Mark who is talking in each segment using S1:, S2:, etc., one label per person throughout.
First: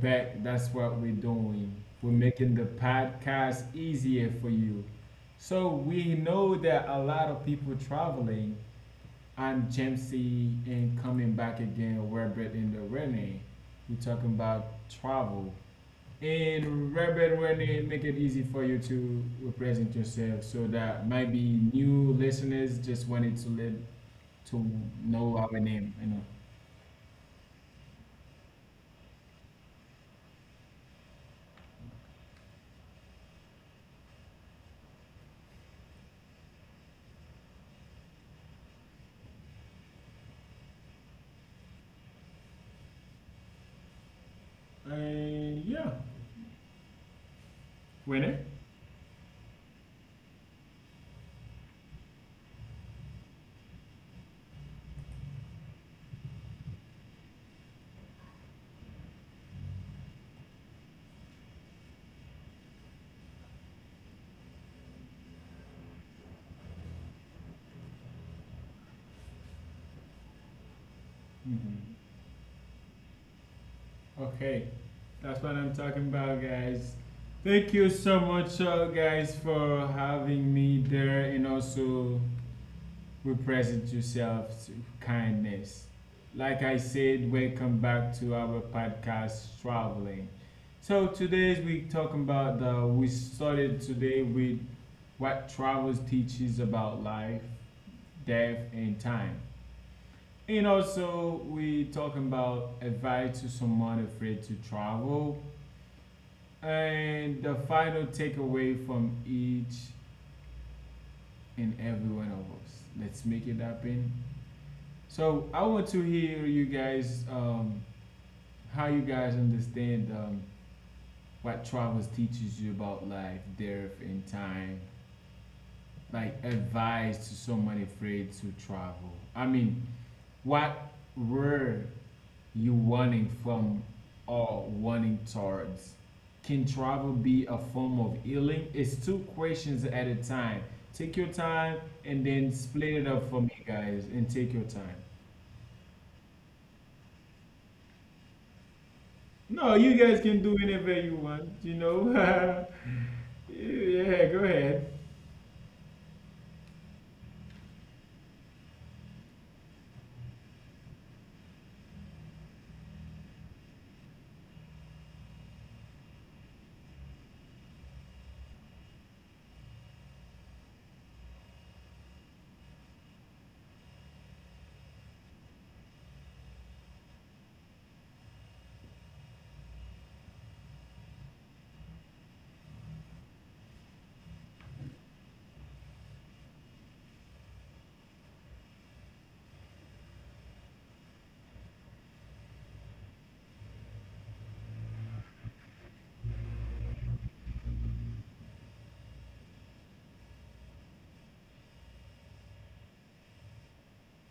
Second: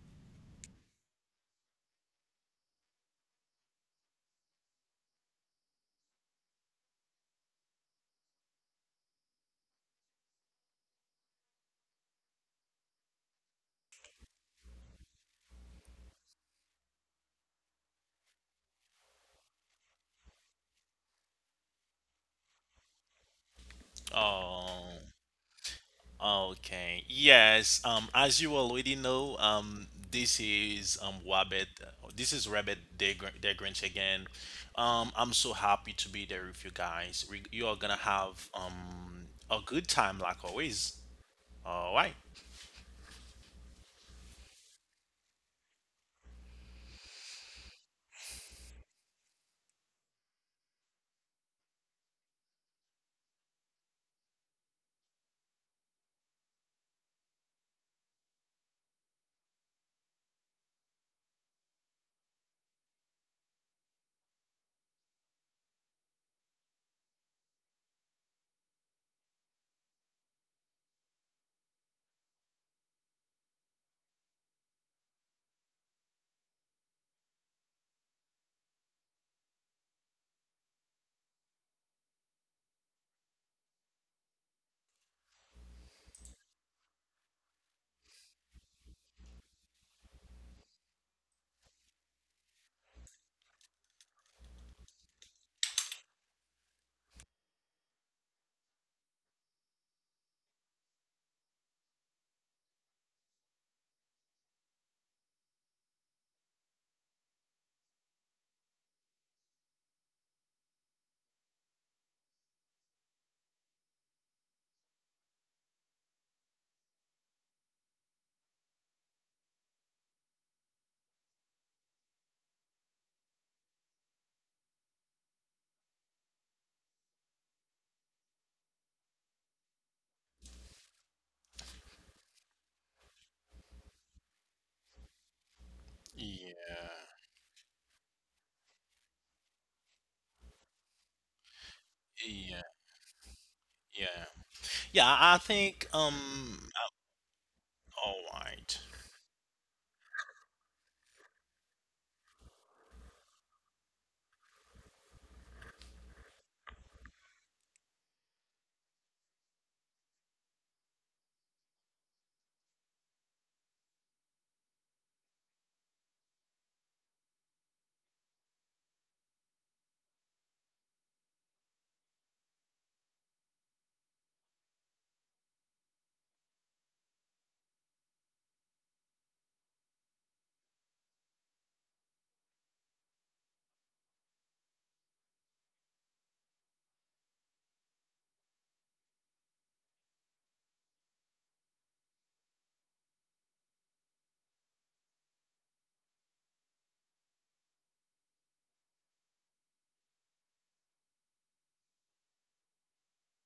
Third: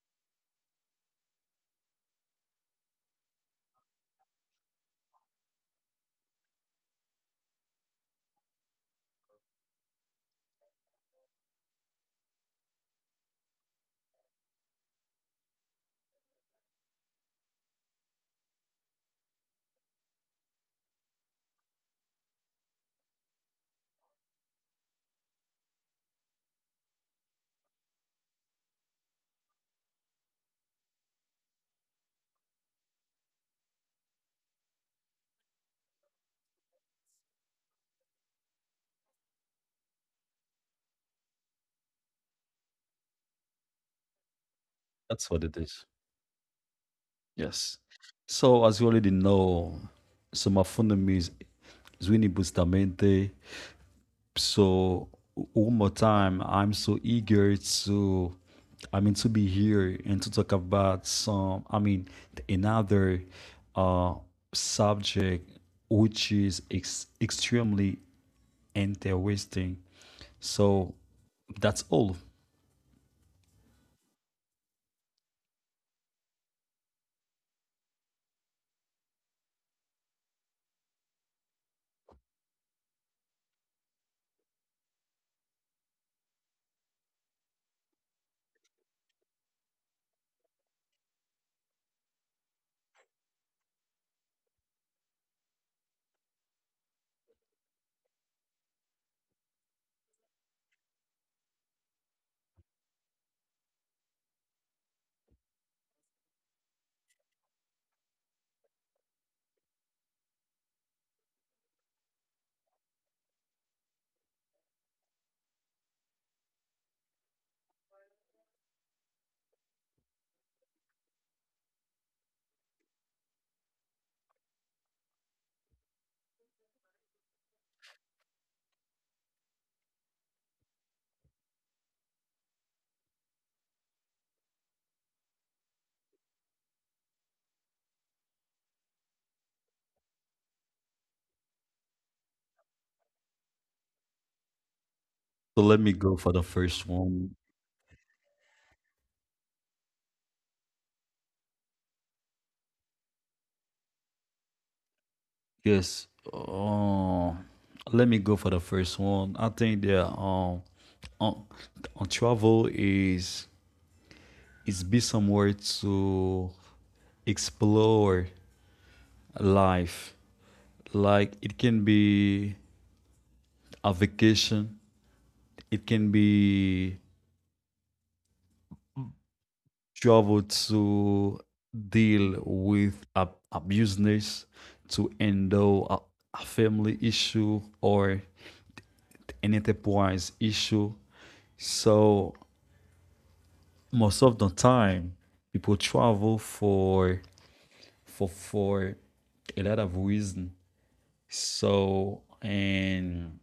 S1: Back. That's what we're doing. We're making the podcast easier for you. So we know that a lot of people traveling. I'm Jamesy and coming back again, Robert and the Renee. We're talking about travel. And Robert Renee, make it easy for you to represent yourself so that maybe new listeners just wanted to let to know our
S2: Oh,
S1: name, you know.
S2: okay. Yes, as you already know, this is Wabbit. This is Rabbit Degrinch again. I'm so happy to be there with you guys. You are gonna have a good time like always. All right.
S1: Yeah.
S3: That's what it is.
S1: Renee?
S3: Yes. So, as you already know, summa fundum is Zwini Bustamante. So, one more time, I'm so eager to, I mean, to be here and to talk about some, I mean, another uh, subject which is extremely interesting. So,
S1: Hmm.
S3: that's all.
S1: Okay, that's what I'm talking about, guys. Thank you so much, guys, for having me there and also represent yourself to kindness. Like I said, welcome back to our podcast, Traveling. So today's we talking about the we started today with what travels teaches about life, death, and time. And also we talking about advice to someone afraid to travel and the final takeaway from each and every one of us. Let's make it happen. So I want to hear you guys, how you guys understand, what travels teaches you about life, death, and time. Like advice to someone afraid to travel. I mean, what were you wanting from or wanting towards. Can travel be a
S2: Yeah,
S1: form of healing? It's two questions at a time. Take your time and then split it up for
S2: yeah,
S1: me, guys, and take your time.
S2: yeah, yeah. I
S3: So,
S2: think
S3: let me go for the first one.
S2: All right.
S1: No, you guys can do whatever you want, you know. Yeah, go ahead.
S3: Yes. Let me go for the first one. I think that on, on travel is be somewhere to explore life. Like it can be a vacation. It can be travel to deal with a business, to handle a family issue or an enterprise issue. So most of the time people travel for a lot of reason. So and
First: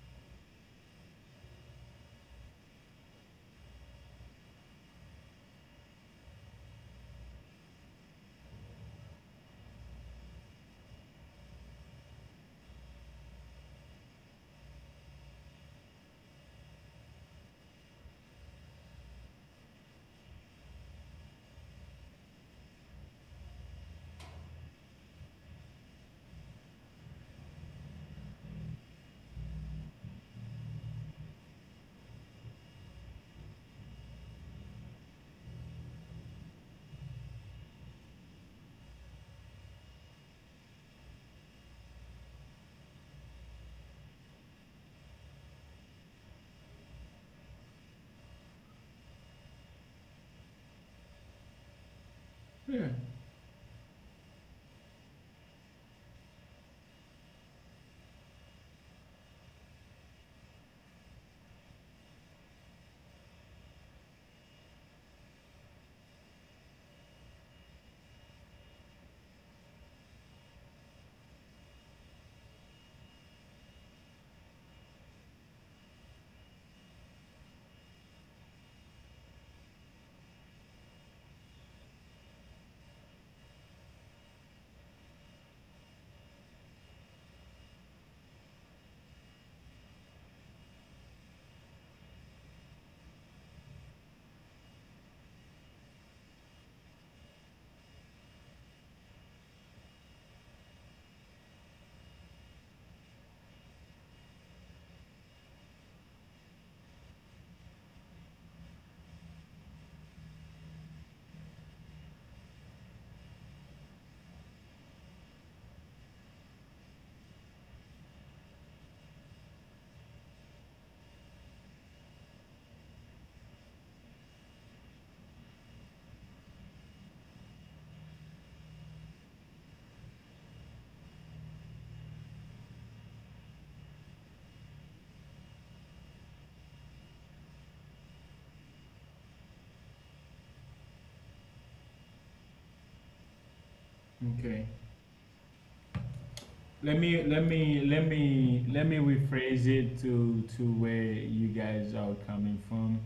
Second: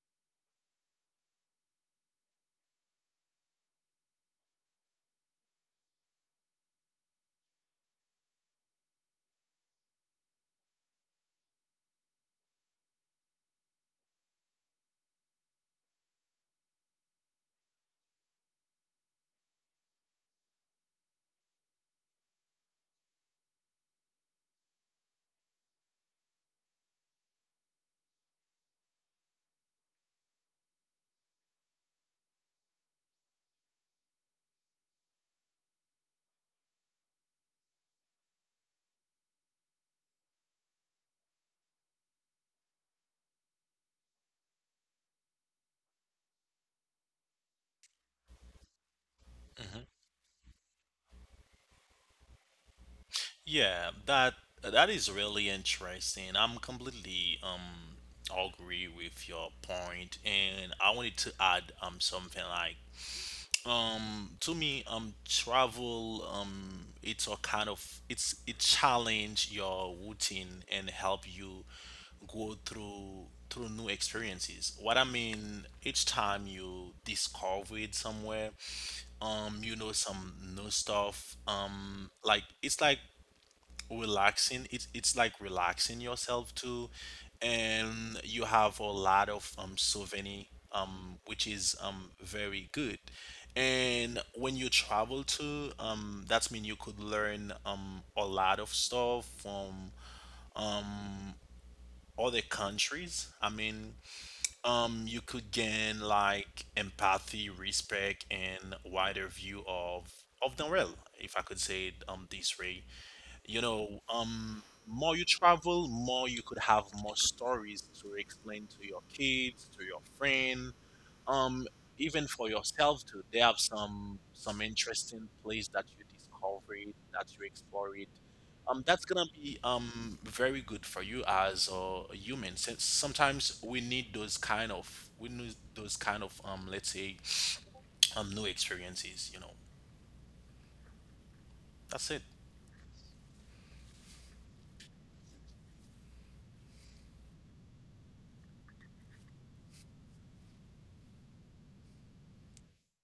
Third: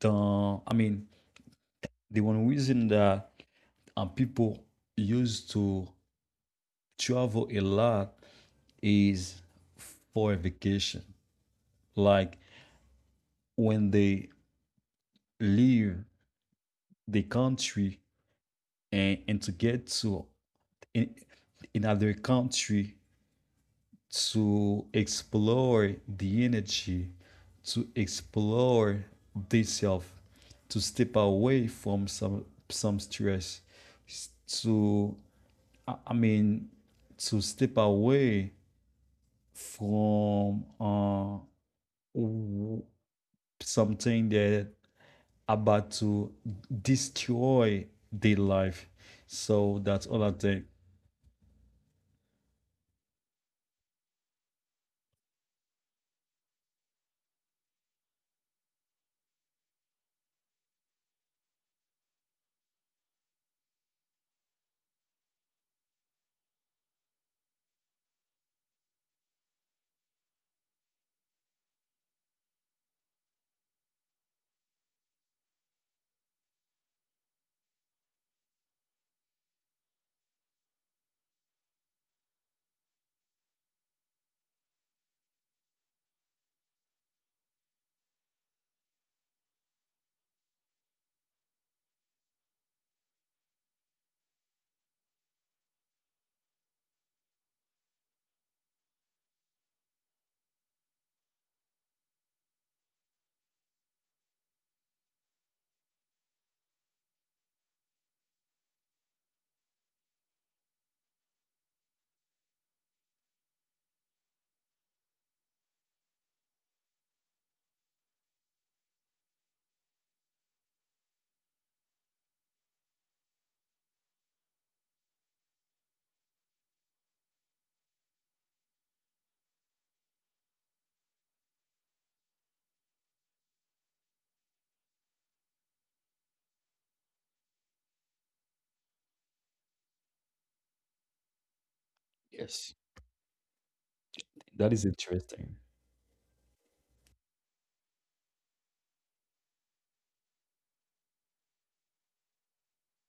S3: the I mean the one reason that people used to travel a lot is for vacation, like when they leave the country and to get to in, another country to explore the energy, to explore the self, to step away from some stress, to I mean to step away from something that about to destroy their life. So that's all I think.
S1: Yeah.
S2: Yeah, that is really interesting. I'm completely agree with your point, and I wanted to add something like, to me, travel, it's a kind of, it challenge your routine and help you go through new experiences. What I mean, each time you discover it somewhere, you know some new stuff. Like it's like relaxing yourself too, and you have a lot of souvenir, which is very good, and when you travel to, that's mean you could learn a lot of stuff from other countries, you could gain like empathy, respect, and wider view of the world, if I could say it this way. More you travel, more you could have more stories to explain to your kids, to your friend, um, even for yourself too. They have some interesting place that you discover it, that you explore it. That's gonna be very good for you as a human. Since sometimes we need those kind of let's say new experiences. You know, that's it.
S3: Yes.
S1: Okay.
S3: That is interesting.
S1: Let me rephrase it to where you guys are coming from.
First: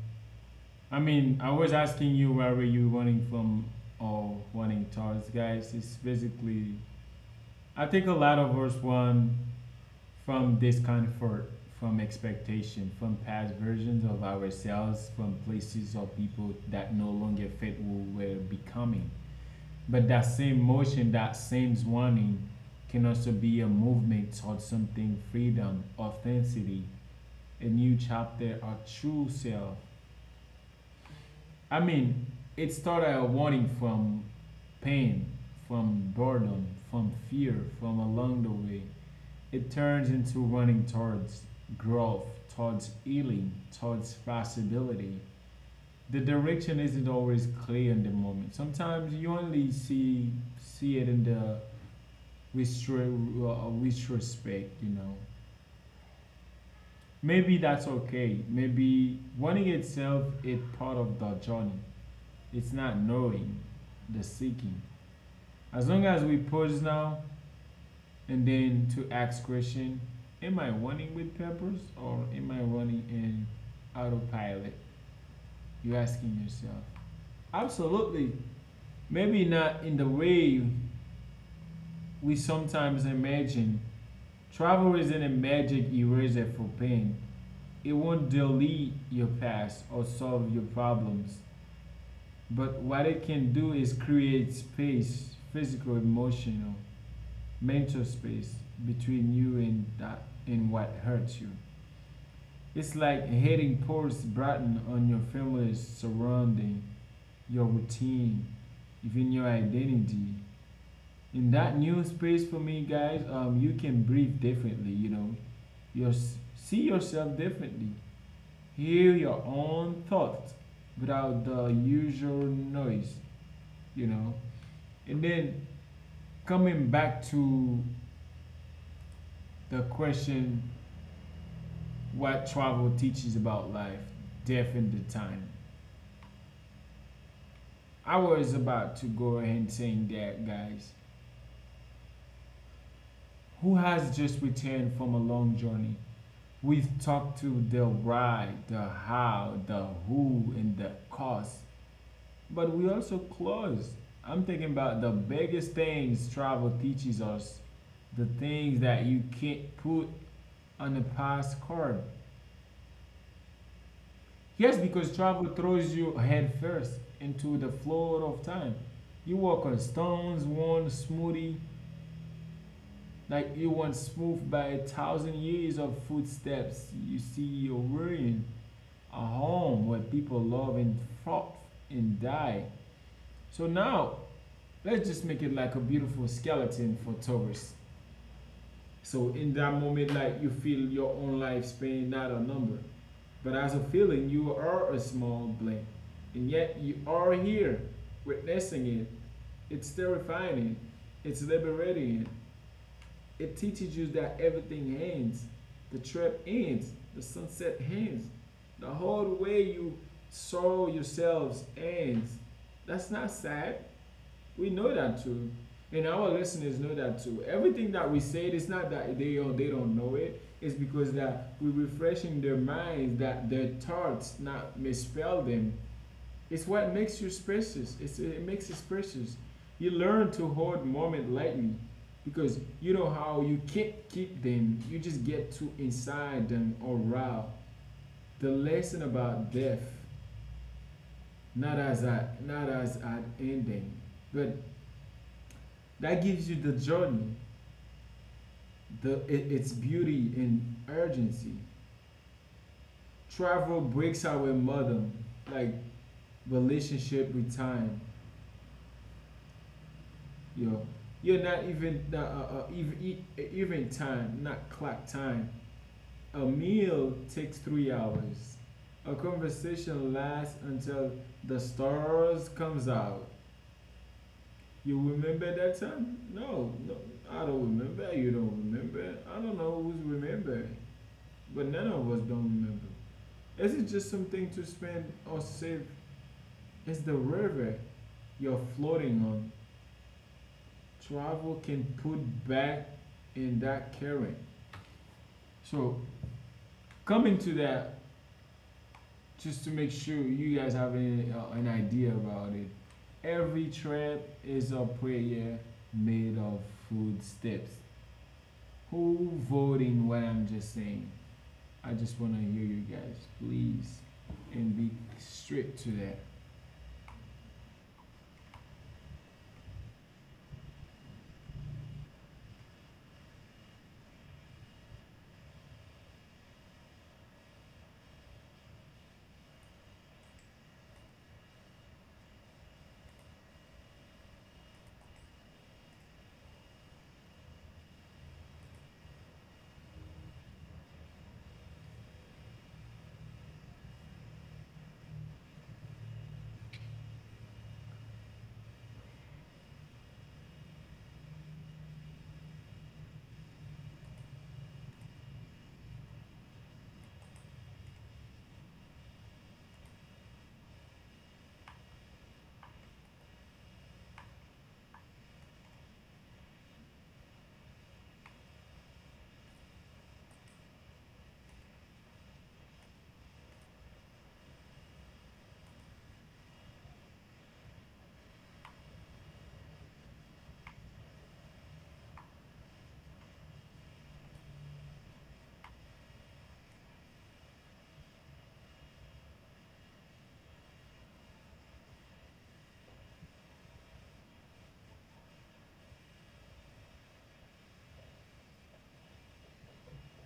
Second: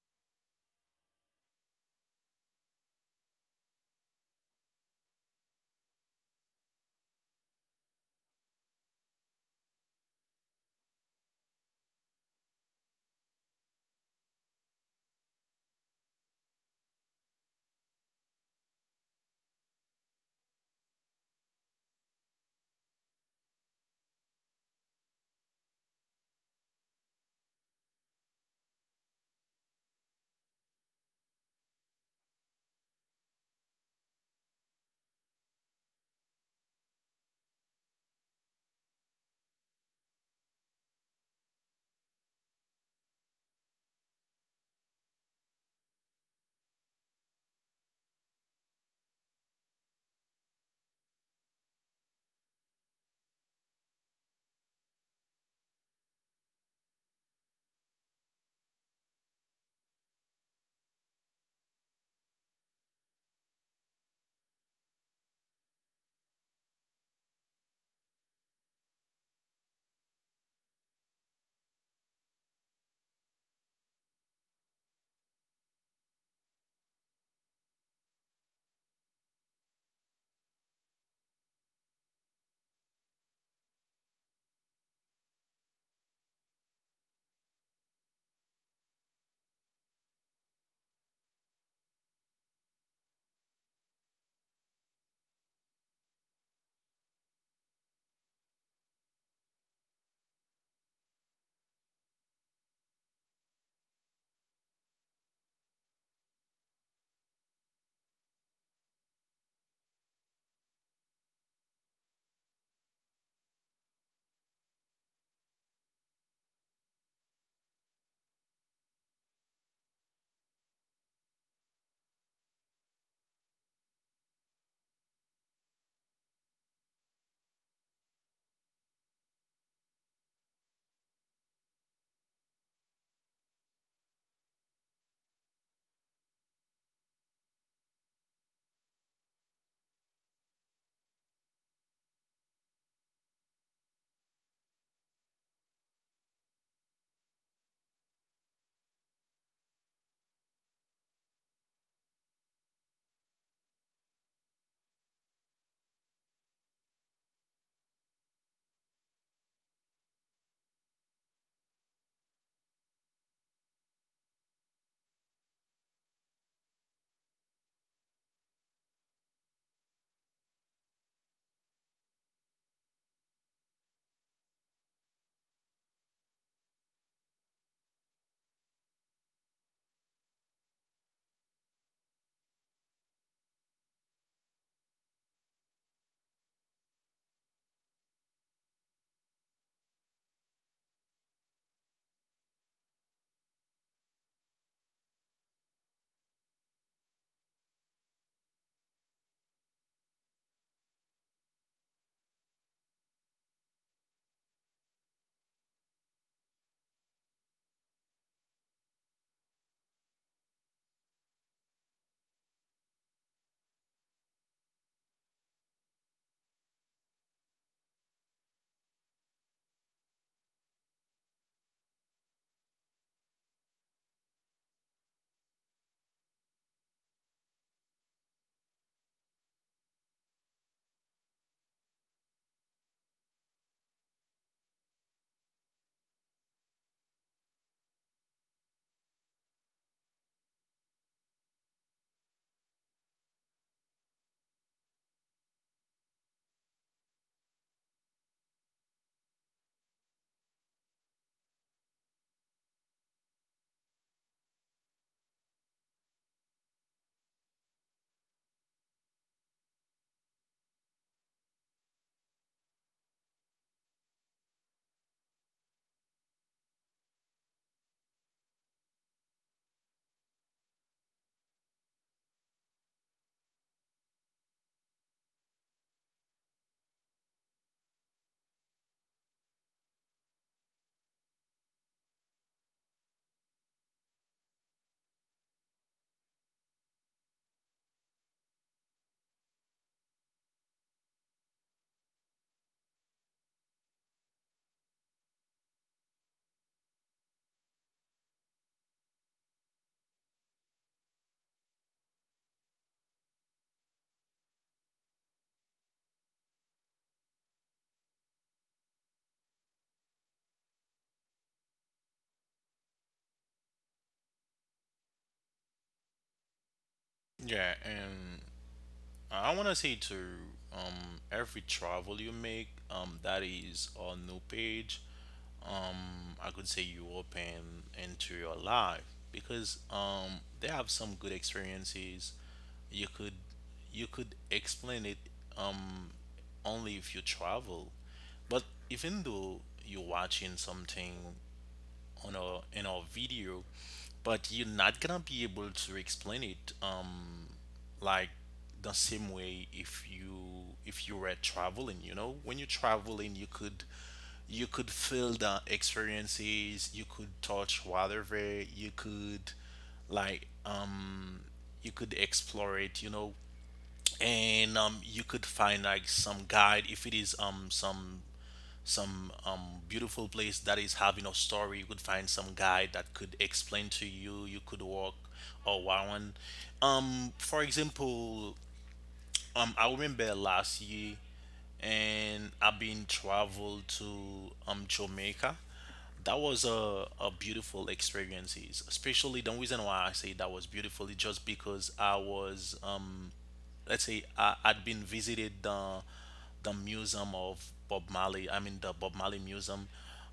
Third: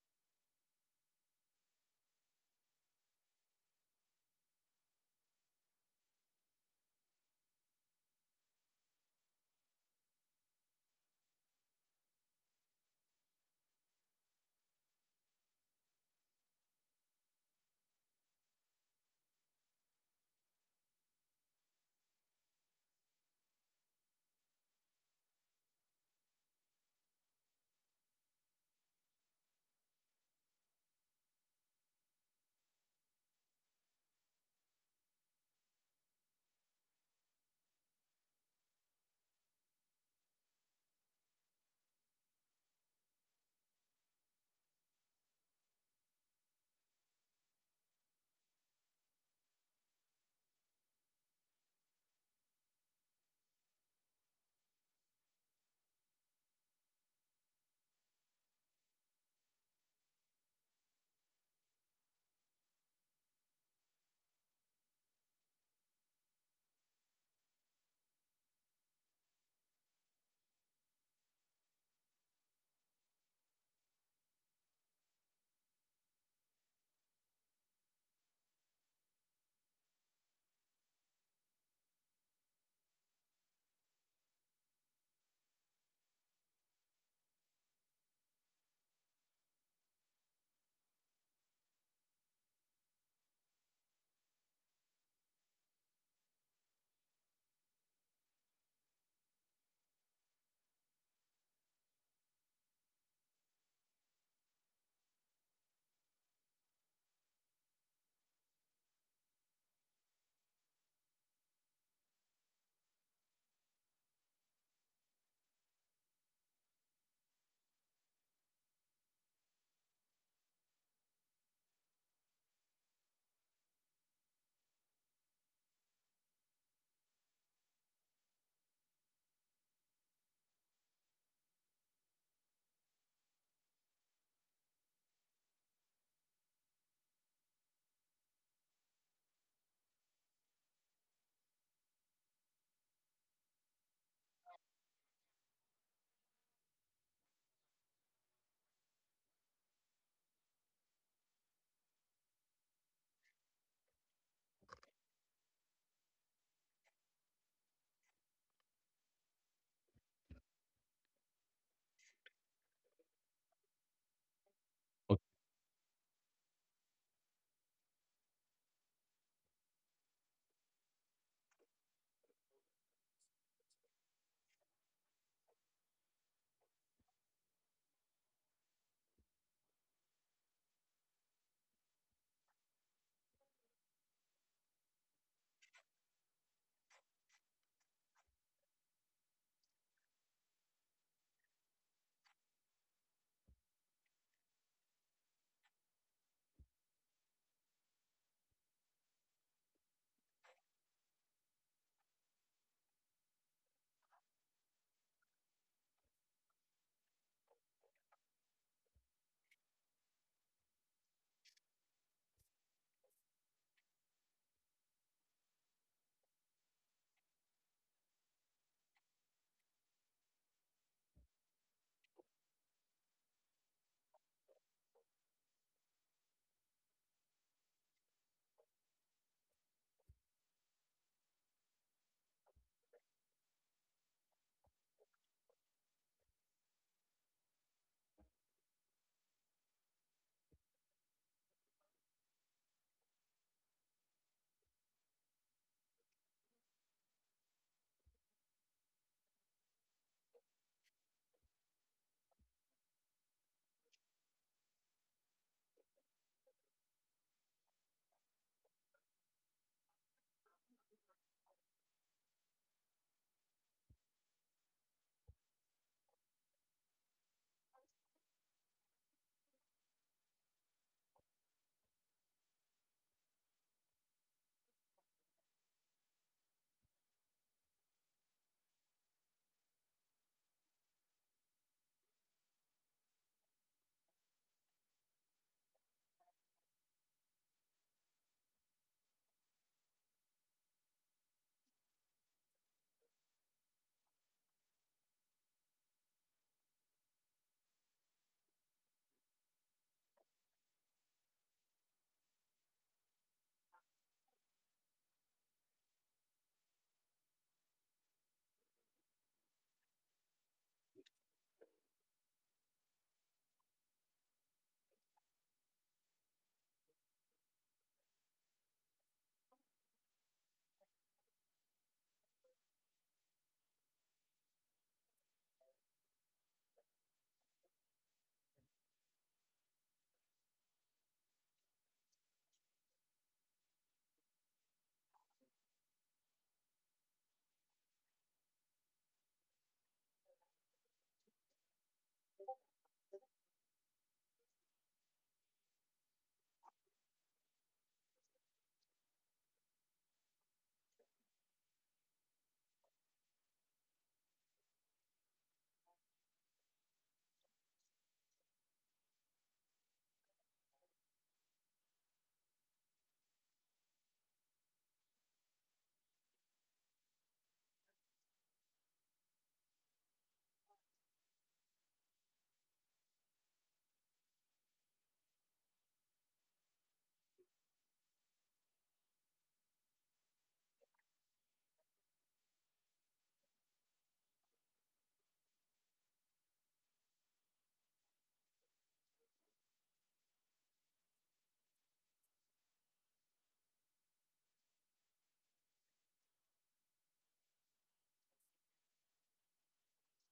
S1: I mean, I was asking you where were you running from or running towards, guys. It's basically, I think a lot of us run from discomfort, from expectation, from past versions of ourselves, from places or people that no longer fit who we're becoming. But that same motion, that same running, can also be a movement towards something freedom, authenticity, a new chapter, our true self. I mean, it started a warning from pain, from boredom, from fear, from along the way. It turns into running towards growth, towards healing, towards possibility. The direction isn't always clear in the moment. Sometimes you only see it in the retro, retrospect, you know. Maybe that's okay. Maybe wanting itself is part of the journey. It's not knowing, the seeking. As long as we pause now and then to ask question, am I running with purpose or am I running in autopilot? You're asking yourself. Absolutely. Maybe not in the way we sometimes imagine. Travel isn't a magic eraser for pain. It won't delete your past or solve your problems. But what it can do is create space, physical, emotional, mental space between you and that and what hurts you. It's like hitting pores broaden on your family's surrounding, your routine, even your identity. In that new space for me, guys, you can breathe differently. You know, you see yourself differently, hear your own thoughts without the usual noise. You know, and then coming back to the question what travel teaches about life, death, and the time. I was about to go ahead and saying that, guys, who has just returned from a long journey. We've talked to the why, the how, the who, and the cost, but we also close. I'm thinking about the biggest things travel teaches us, the things that you can't put on a postcard. Yes, because
S3: Okay.
S1: travel throws you headfirst into the flood of time. You walk on stones, worn smoothly, like you once smoothed by a thousand years of footsteps. You see your ruin, a home where people love and fought and die. So now, let's just make it like a beautiful skeleton for tourists. So in that moment, like you feel your own lifespan, not a number. But as a feeling, you are a small blink. And yet you are here witnessing it. It's terrifying. It's liberating. It teaches you that everything ends. The trip ends. The sunset ends. The whole way you saw yourselves ends. That's not sad. We know that too, and our listeners know that too. Everything that we said, it's not that they do they don't know it. It's because that we're refreshing their minds, that their thoughts, not misspell them. It's what makes you precious. It makes us precious. You learn to hold moment lightly because you know how you can't keep them. You just get too inside them or raw. The lesson about death, not as an ending, but that gives you the journey the it, its beauty and urgency. Travel breaks our modern like relationship with time. Yo, you're not even even even time, not clock time. A meal takes three hours. A conversation lasts until the stars comes out. You remember that time? No, I don't remember. You don't remember. I don't know who's remembering, but none of us don't remember. Isn't just something to spend or save. It's the river you're floating on. Travel can put back in that current. So coming to that, just to make sure you guys have an idea about it. Every trip is a prayer made of footsteps. Who voting what I'm just saying? I just want to hear you guys, please, and be strict to that.
S2: Yeah, and I want to say to, every travel you make, that is a new page. I could say you open into your life because they have some good experiences. You could you could explain it, um, only if you travel, but even though you're watching something on our in our video, but you're not gonna be able to explain it like the same way if you were traveling, you know? When you're traveling, you could feel the experiences, you could touch whatever, like um you could explore it, you know. And you could find like some guide, if it is some beautiful place that is having a story. You could find some guide that could explain to you. You could walk or around. For example, I remember last year, and I've been traveled to Jamaica. That was a beautiful experiences. Especially the reason why I say that was beautiful is just because I was let's say, I'd been visited the museum of Bob Marley. I mean the Bob Marley museum.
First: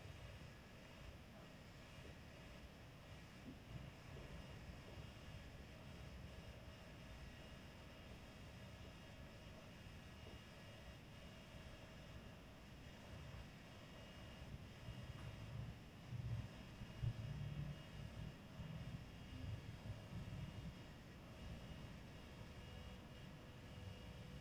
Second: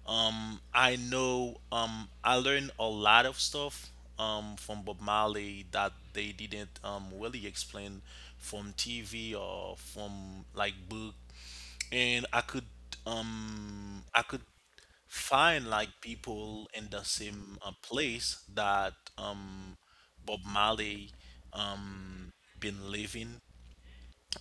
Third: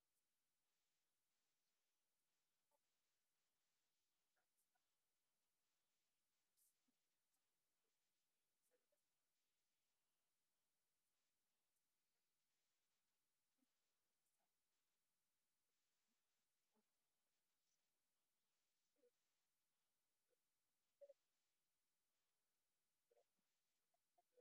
S2: I learned a lot of stuff, from Bob Marley that they didn't, really explain from TV or from like book, and I could find like people in the same place that, Bob Marley, um, been living.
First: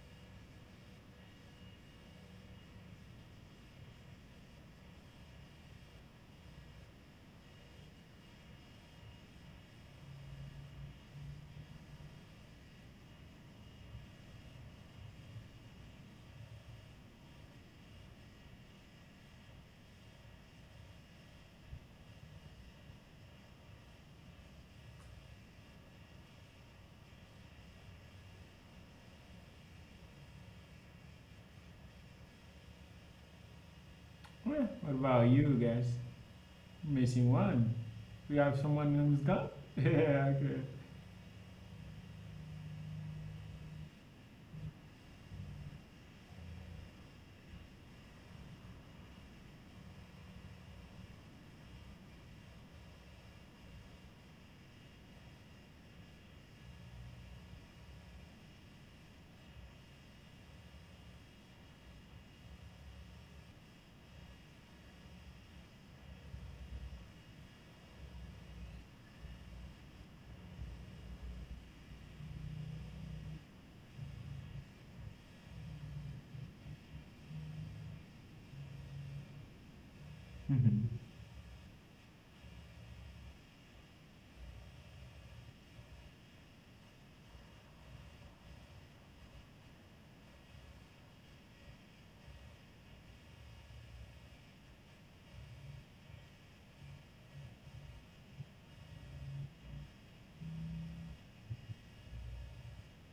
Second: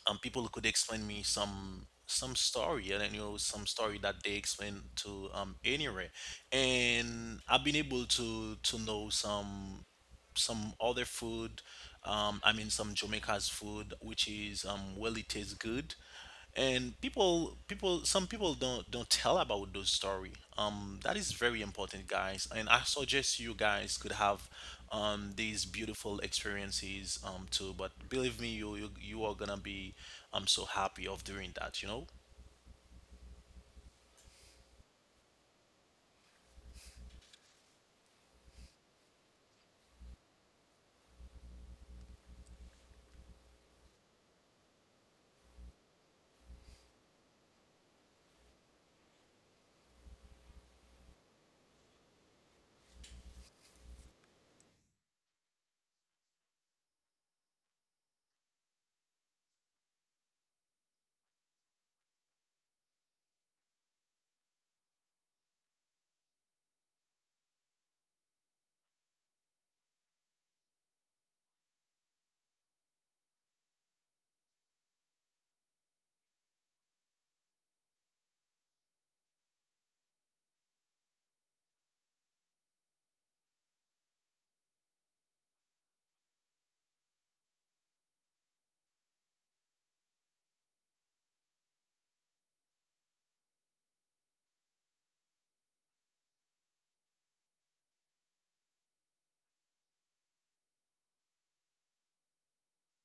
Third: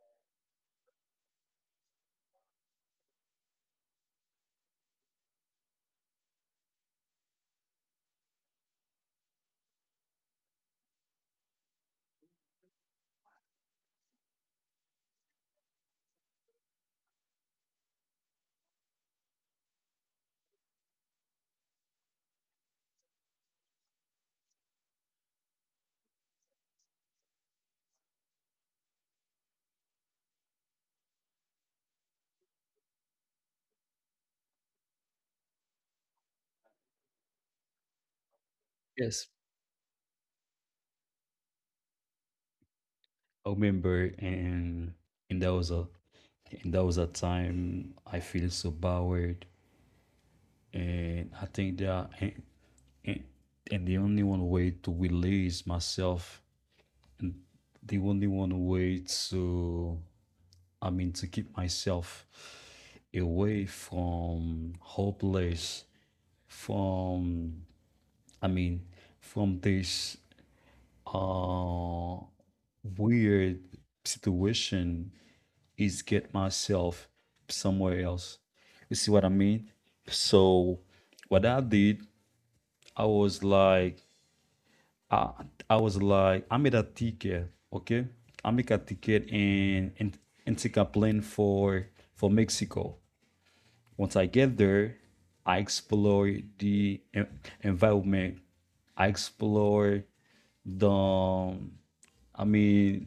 S2: People could explain me some story, and then, you know some story that they explain to anywhere, and I've been able to know some other food. I mean, some Jamaica's food, which is, well, it tastes good. And some people don't tell about those story. That is very important, guys. And I suggest you guys could have, these beautiful experiences, too. But believe me, you are gonna be, so happy of doing that. You know.
S1: Well, what about you guys? Missing one? We have someone who's
S3: Yes.
S1: gone? Yeah, okay.
S3: I remember and that was a and that was a time I feel so powered, and I think that and, and the only one way to release myself, the only one way to I mean to keep myself away from hopeless, from I mean from this uh weird situation is get myself somewhere else. You see what I mean? So
S1: Mhm.
S3: what I did, I was like, I, I made a ticket, okay? I make a ticket and take a plane for Mexico. Once I get there, I explore the environment. I explore the I mean,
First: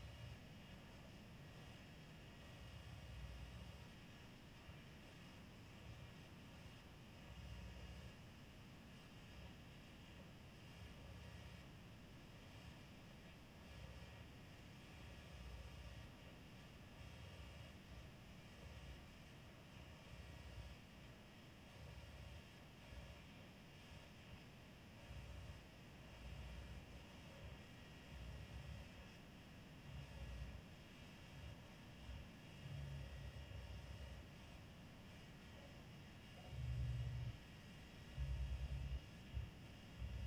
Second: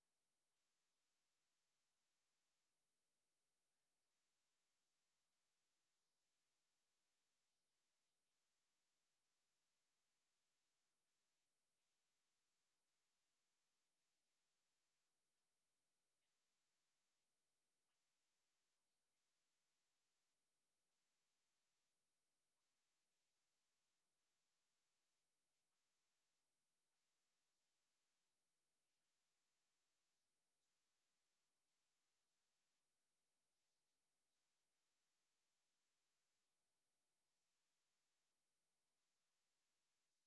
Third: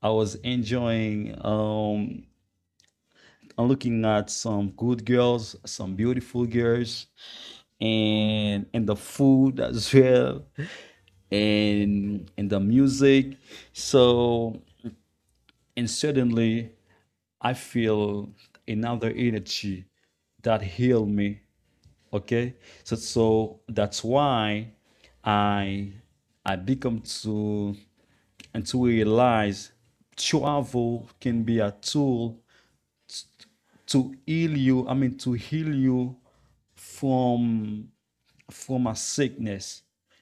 S3: I was enjoying I'm looking at some good girls, some beautiful girls, and the food as well, and the music. So and suddenly, I feel another energy that heal me. Okay, so that's why I I become to and to realize travel can be a tool to heal you, I mean to heal you from from a sickness,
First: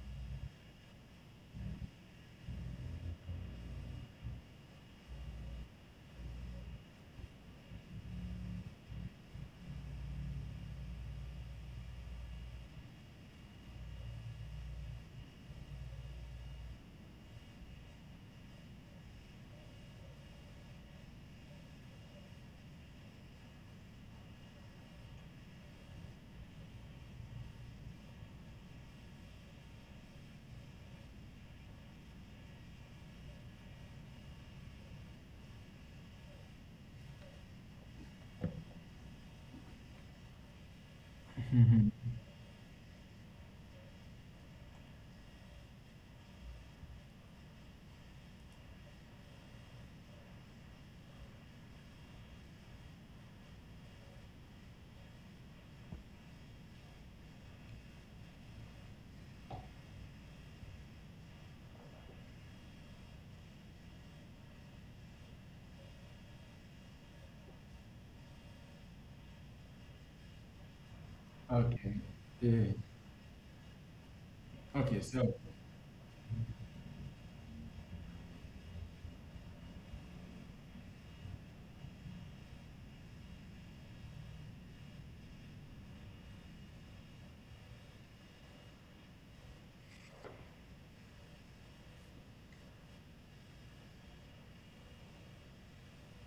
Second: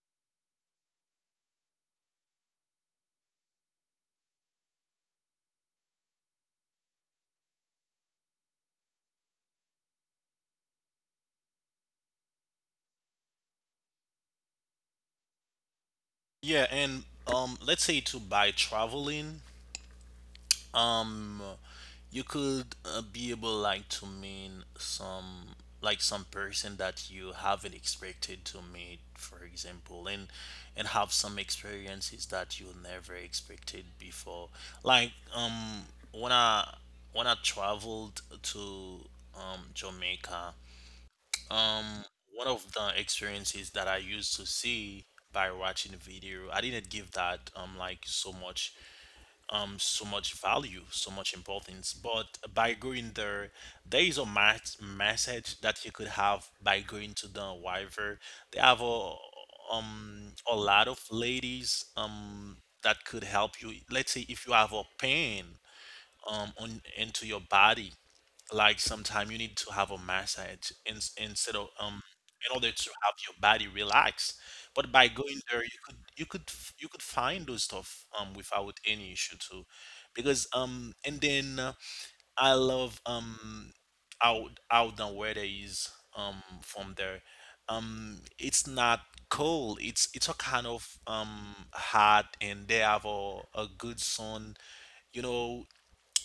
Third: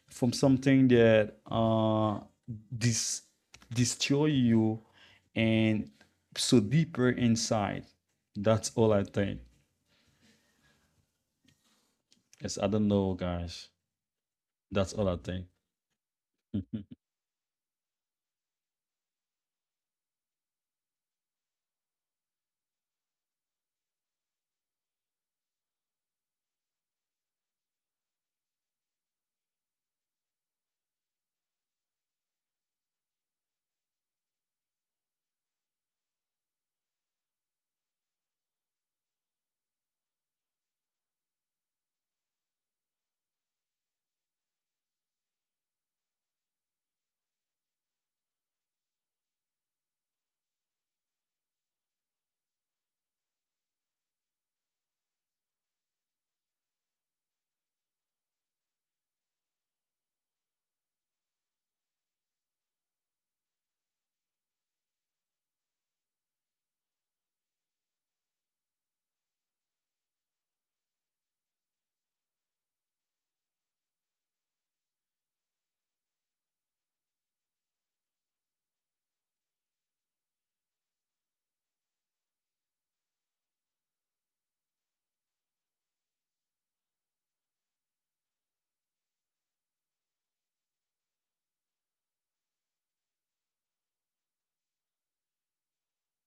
S3: from something that dis- destroy you and so deeper inside. That's all I think. Yes, I don't know, guys. That's all I think.
S2: Yeah, and let's say to by traveling. um you could, be able like to mean some, like some person that you haven't expected to meet, for example, and have some experiences that you never expected before, like, when i when I traveled to Jamaica. um one of the experiences that I used to see by watching the video, I didn't give that, like so much, so much value, so much importance. But by going there, there is a mass message that you could have by going to the Wyver. They have a lot of ladies that could help you. Let's say if you have a pain, on into your body. Like sometimes you need to have a massage in, instead of
S1: Okay.
S2: in
S1: Yeah.
S2: order to have your body relax. But
S1: Okay,
S2: by
S1: so
S2: going there, you could find those stuff without any issue too, because and then I love how the weather is from there. It's not cold. It's a kind of hot, and they have a good sun. You know.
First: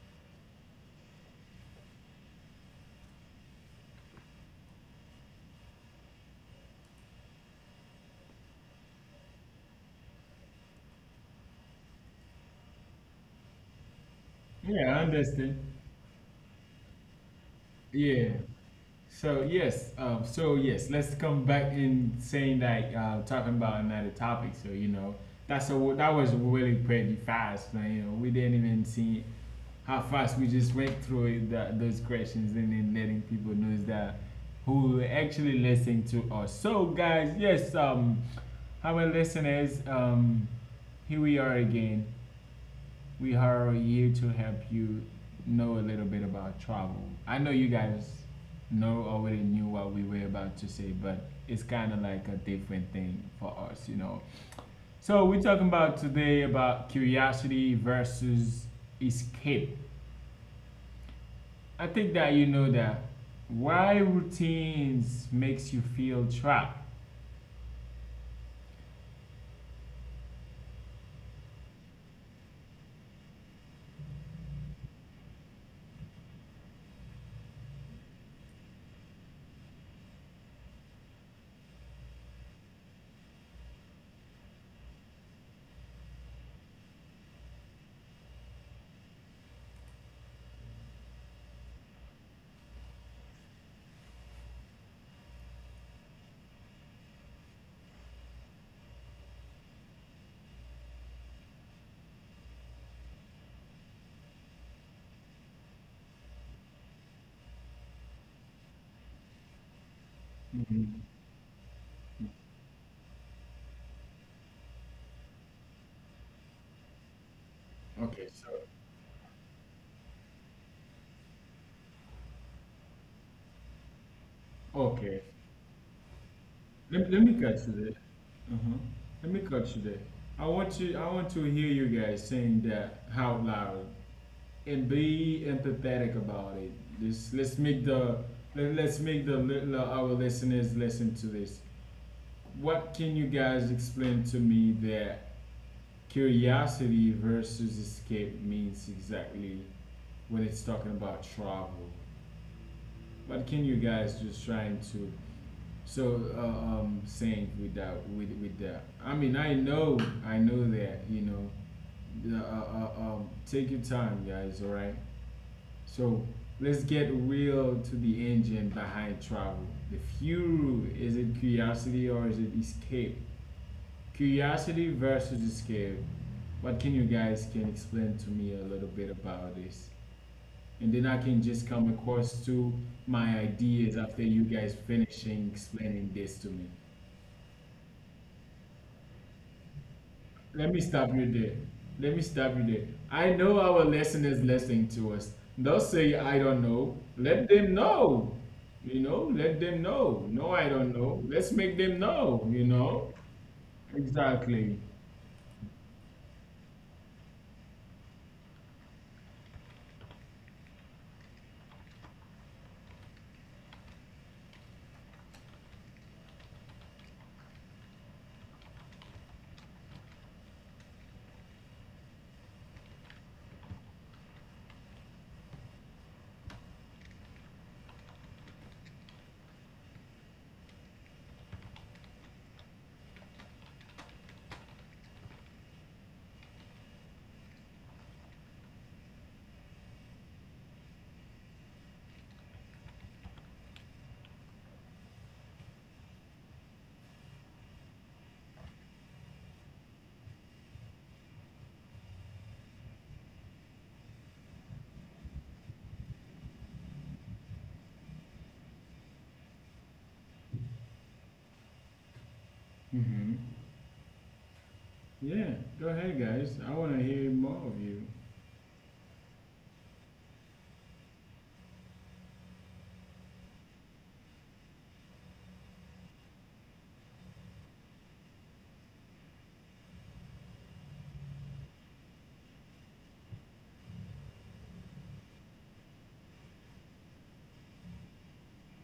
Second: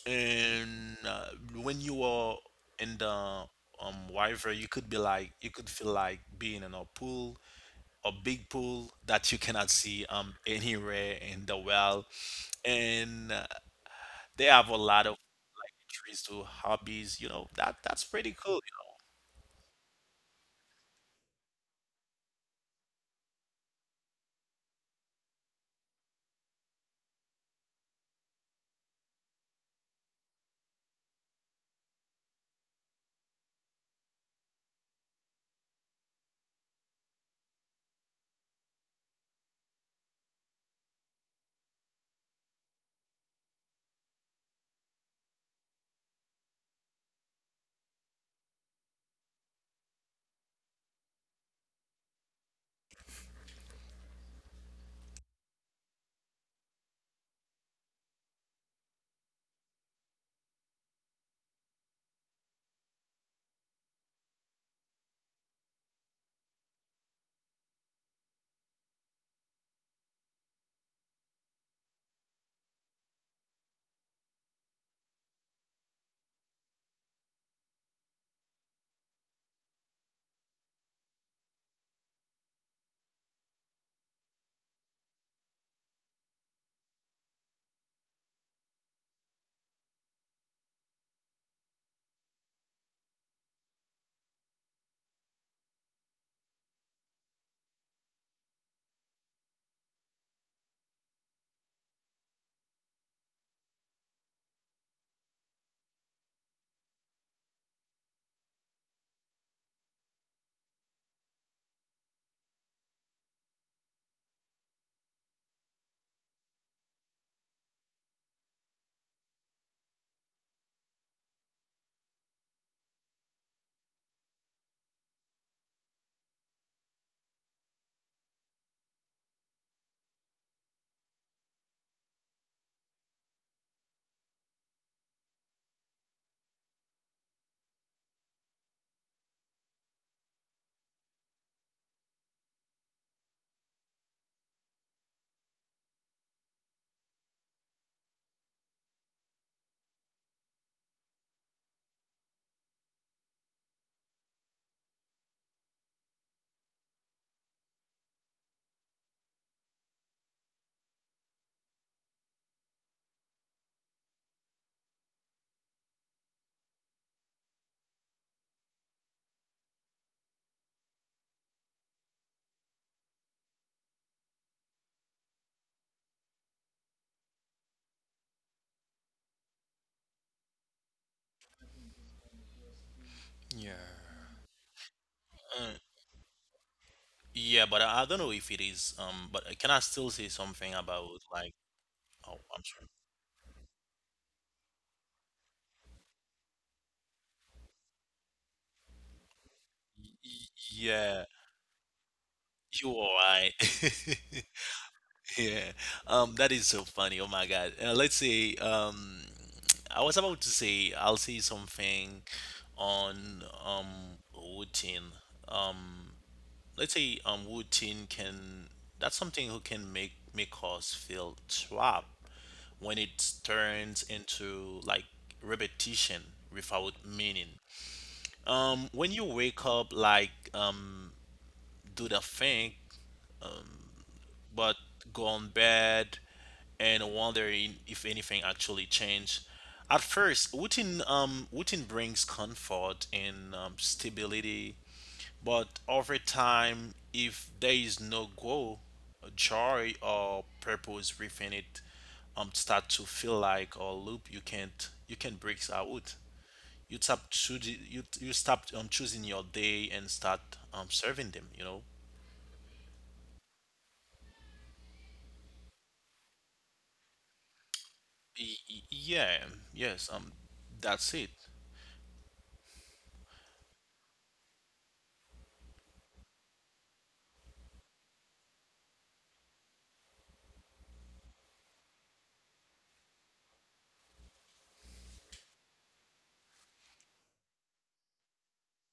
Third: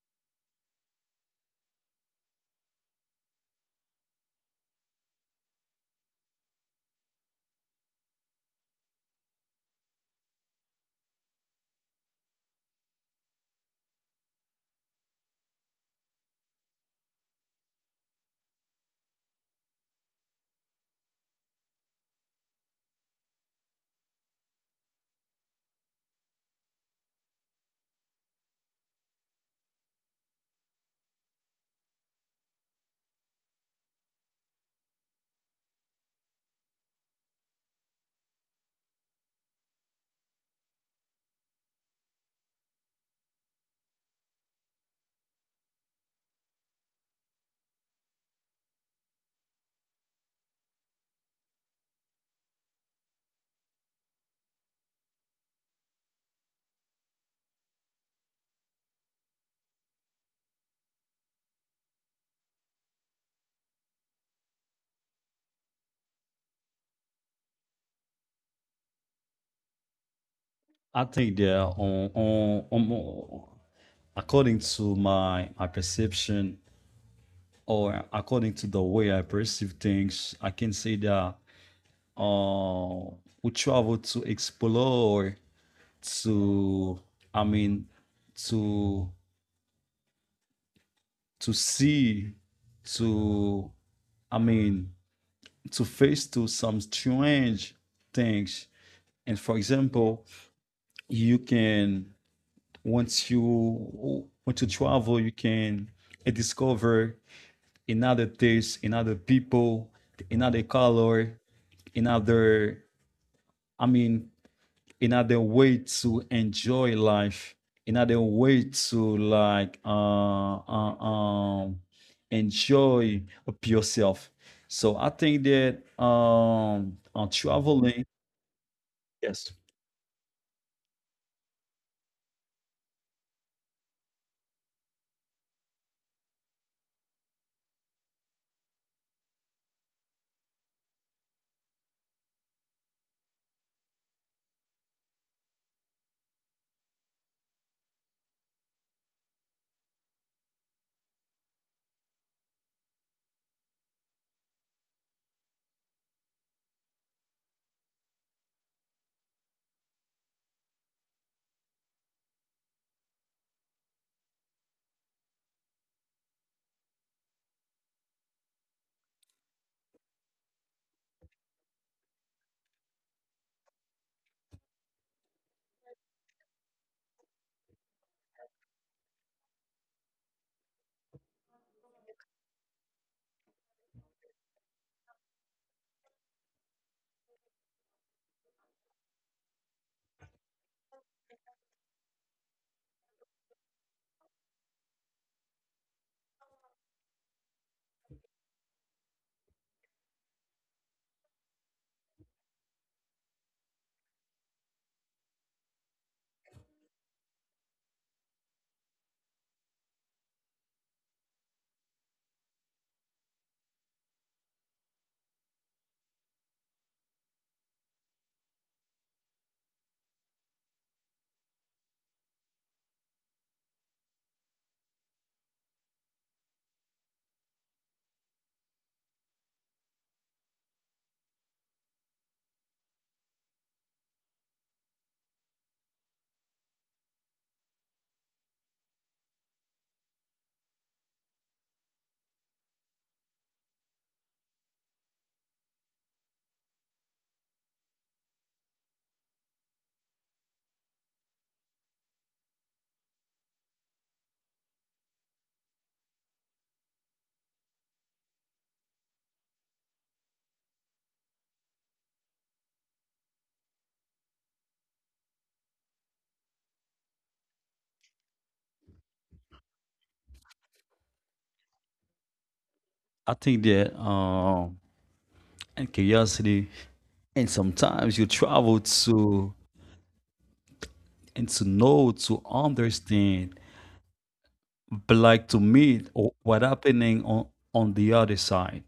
S2: And when you are in the river, you could be like, you could feel like being in a pool, a big pool that you cannot see anywhere in the well, and they have a
S1: yeah, I
S2: lot of
S1: understand.
S2: like trees to hobbies. You know, that's
S1: Yeah.
S2: pretty cool.
S1: So yes, so yes, let's come back in saying that talking about another topic. So you know, that's a that was really pretty fast. Man. You know, we didn't even see how fast we just went through that, those questions and then letting people know that who actually listen to us. So guys, yes, our listeners, here we are again. We are here to help you know a little bit about travel. I know you guys know already knew what we were about to say, but it's kind of like a different thing for us, you know. So we're talking about today about curiosity versus escape. I think that you know that why routines makes you feel trapped.
S3: I think there, are on according to my perception or according to the way I perceive things, I can say that uh, we travel to explore, to I mean, to see, to I mean, to face to some strange things. And for example, you can once you travel, you can discover another taste, another people, another
S1: Mhm.
S3: color, another I mean another way to enjoy life, another
S1: Okay, so
S3: way to like enjoy yourself. So I
S1: okay,
S3: think that
S1: let
S3: on
S1: me cut you there.
S3: traveling,
S1: Uh-huh. Let me
S3: yes,
S1: cut you there. I want you. I want to hear you guys saying that out loud and be empathetic about it. This let's make the let's make the our listeners listen to this. What can you guys explain to me that curiosity versus escape means exactly? When it's talking about travel. But can you guys just trying to so saying without with with that? I mean, I know that you know. Take your time, guys. All right. So let's get real to the engine behind travel. The fuel is it curiosity or is it escape? Curiosity versus escape. What can you guys can explain to me a little bit about this? And then I can just come across to my
S2: Yeah.
S1: ideas after you guys finishing
S2: Uh,
S1: explaining this to me.
S2: yeah, but I don't know if it is, but can I still say
S1: Let
S2: something
S1: me
S2: about,
S1: stop you
S2: like,
S1: there. Let me
S2: oh,
S1: stop
S2: I'm
S1: you there.
S2: sorry.
S1: I know our listeners listening to us. They'll say, I don't know. Let them know. You know, let them know. No, I don't know.
S2: Yeah,
S1: Let's make them know, you
S2: you are
S1: know?
S2: right.
S1: Exactly.
S2: Yeah, that is so funny. Oh my God. Let's say, I was about to say, I'll say something on, routine. Um, let's say, that's something who can make us feel trapped when it turns into like repetition without meaning. When you wake up, like, do the thing but gone bad and wondering if anything actually changed. At first, routine brings comfort and, stability, but over time, if there is no goal, joy or purpose within it, start to feel like a loop you can't you can break out. You stop choosing, you stop choosing your day and start serving them. You know.
S1: Hmm. Yeah, go ahead, guys. I want to hear more of you.
S2: Yeah, yes, that's it.
S3: I think that and curiosity, and sometimes you travel to and to know to understand but like to meet what happening on the other side.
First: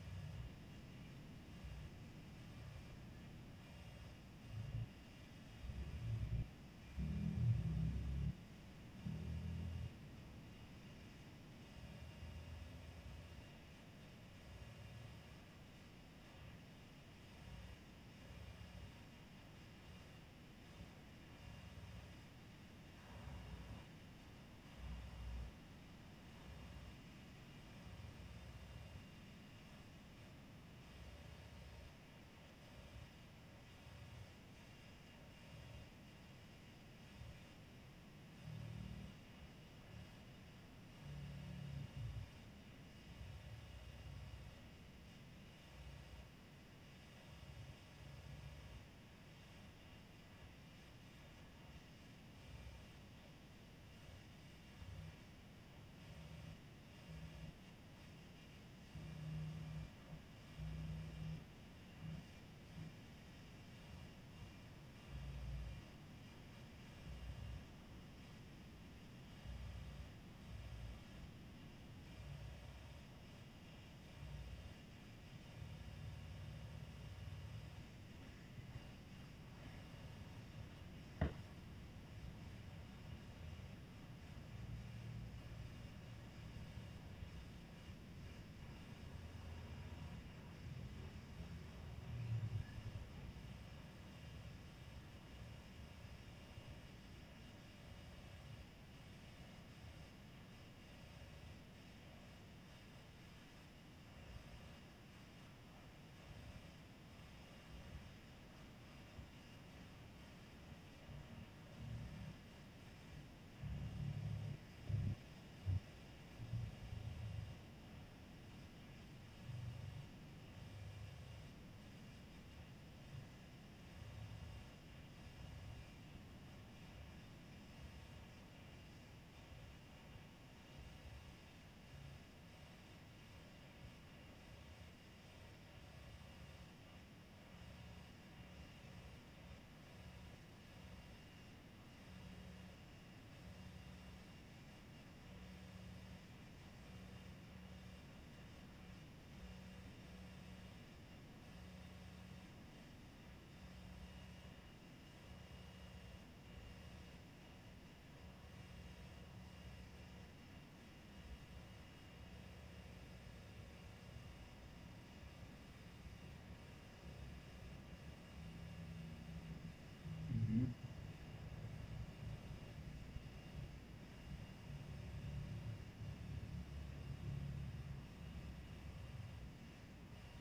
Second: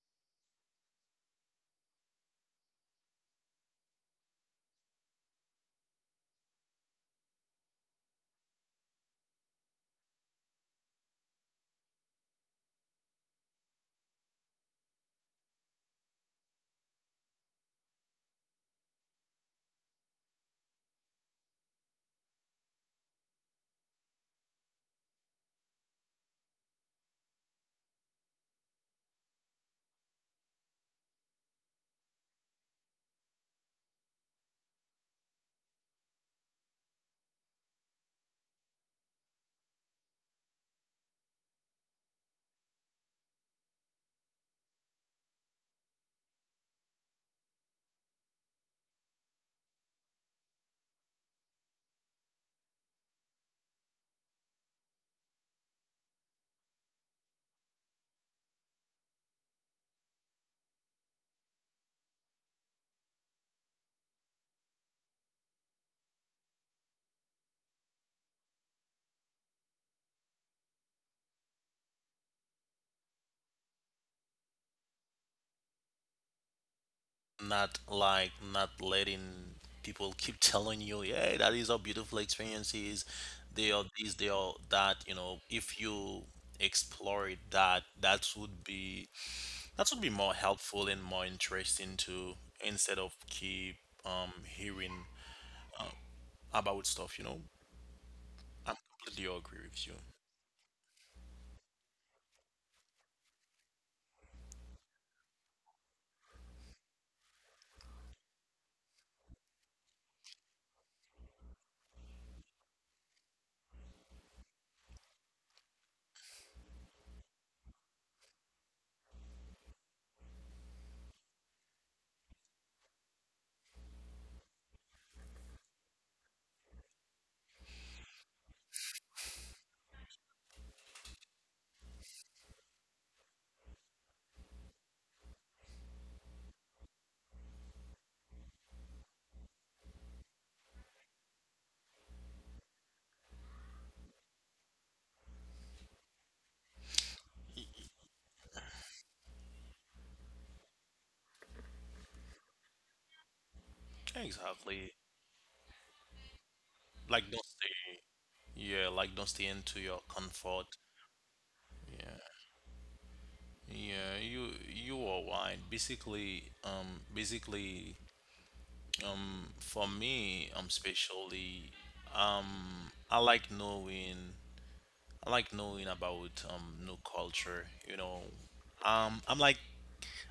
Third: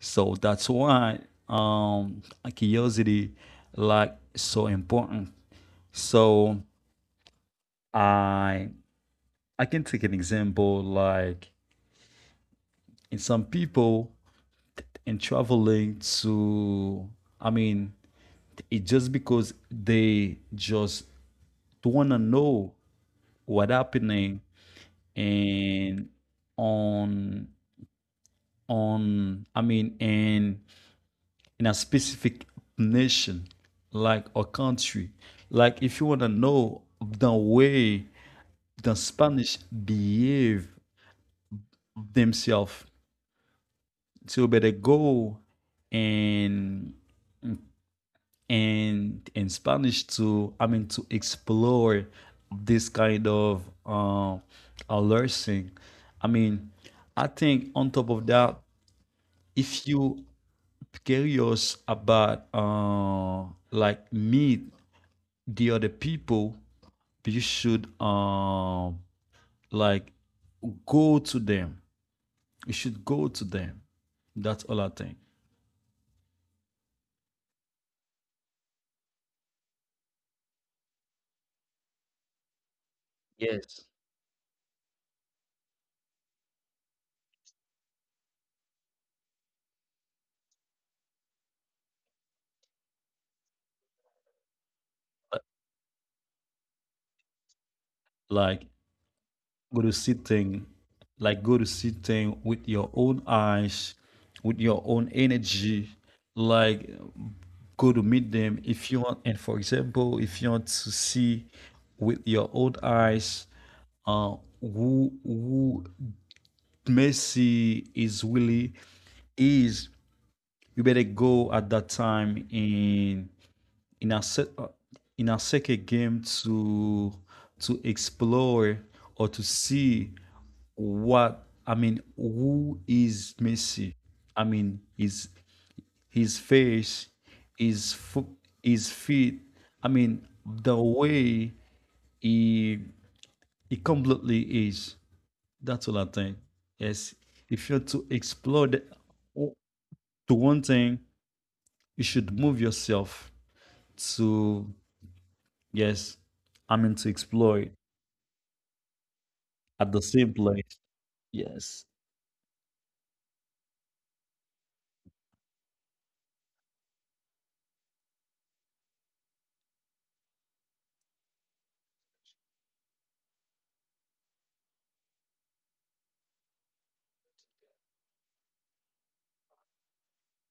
S3: So that's why um, curiosity like so important. So I I can take an example like in some people in traveling to, I mean, it just because they just wanna know what happening and on on I mean and in a specific nation, like a country. Like if you want to know the way the Spanish behave themselves, so you better go and and in Spanish to I mean to explore this kind of learning. I mean, I think on top of that, if you curious about like meat the other people, you should like go to them. You should go to them. That's all I think.
S2: Not like not letting people keep telling you, yeah, that is how beautiful experiences. They
S3: Yes.
S2: are this, they are that. You know, if you explore it, that would be more helpful and more interesting to, instead of keep hearing about stuff. You know,
S3: Like
S2: I'm completely agree
S3: go to
S2: with you.
S3: see thing, like go to see thing with your own eyes, with your own energy. Like go to meet them if you want. And for example, if you want to see with your own eyes, uh, who Messi is really is. You better go at that time in a se- uh, in a second game to explore or to see, what I mean, who is Messi, I mean his face, his foot, his feet, I mean the way he it completely is. That's all I think. Yes. If you're to explore the, to one thing, you should move yourself to,
S2: Exactly.
S3: yes, I mean, to
S2: Like don't
S3: explore it
S2: stay. Yeah, like don't stay
S3: at
S2: into
S3: the
S2: your
S3: same place.
S2: comfort.
S3: Yes.
S2: Yeah. Yeah, you are right. Basically, for me,
S1: Hmm.
S2: especially, I like knowing, I like knowing about new culture. You know, I'm like,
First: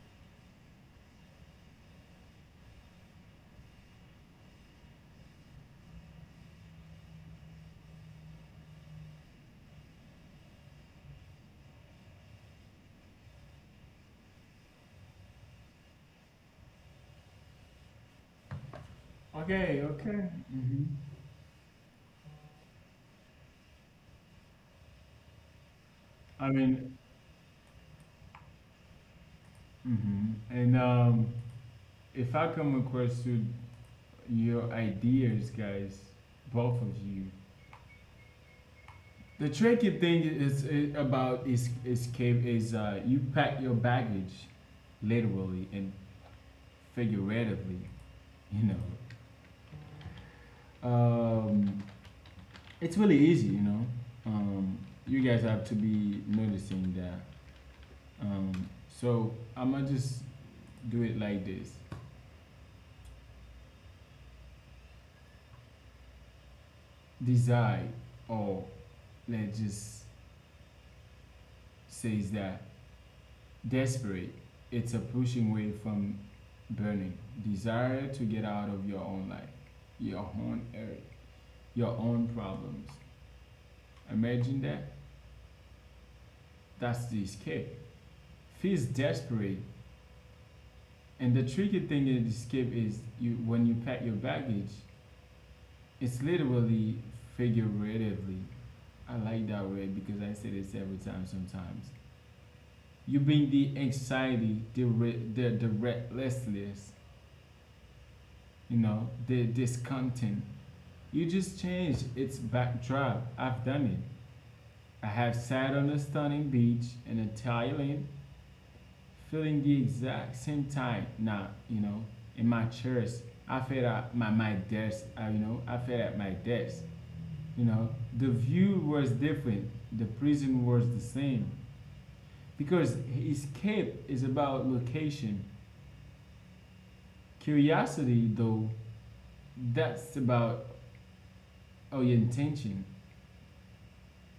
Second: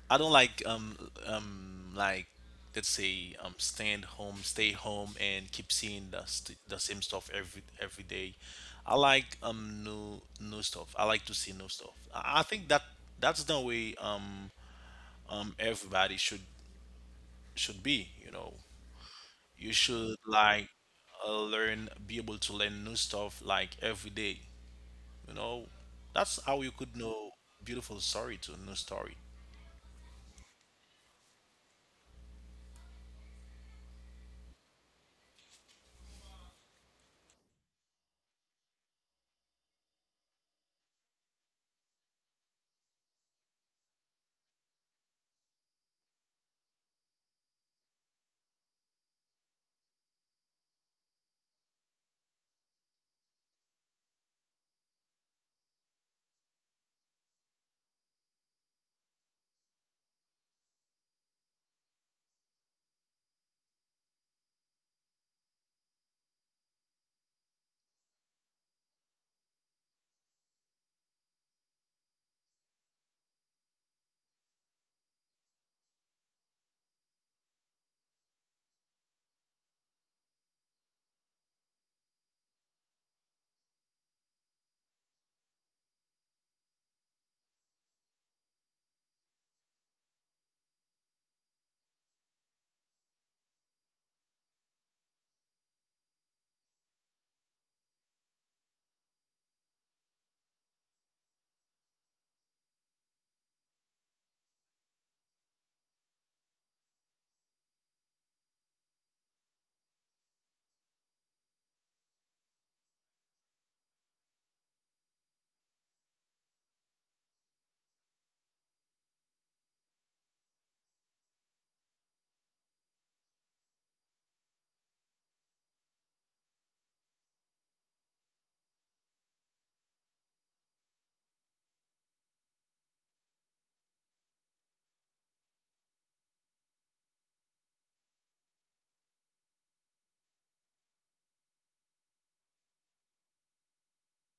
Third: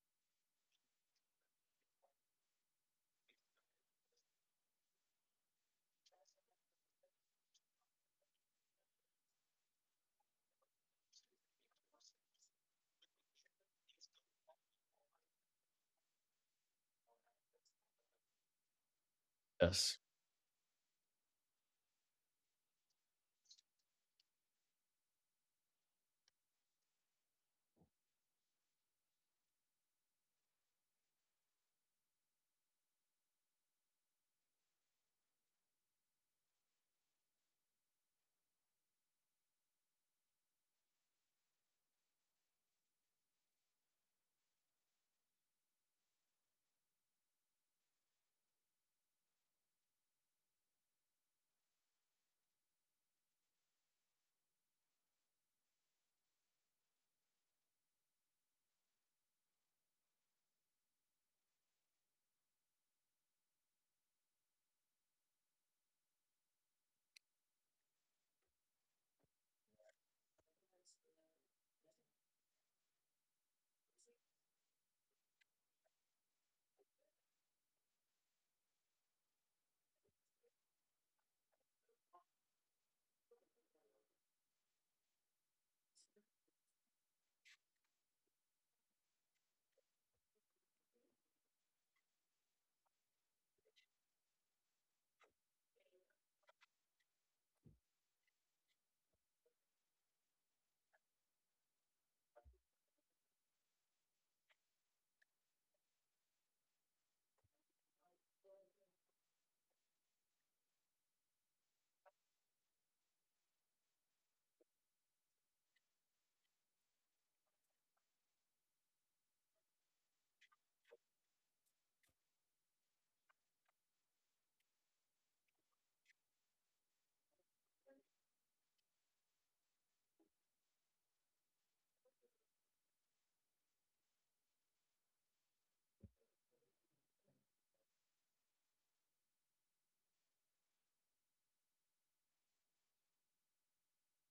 S2: I don't like, like, let's say stand home, stay home, and keep seeing the same stuff every day. I like new stuff. I like to see new stuff. I think that that's the way, everybody should be, you know. You
S1: Okay,
S3: Yes.
S2: should
S1: okay.
S2: like,
S1: Hmm.
S2: learn be able to learn new stuff like every day, you know. That's
S1: I
S2: how you could
S1: mean,
S2: know, beautiful story to new story.
S1: hmm, and if I come across to your ideas, guys, both of you, the tricky thing is about is escape is, you pack your baggage, literally and figuratively. You know, it's really easy. You know, um, you guys have to be noticing that. Um, so I'ma just do it like this: desire, or let's just say that desperate, it's a pushing away from burning desire to get out of your own life, your own earth, your own problems. Imagine that. That's the escape. Feels desperate, and the tricky thing in escape is you when you pack your baggage, it's literally figuratively. I like that word because I say this every time. Sometimes you bring the anxiety, the restlessness, you know, the discontent. You just changed its backdrop. I've done it. I have sat on a stunning beach in Thailand, feeling the exact same time now, you know, in my chairs. I felt at my desk, I, you know, I felt at my desk, you know. The view was different, the prison was the same. Because escape is about location. Curiosity, though, that's about orientation.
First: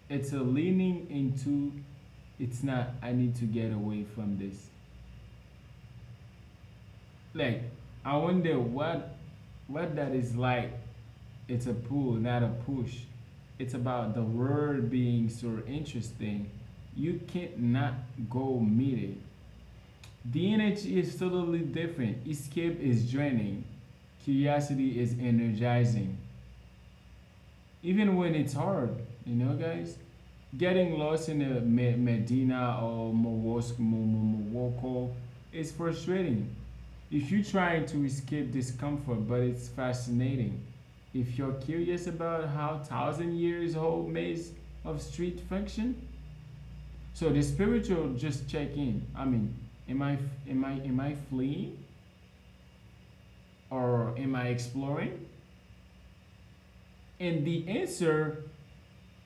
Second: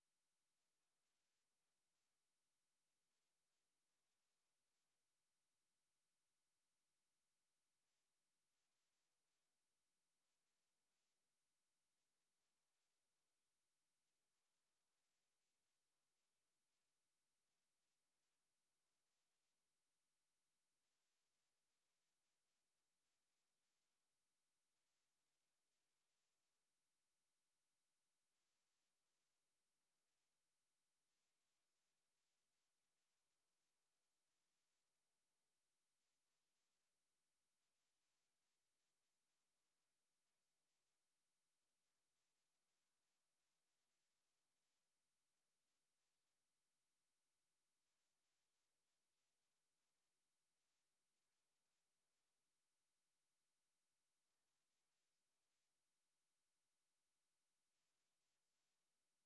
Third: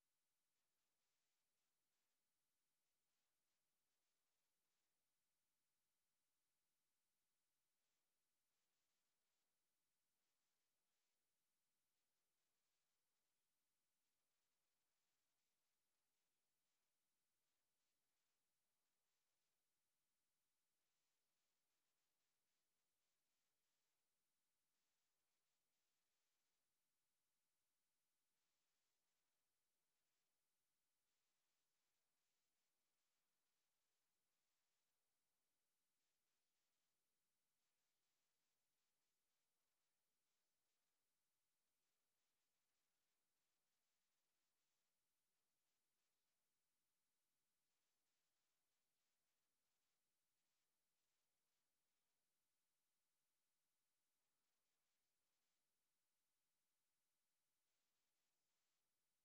S1: It's a leaning into it's not I need to get away from this like I wonder what that is like. It's a pull not a push. It's about the word being so interesting you can't not go meet it. The energy is totally different. Escape is draining, curiosity is energizing even when it's hard, you know, guys, getting lost in a Medina or Morocco is frustrating. If you're trying to escape discomfort, but it's fascinating. If you're curious about how thousand years old maze of street function, so the spiritual just check in. Am I am I fleeing or am I exploring? And the answer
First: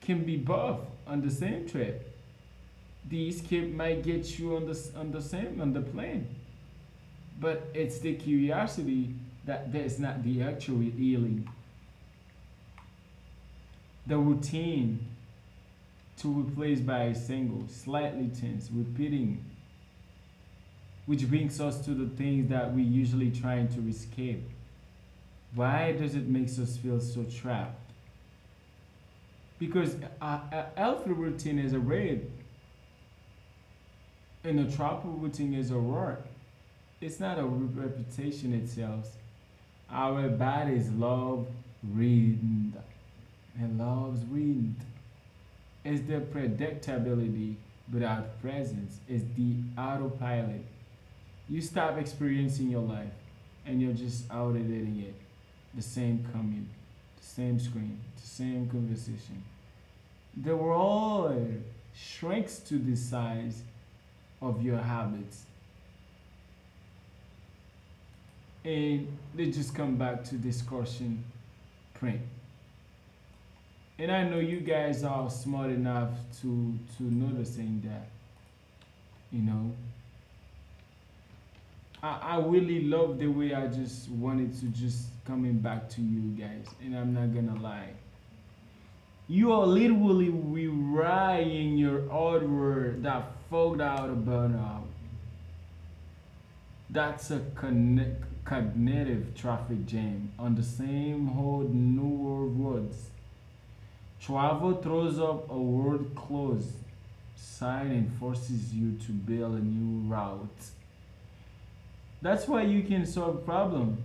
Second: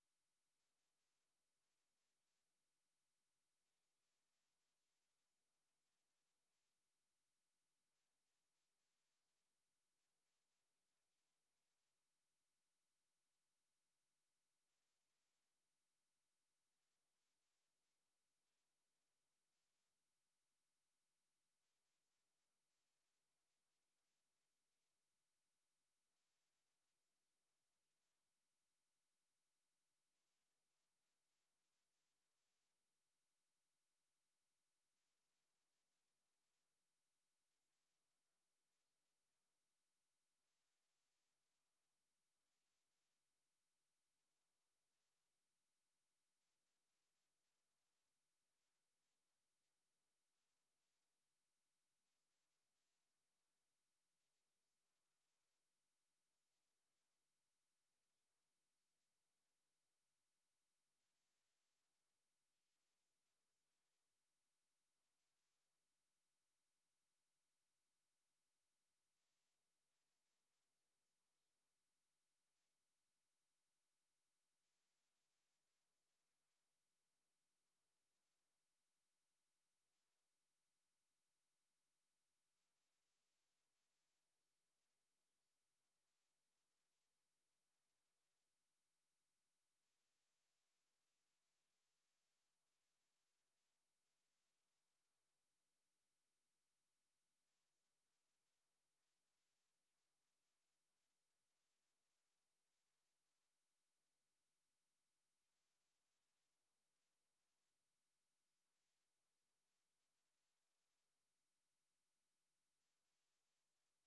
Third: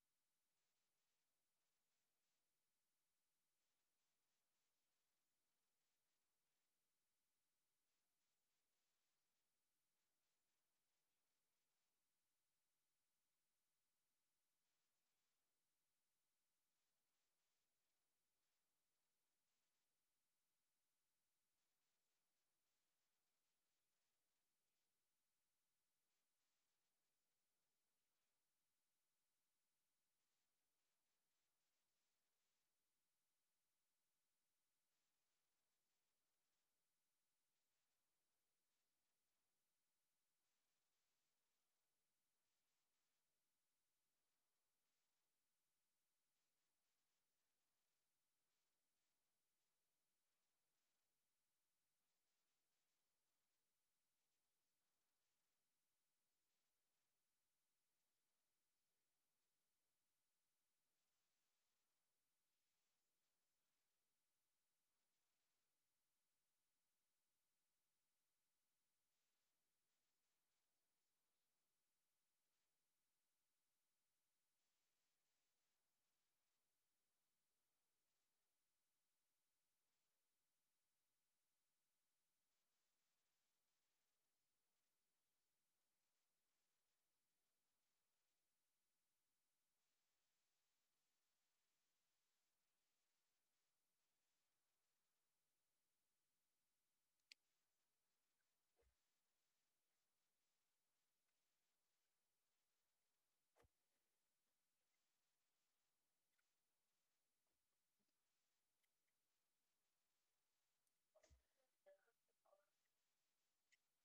S1: can be both on the same trip. These kid might get you on the same on the plane, but it's the curiosity that is not the actual healing. The routine to replace by a single, slightly tense, repeating, which brings us to the things that we usually trying to escape. Why does it make us feel so trapped? Because a healthy routine is a raid, and a trouble routine is a rot. It's not a reputation itself. Our bodies love wind. It loves wind. It's the predictability without presence. It's the autopilot. You stop experiencing your life and you're just out editing it. The same commute, the same screen, the same conversation. The world shrinks to the size of your habits and they just come back to discussion print. And I know you guys are smart enough to noticing that, you know. I really love the way I just wanted to just coming back to you guys, and I'm not gonna lie. You are literally rewriting your artwork that fogged out a burnout. That's a connect, cognitive traffic jam on the same whole new world roads. Chuavo throws up a world-closed sign and forces you to build a new route. That's why you can solve a problem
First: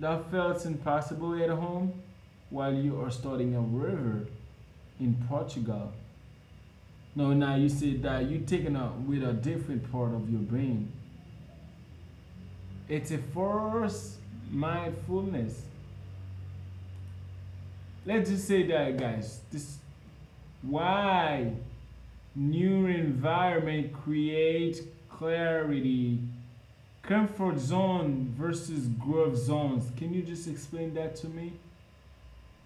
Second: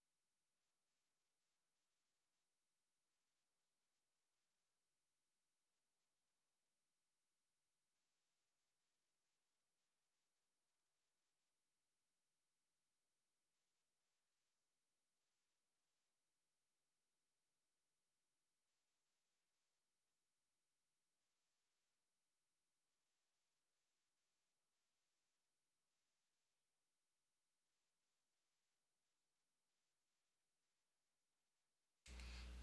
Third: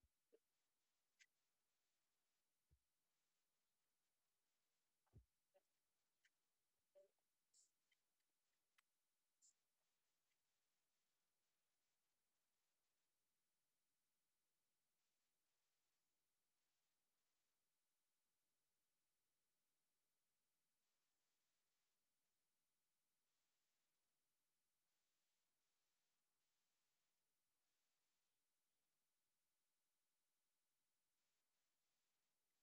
S1: that felt impossible at home while you are studying a river in Portugal. No, now you say that you're taking up with a different part of your brain. It's a forced mindfulness. Let's just say that, guys. This why new environment creates clarity. Comfort zone versus growth zones. Can you just explain that to me?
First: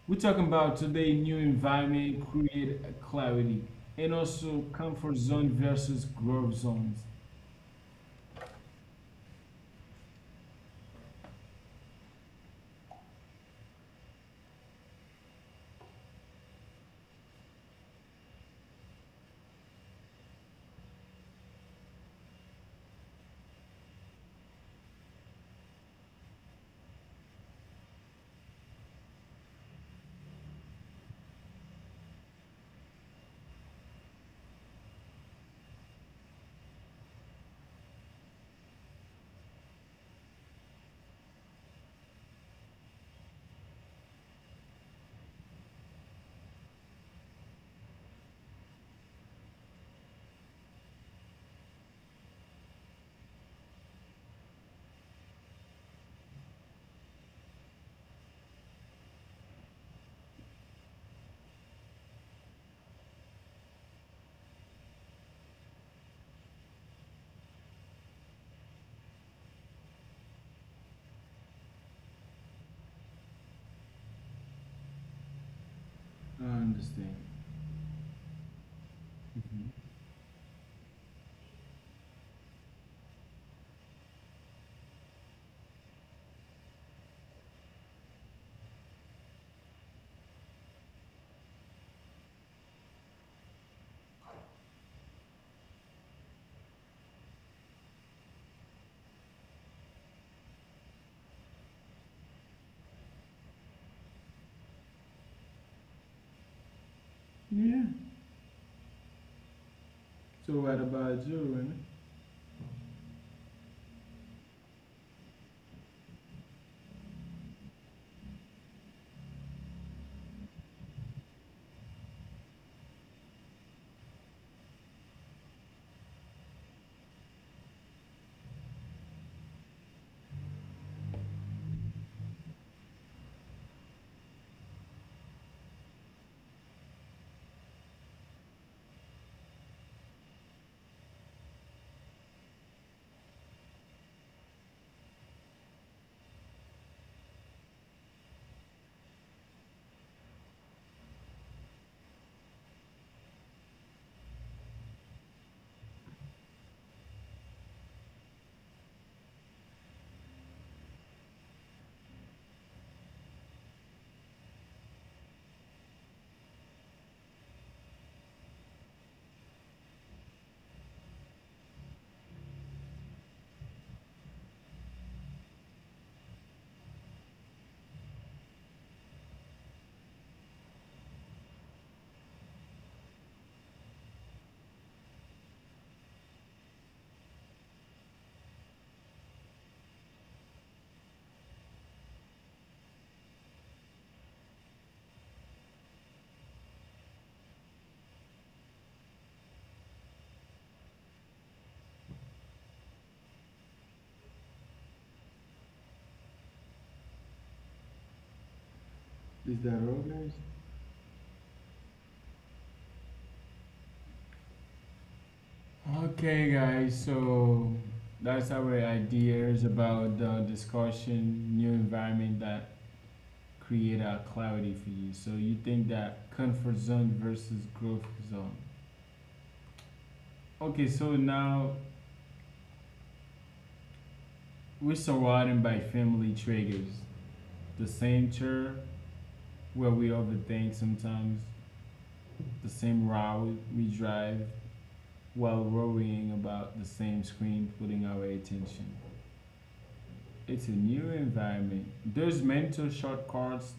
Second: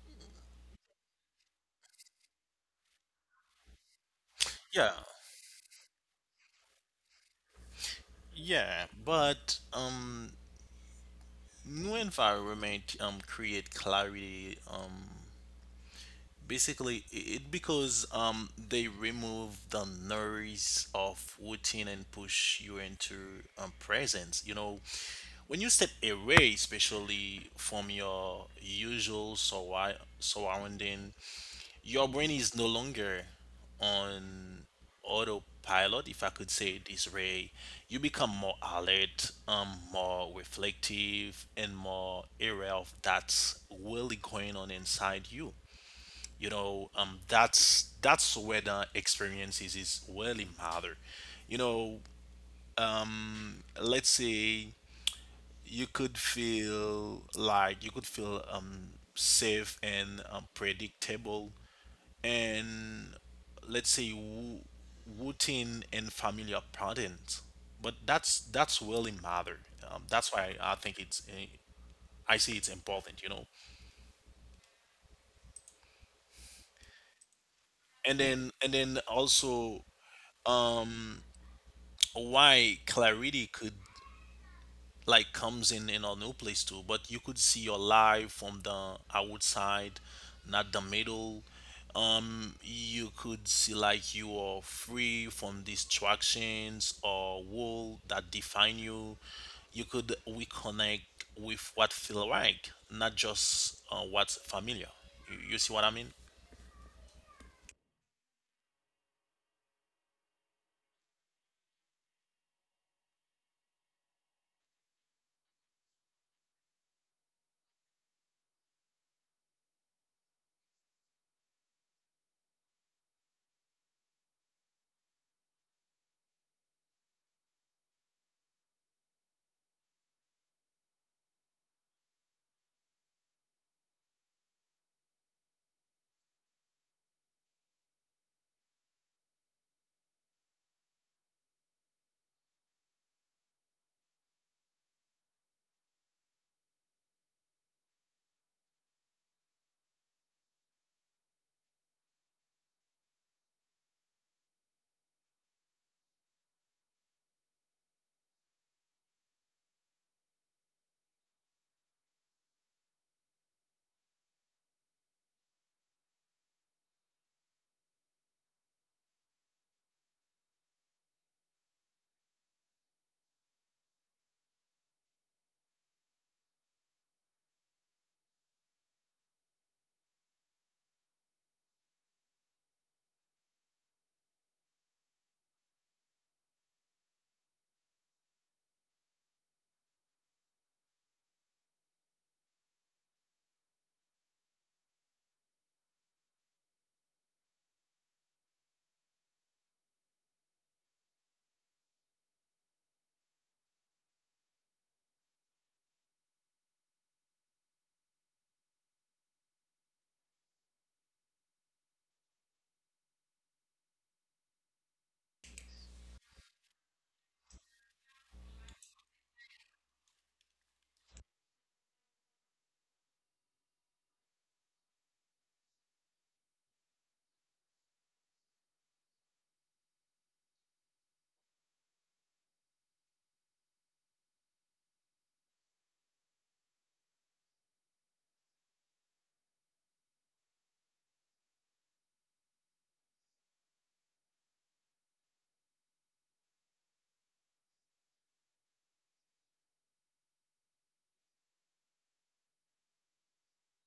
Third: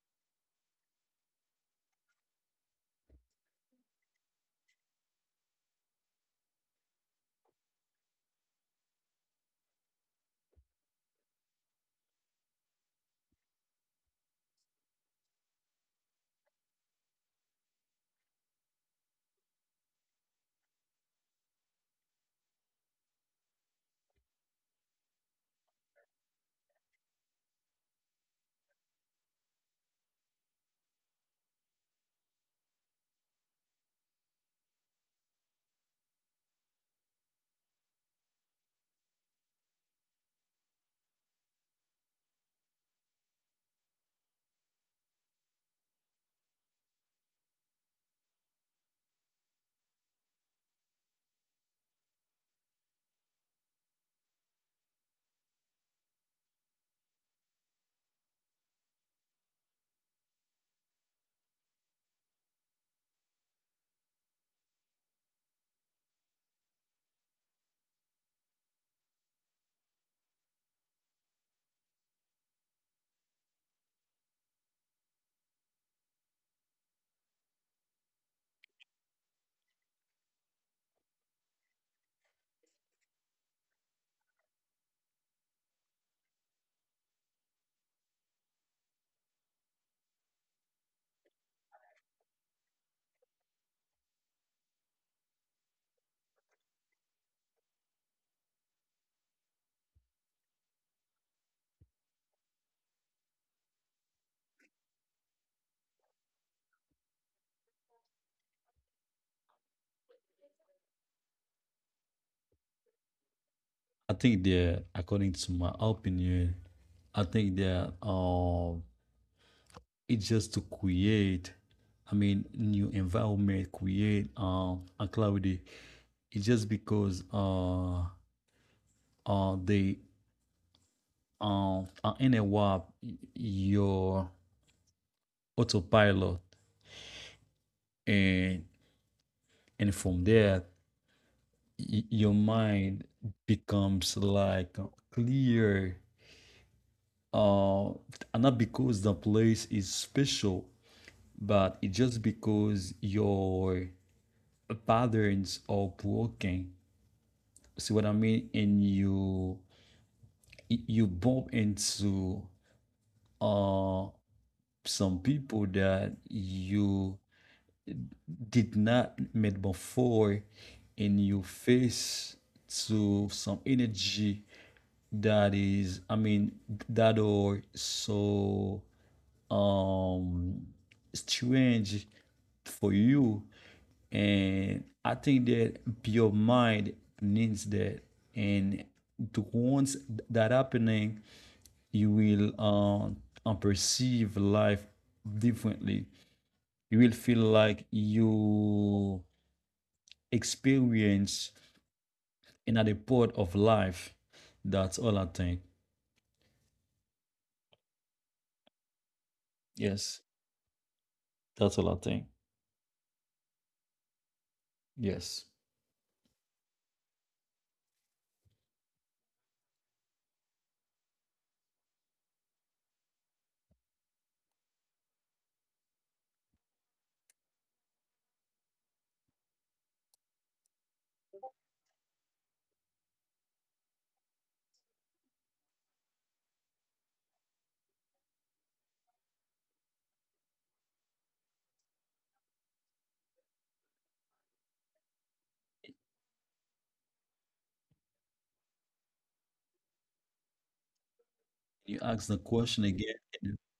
S1: We're talking about today new environment, create clarity, and also
S2: Yeah,
S1: comfort zone versus growth zones.
S2: yeah, but new environment create clarity. Basically, it because they remove the noise of routine and push you into presence. You know, when you step away, especially from your usual surrounding, your brain is no longer on autopilot, if I could say it this way. You become more alert, more reflective, and more aware of that's really going on inside you. You know, that's where the experiences is really matter, you know. Let's say, you could feel safe and, predictable, and let's say routine and familiar patterns, but that's really matter. That's why I think it's, I see it's important, you know.
S1: I understand.
S2: And then,
S1: Mhm.
S2: also why clarity could like comes in a new place too, but you could see your life from the outside, not the middle. You could see like you are free from distractions or world that define you. You could reconnect with what feel right, not just what's familiar. You see what I mean?
S1: Yeah. So what about you, Rene?
S3: I think they're, according to my opinion, I think that it's just to create, I mean, new environment, create a clarity. It's just because they um in a NWAP, your autopilot, and and from there your mind becomes like clear. Uh, and not because the place is special, but it's just because your patterns are broken. See what I mean? And you bump into uh some people that you did not met before and you face to some energy that is, I mean, that are so um strange for you. And I think that your mind needs that. And to once that happening, you will perceive life differently. You will feel like you experience in at the part of life. That's all I think.
S1: Is that all,
S3: Yes,
S1: guys?
S3: that's all I think. Yes.
S1: Okay, guys. So that's our ideas about the discussion, new environment that create out clarity for you. So you think that comfort zone versus growth zone. Okay, so now we're surrounded by family triggers. The same chair where we overthink sometimes, the same route we drive while worrying about the same screen putting our attention. It's a new environment.
S3: You ask the
S1: There's
S3: question
S1: mental
S3: again. And
S1: shortcuts.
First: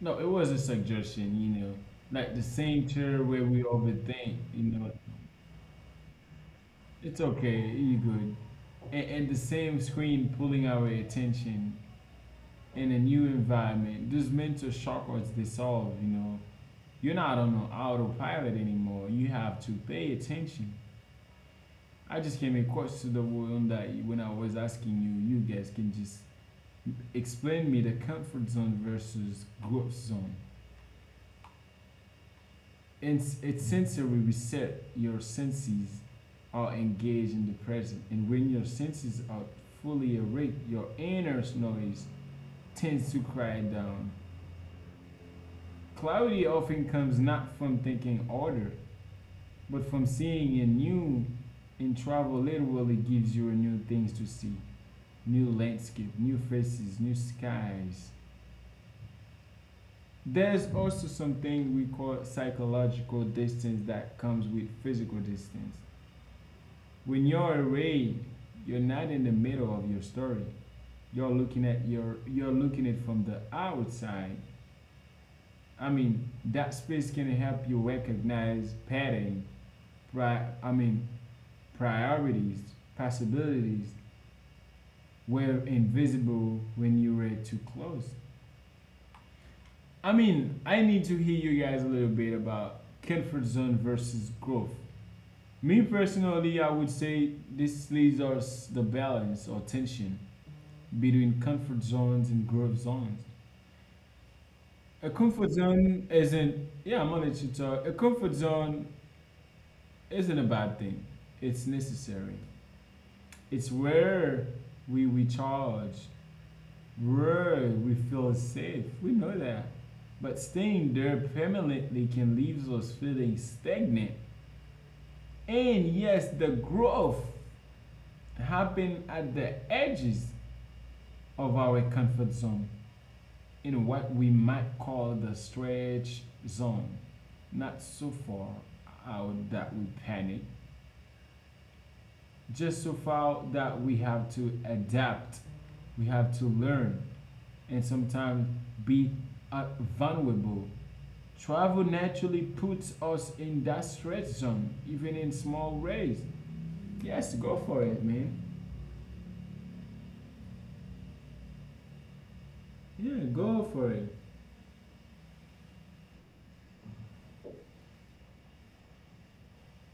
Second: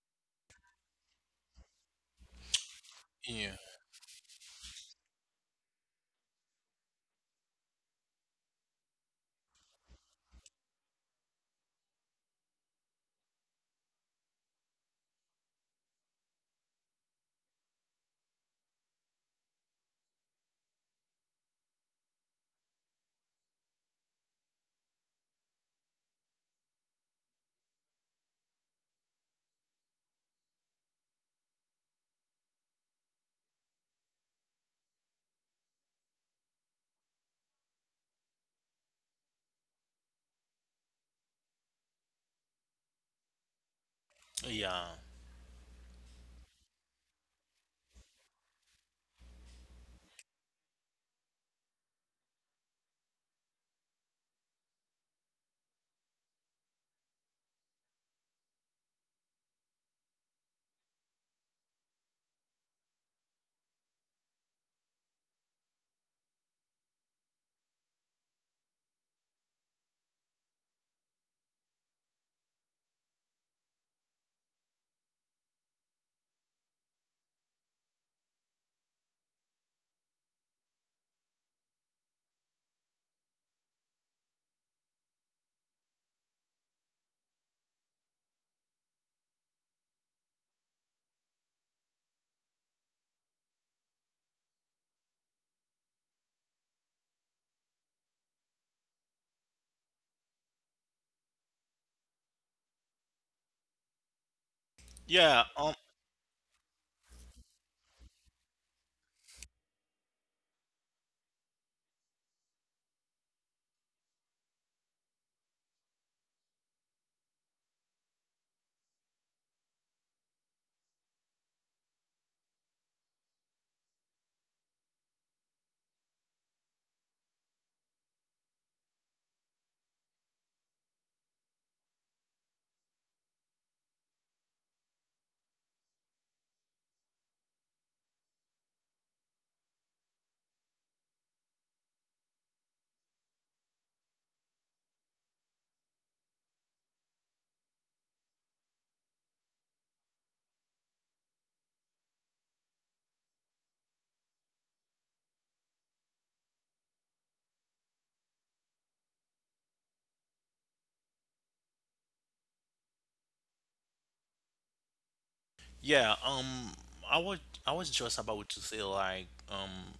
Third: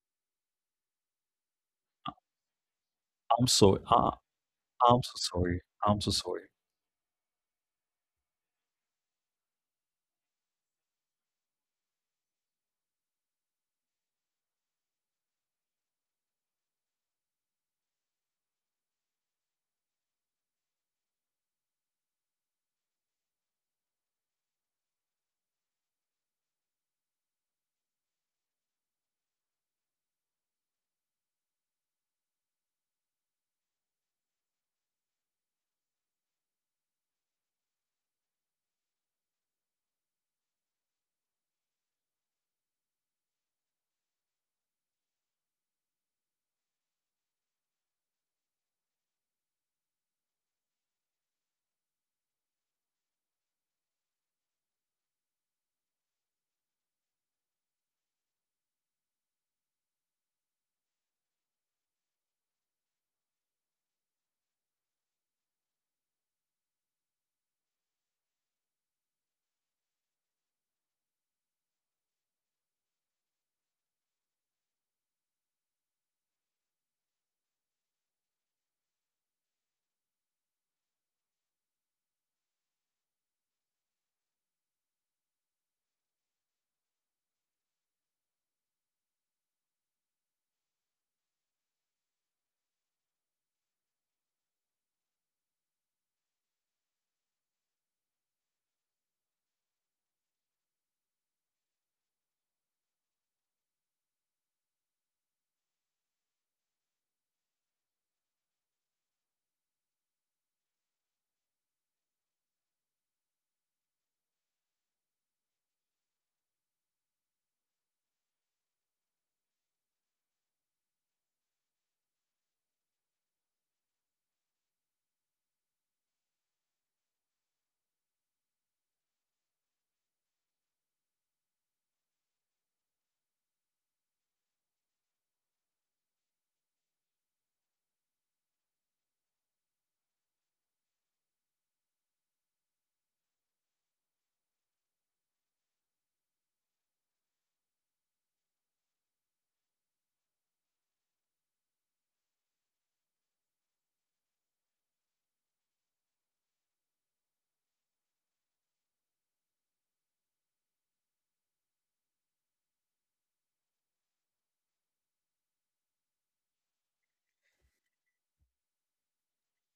S1: No, it was a suggestion, you know. Like the same chair where
S3: I'm
S2: Yeah.
S1: we
S3: sorry. I,
S1: overthink, you know.
S3: I'm so sorry. I'm so sorry.
S1: It's okay, you good. And the same screen pulling our attention in a new environment, those mental shortcuts dissolve, you know. You're not on an autopilot anymore. You have to pay attention. I just came across to the one that when I was asking you, you guys can just explain me the comfort zone versus growth zone. And it's sensory reset. Your senses are engaged in the present, and when your senses are fully awake, your inner noise tends to cry down.
S2: Yeah,
S1: Clarity often comes not from thinking order, but from seeing a new, and travel literally gives you new things to see new landscape, new faces, new skies. There's also something we call psychological distance that comes with physical distance. When you're away, you're not in the middle of your story. You're looking at it from the outside. I mean, that space can help you recognize pattern, I mean, priorities, possibilities were invisible when you were too close. I mean, I need to hear you guys a little bit about comfort zone versus growth. Me personally, I would say this leaves us the balance or tension between comfort zones and growth zones. A
S2: yeah,
S1: comfort zone isn't, yeah, I'm gonna let you talk. A comfort zone isn't a bad thing. It's necessary. It's where we recharge, where we feel safe. We know that. But staying there permanently can leave us feeling stagnant. And yes, the growth happens at the edges of our comfort zone in what we might call the stretch zone. Not so far out that we panic, just so far that we have to adapt, we have to learn, and sometimes be uh, vulnerable. Travel naturally puts us in that stretch zone even in small ways. Yes, go for it, man. Yeah, go for it.
S2: yeah, i was I was just about to say, like,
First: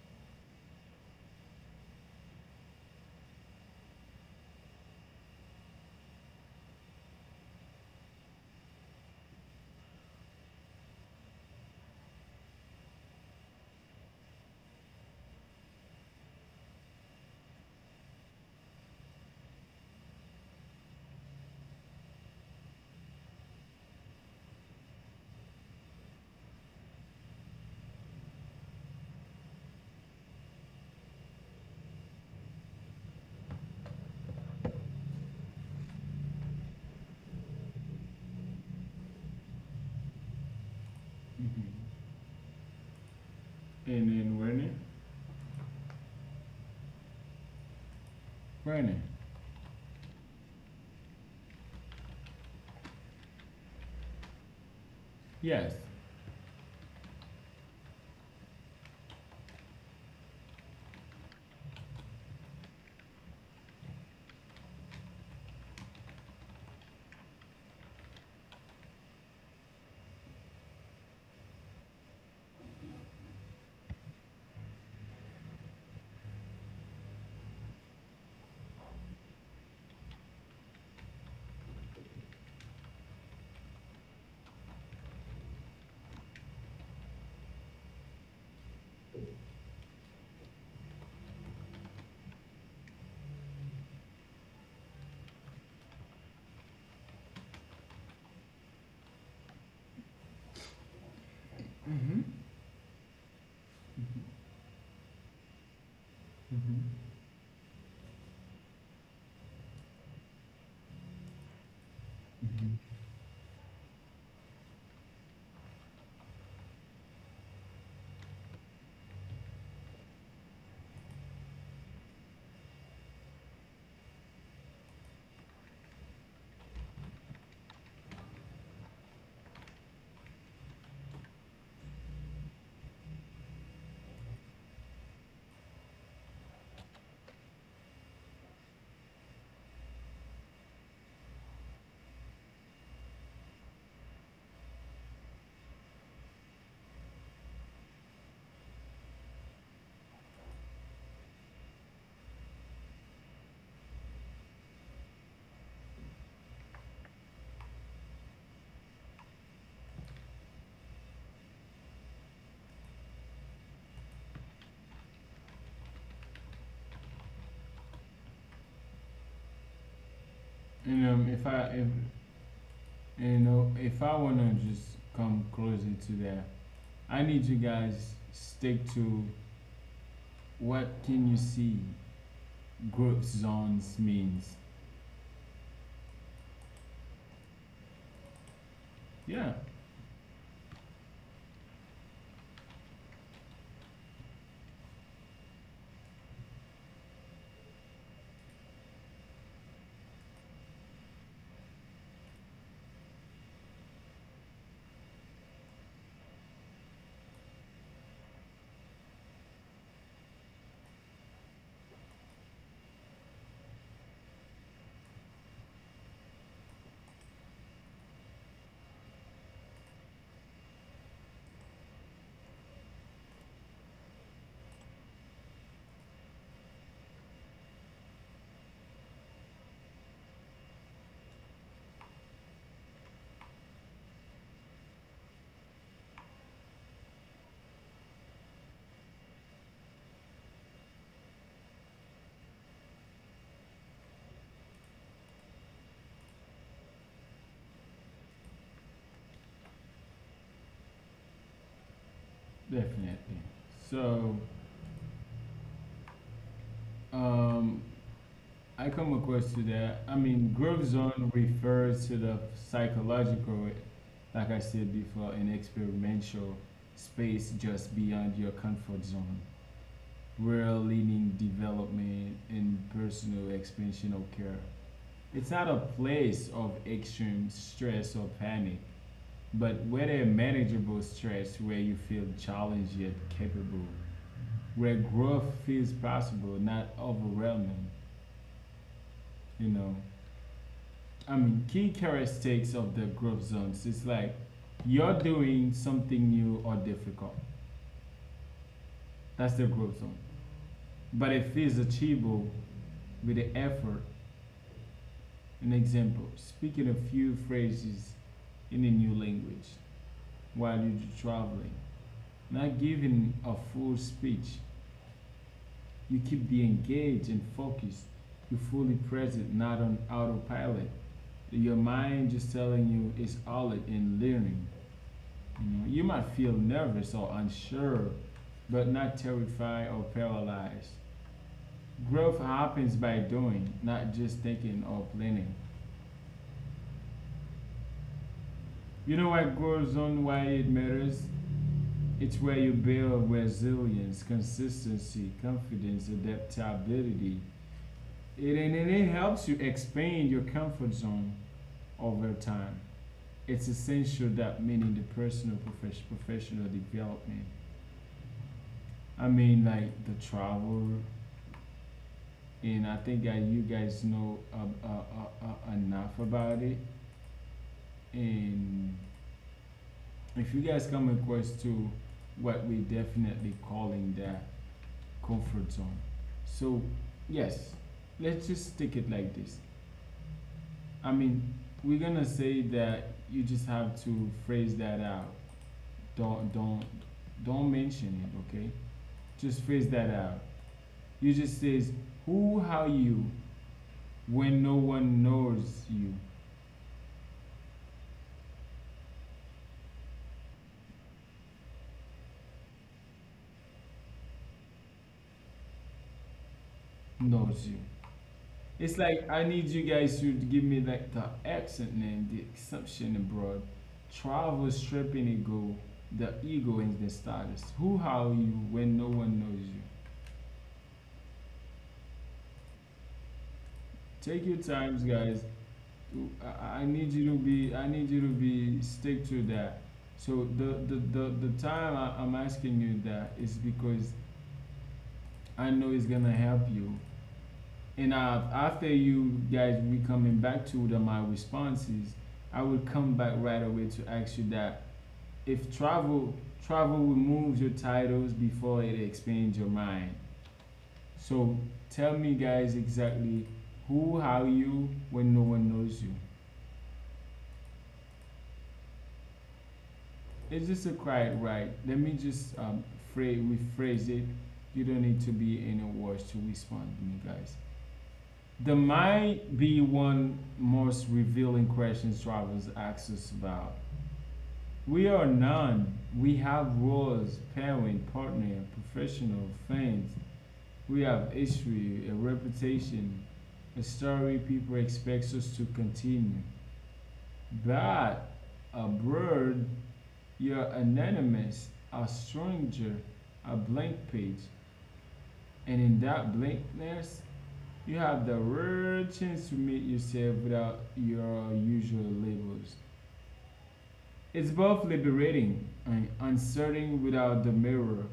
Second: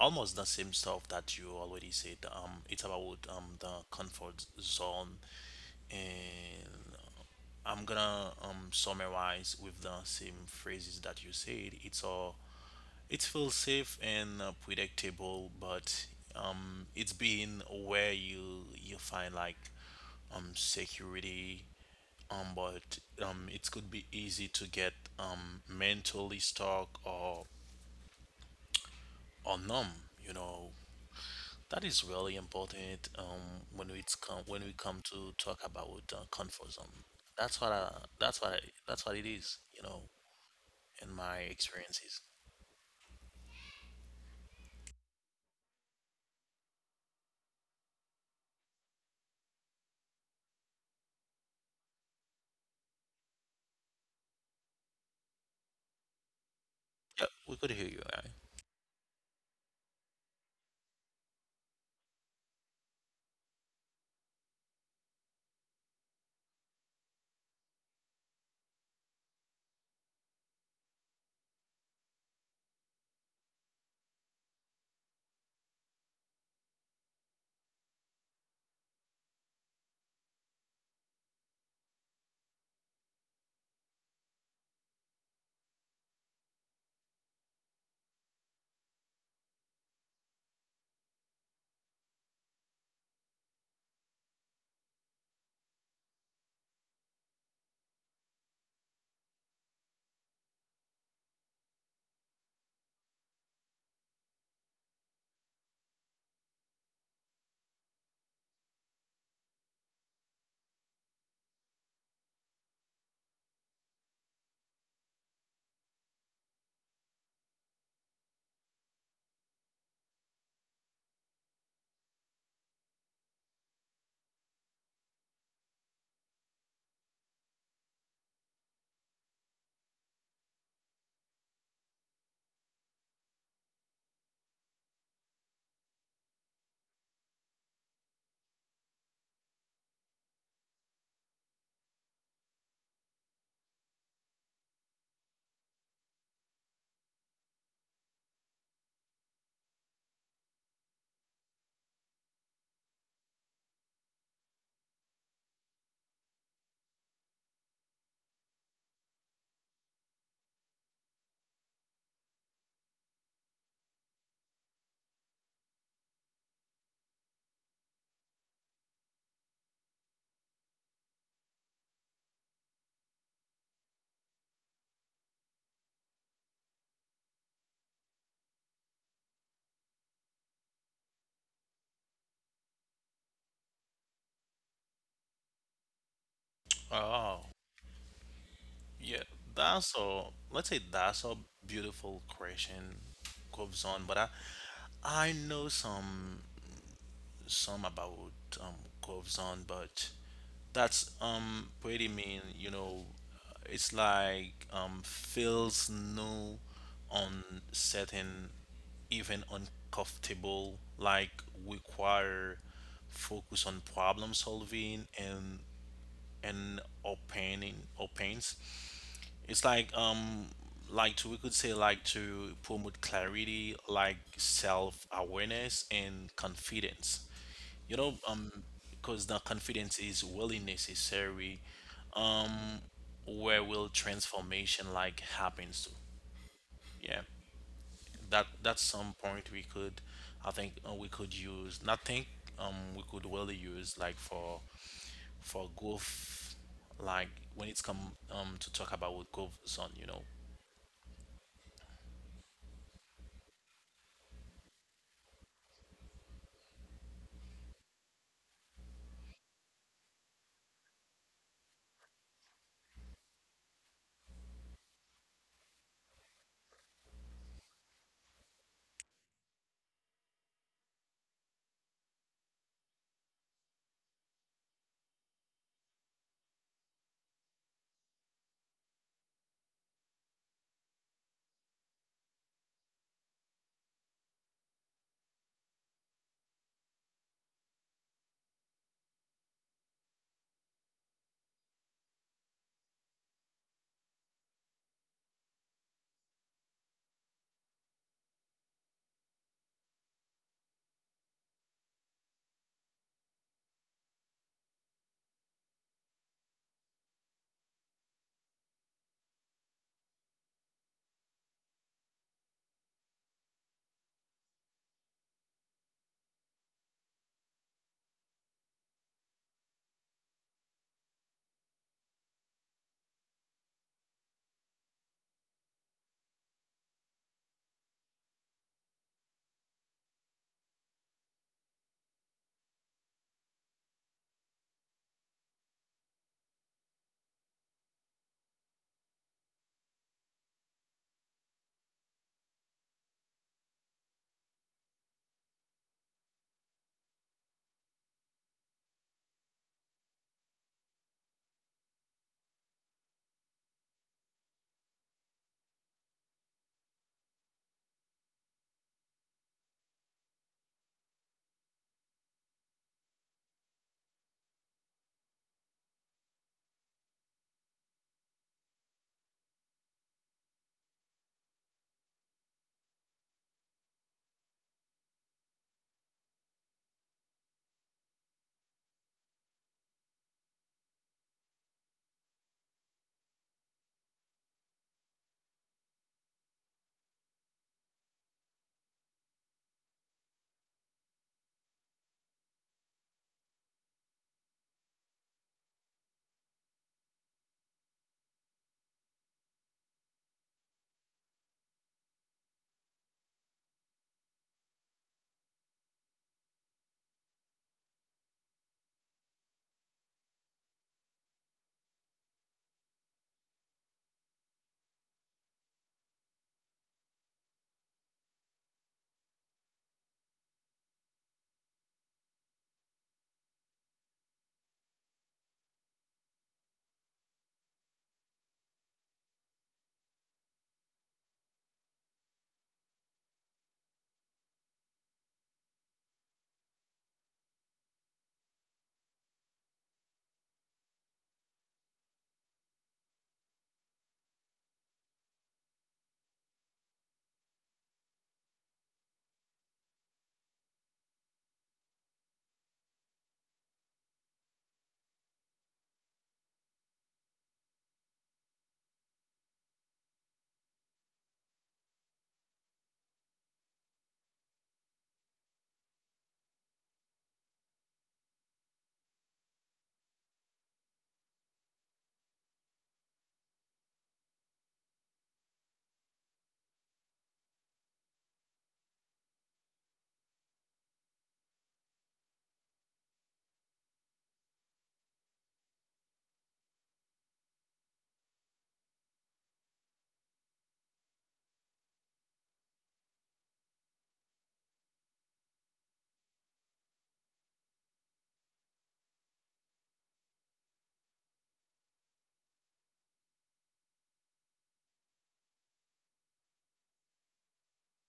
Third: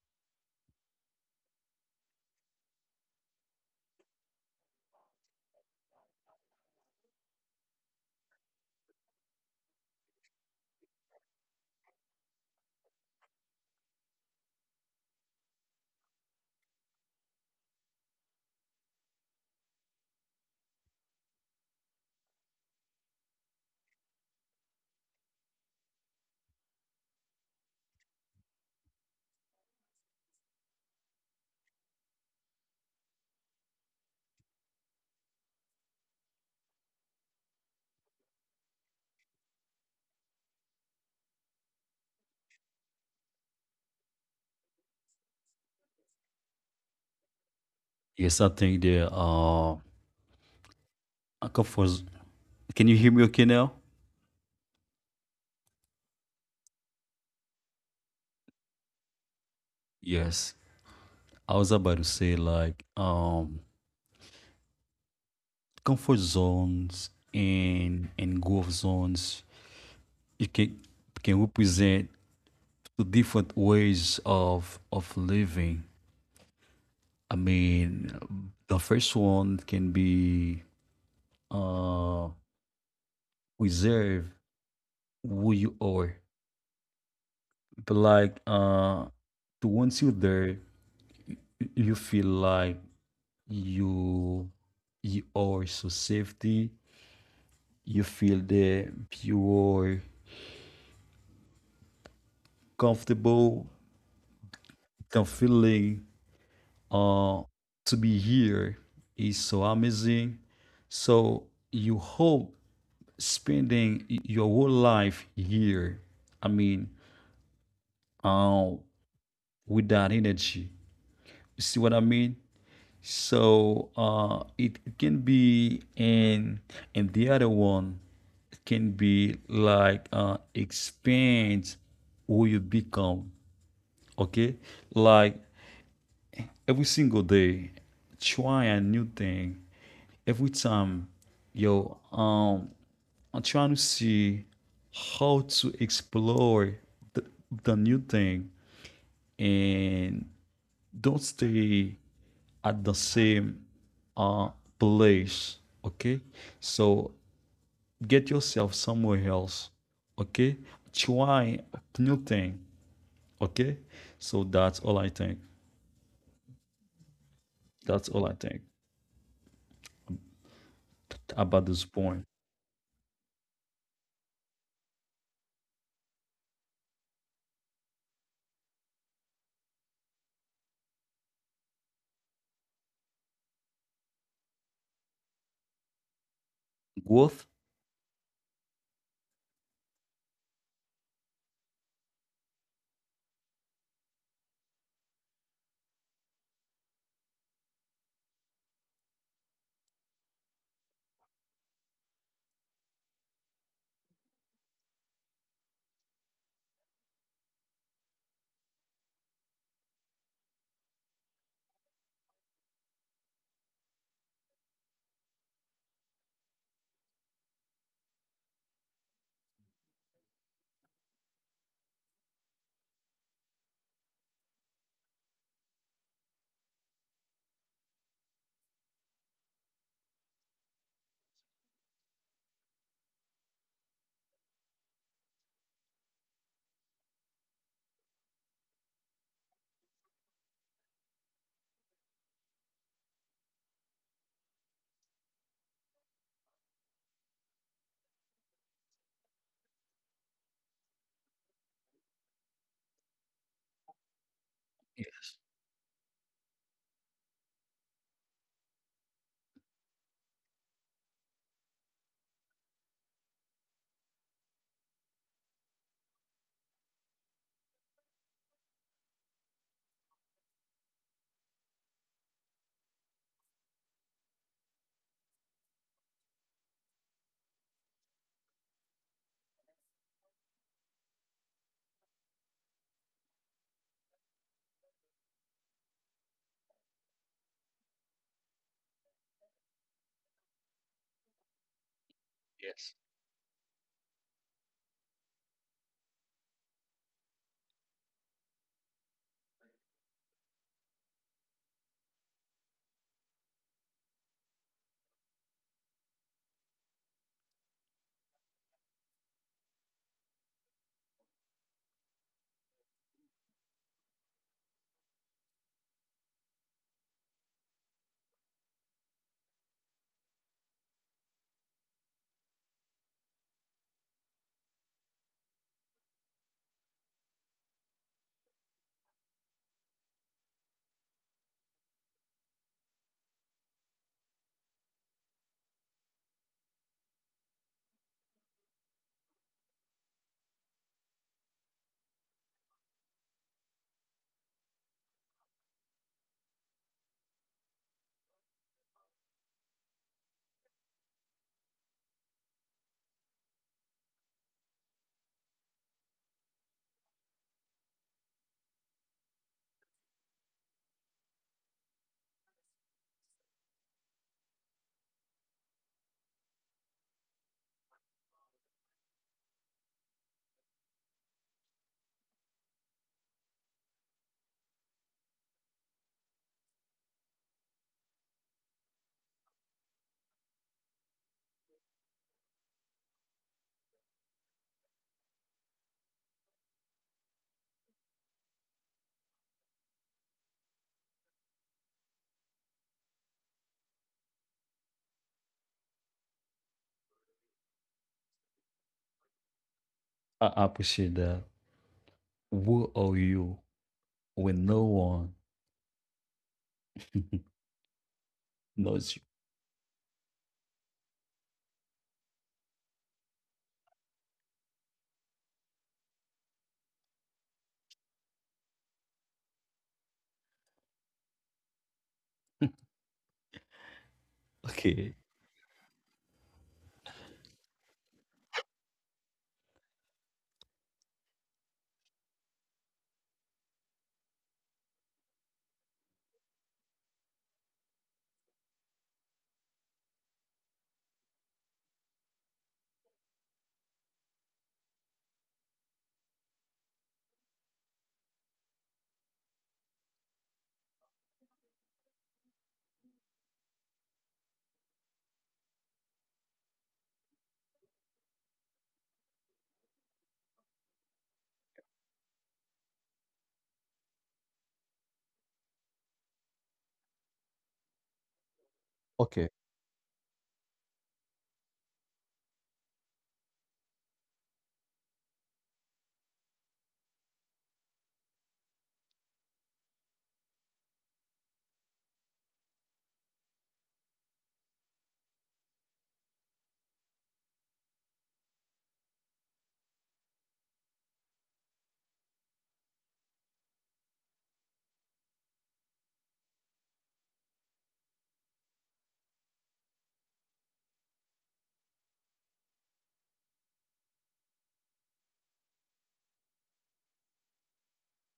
S2: almost the same stuff that you already said. It's about the comfort zone, and I'm gonna summarize with the same phrases that you said. It's all, it feels safe and, predictable, but it's being where you find like security, but it could be easy to get mentally stuck or numb, you know. That is really important, when we come to talk about comfort zone. That's what I, that's what I, that's what it is, you know, in my
S1: Mm-hmm.
S2: experiences.
S1: And then learning,
S3: Yes, I think
S1: learning,
S3: the I come for. Can you hear me okay now?
S1: yes.
S2: Yeah, we could hear you, right?
S3: Yes. I was about to say like comfort zones and growth zones. It can represent the different ways of living, I mean, the first one can be uh reserve who you are. But like to once you're there, you feel like you you are so safety. You feel that you are comfortable. The feeling
S1: Mm-hmm.
S3: uh to be here is so amazing. So you hope spending your whole life here. I mean, uh, with that energy. You see what I mean? So it can be and the other one can be like expand who you become. Okay, like every single day, try a new thing. Every time, yo, I'm trying to see how to explore the, the new thing and don't stay at the same uh, place. Okay, so get yourself somewhere else, okay, try new thing, okay, so that's all I think, that's all I think
S1: And if
S3: about
S1: I
S3: this
S1: if
S3: point.
S1: you know, if I want to just come closer to that, I need you guys stick to what can you see growth zones means?
S3: Growth.
S2: Oh, yeah.
S1: Yeah,
S2: That's a, let's say, that's a beautiful question goes on, but I know some about, um goes on, but that's pretty mean, you know. It's like feels new, uncertain, even uncomfortable. Like require focus on problem solving and opening opens. It's like to, we could say like to promote clarity, like self awareness and confidence. You know, because the confidence is really necessary where will transformation like happens to yeah that that's some point we could I think we could use not think we could really use like for growth like when it's come to talk about with growth zone, you know?
S1: definitely. So um, I come across to that. I mean, growth zone refers to the psychological, like I said before, an experimental space just beyond your comfort zone, where learning, development, and personal expansion occur. It's not a place of extreme stress or panic. But with a manageable stress where you feel challenged yet capable, where growth feels possible, not overwhelming, you know. I mean, key
S3: Yes.
S1: characteristics of the growth zones is like you're doing something new or difficult. That's the growth zone. But it feels achievable with the effort. An example, speaking a few phrases in a new language while you're traveling, not giving a full speech. You keep the engaged and focused. You're fully present, not on autopilot. Your mind just telling you it's all it in learning. You know, you might feel nervous or unsure, but not terrified or paralyzed. Growth happens by doing, not just thinking or planning. You know what goes on, why it matters? It's where you build resilience, consistency, confidence, adaptability. It, and it helps you expand your comfort zone over time. It's essential that meaning the personal profession, professional development. I mean, like the travel, and I think that you guys know enough about it. And if you guys come across to what we definitely calling the comfort zone, so yes, let's just stick it like this. I mean, we're gonna say that you just have to phrase that out. Don't don't don't mention it, okay? Just phrase that out. You just says who, how you, when no one knows you,
S3: I appreciate that. Who are you when no one
S1: knows you.
S3: knows
S1: It's like I need you guys to give me like the accent name, the assumption abroad, travel stripping ego, the ego and the status. Who, how you, when no one knows you.
S3: you?
S1: Take your
S3: Okay.
S1: times, guys. I need you to be. I need you to be stick to that. So the time I'm asking you that is because I know it's gonna help you. And after you guys we coming back to the my responses, I will come back right away to ask you that if travel removes your titles before it expands your mind. So tell me guys exactly who, how you when no one knows you. It's just a quiet right. Let me just phrase, rephrase it. You don't need to be in a rush to respond to me guys. There
S3: Okay.
S1: might be one most revealing question travelers ask us about. We are none. We have roles, parent, partner, professional, fans. We have history, a reputation, a story people expect us to continue. But abroad, you're anonymous, a stranger, a blank page, and in that blankness, you have the rare chance to meet yourself without your usual labels. It's both liberating and uncertain without the mirror.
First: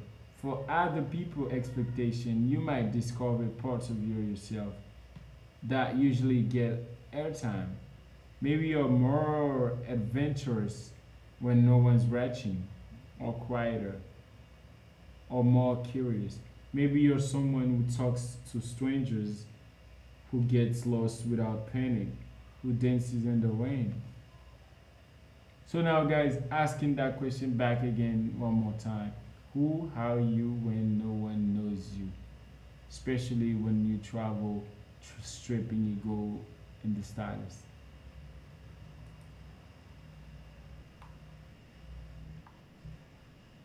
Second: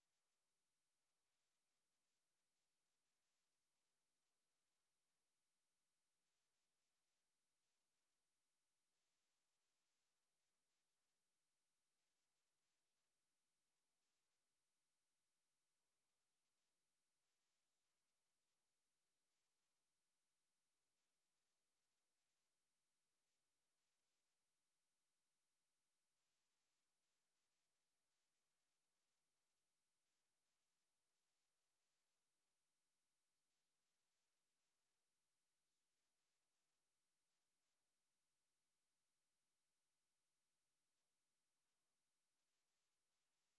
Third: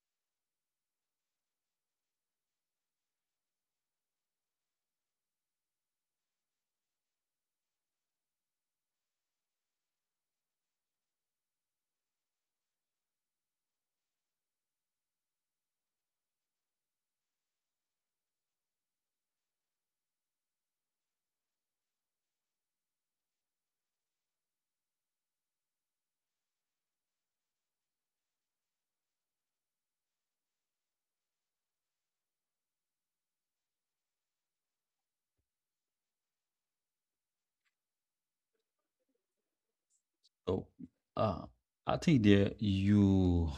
S1: For other people' expectation, you might discover parts of your yourself that usually get airtime. Maybe you're more adventurous when no one's watching, or quieter, or more curious. Maybe you're someone who talks to strangers who gets lost without panic, who dances in the rain. So now, guys, asking that question back again one more time. Who are you when no one knows you? Especially when you travel, stripping ego in the stylist.
S3: So uh I think that you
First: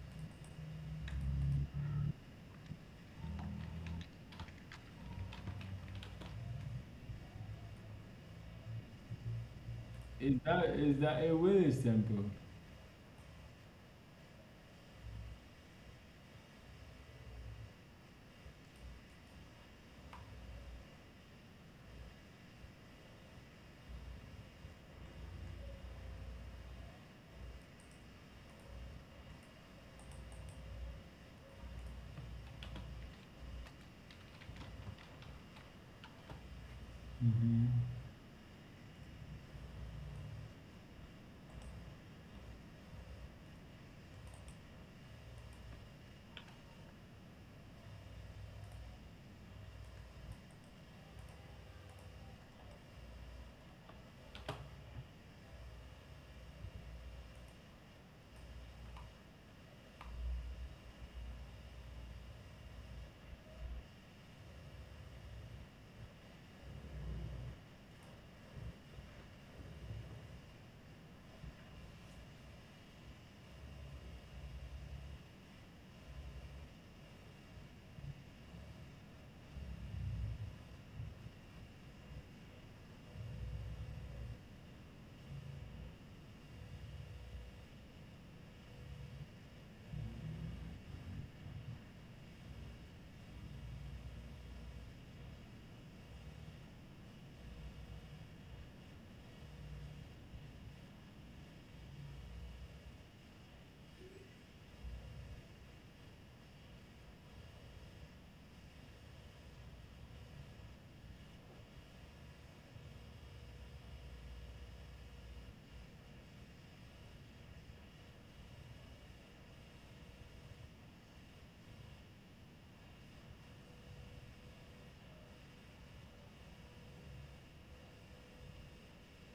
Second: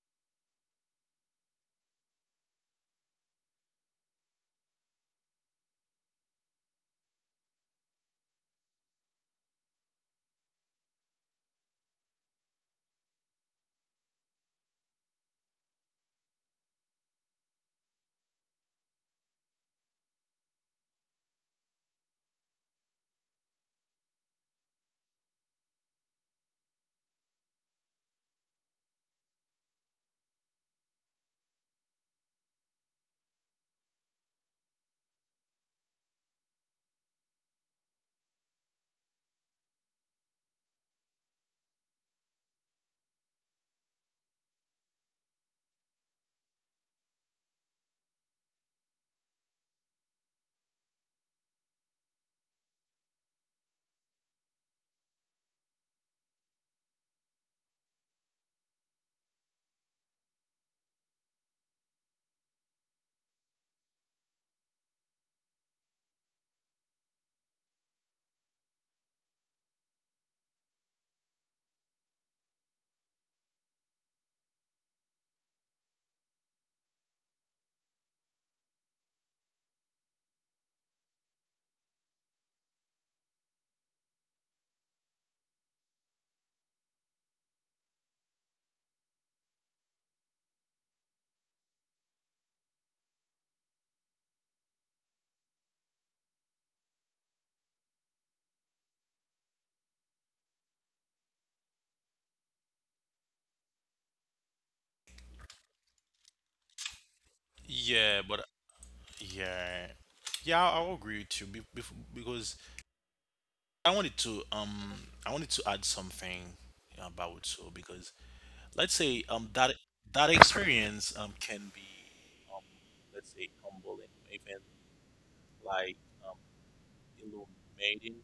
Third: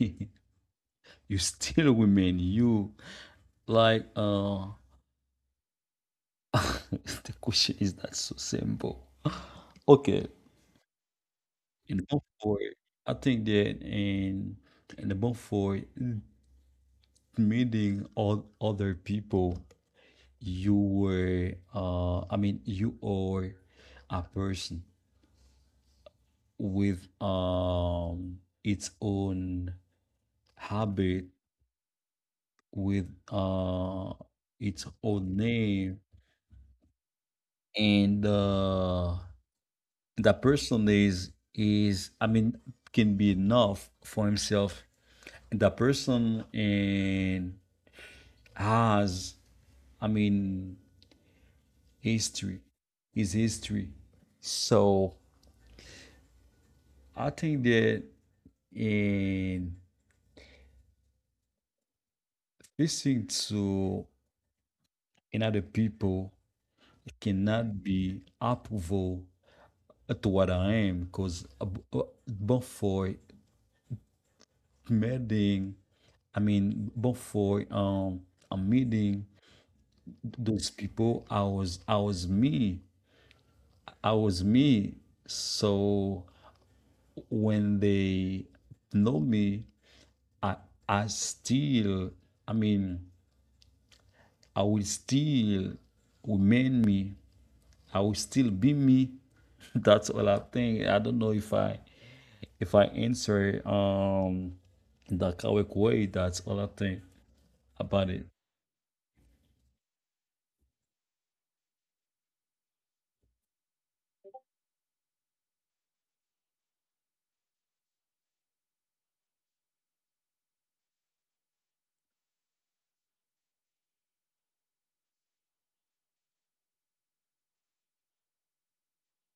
S3: You still women, you like the question is not so simple. Okay.
S1: Is that, is that it really
S3: In the month
S1: simple?
S3: for, I think that in the month for meeting all other people, you were I mean you are a person with its own habit, with uh its own name.
S1: Hmm.
S3: And that person is, I mean, can be enough for himself. The person and has, I mean, history, his history. So I think that in listening to another people cannot be approval to what I am because before meeting, I mean before a meeting those people, I was me. So when they know me, i I still, I mean, I will still remain me, I will still be me. That's all I think. I don't know if I answer the correct way. That's all I think about it.
S2: Yeah, but yeah, yeah, I will agree with you because I wanted to I wanted to add something about so because let's say that that experience can be um let's say humbling even, like um illuminating,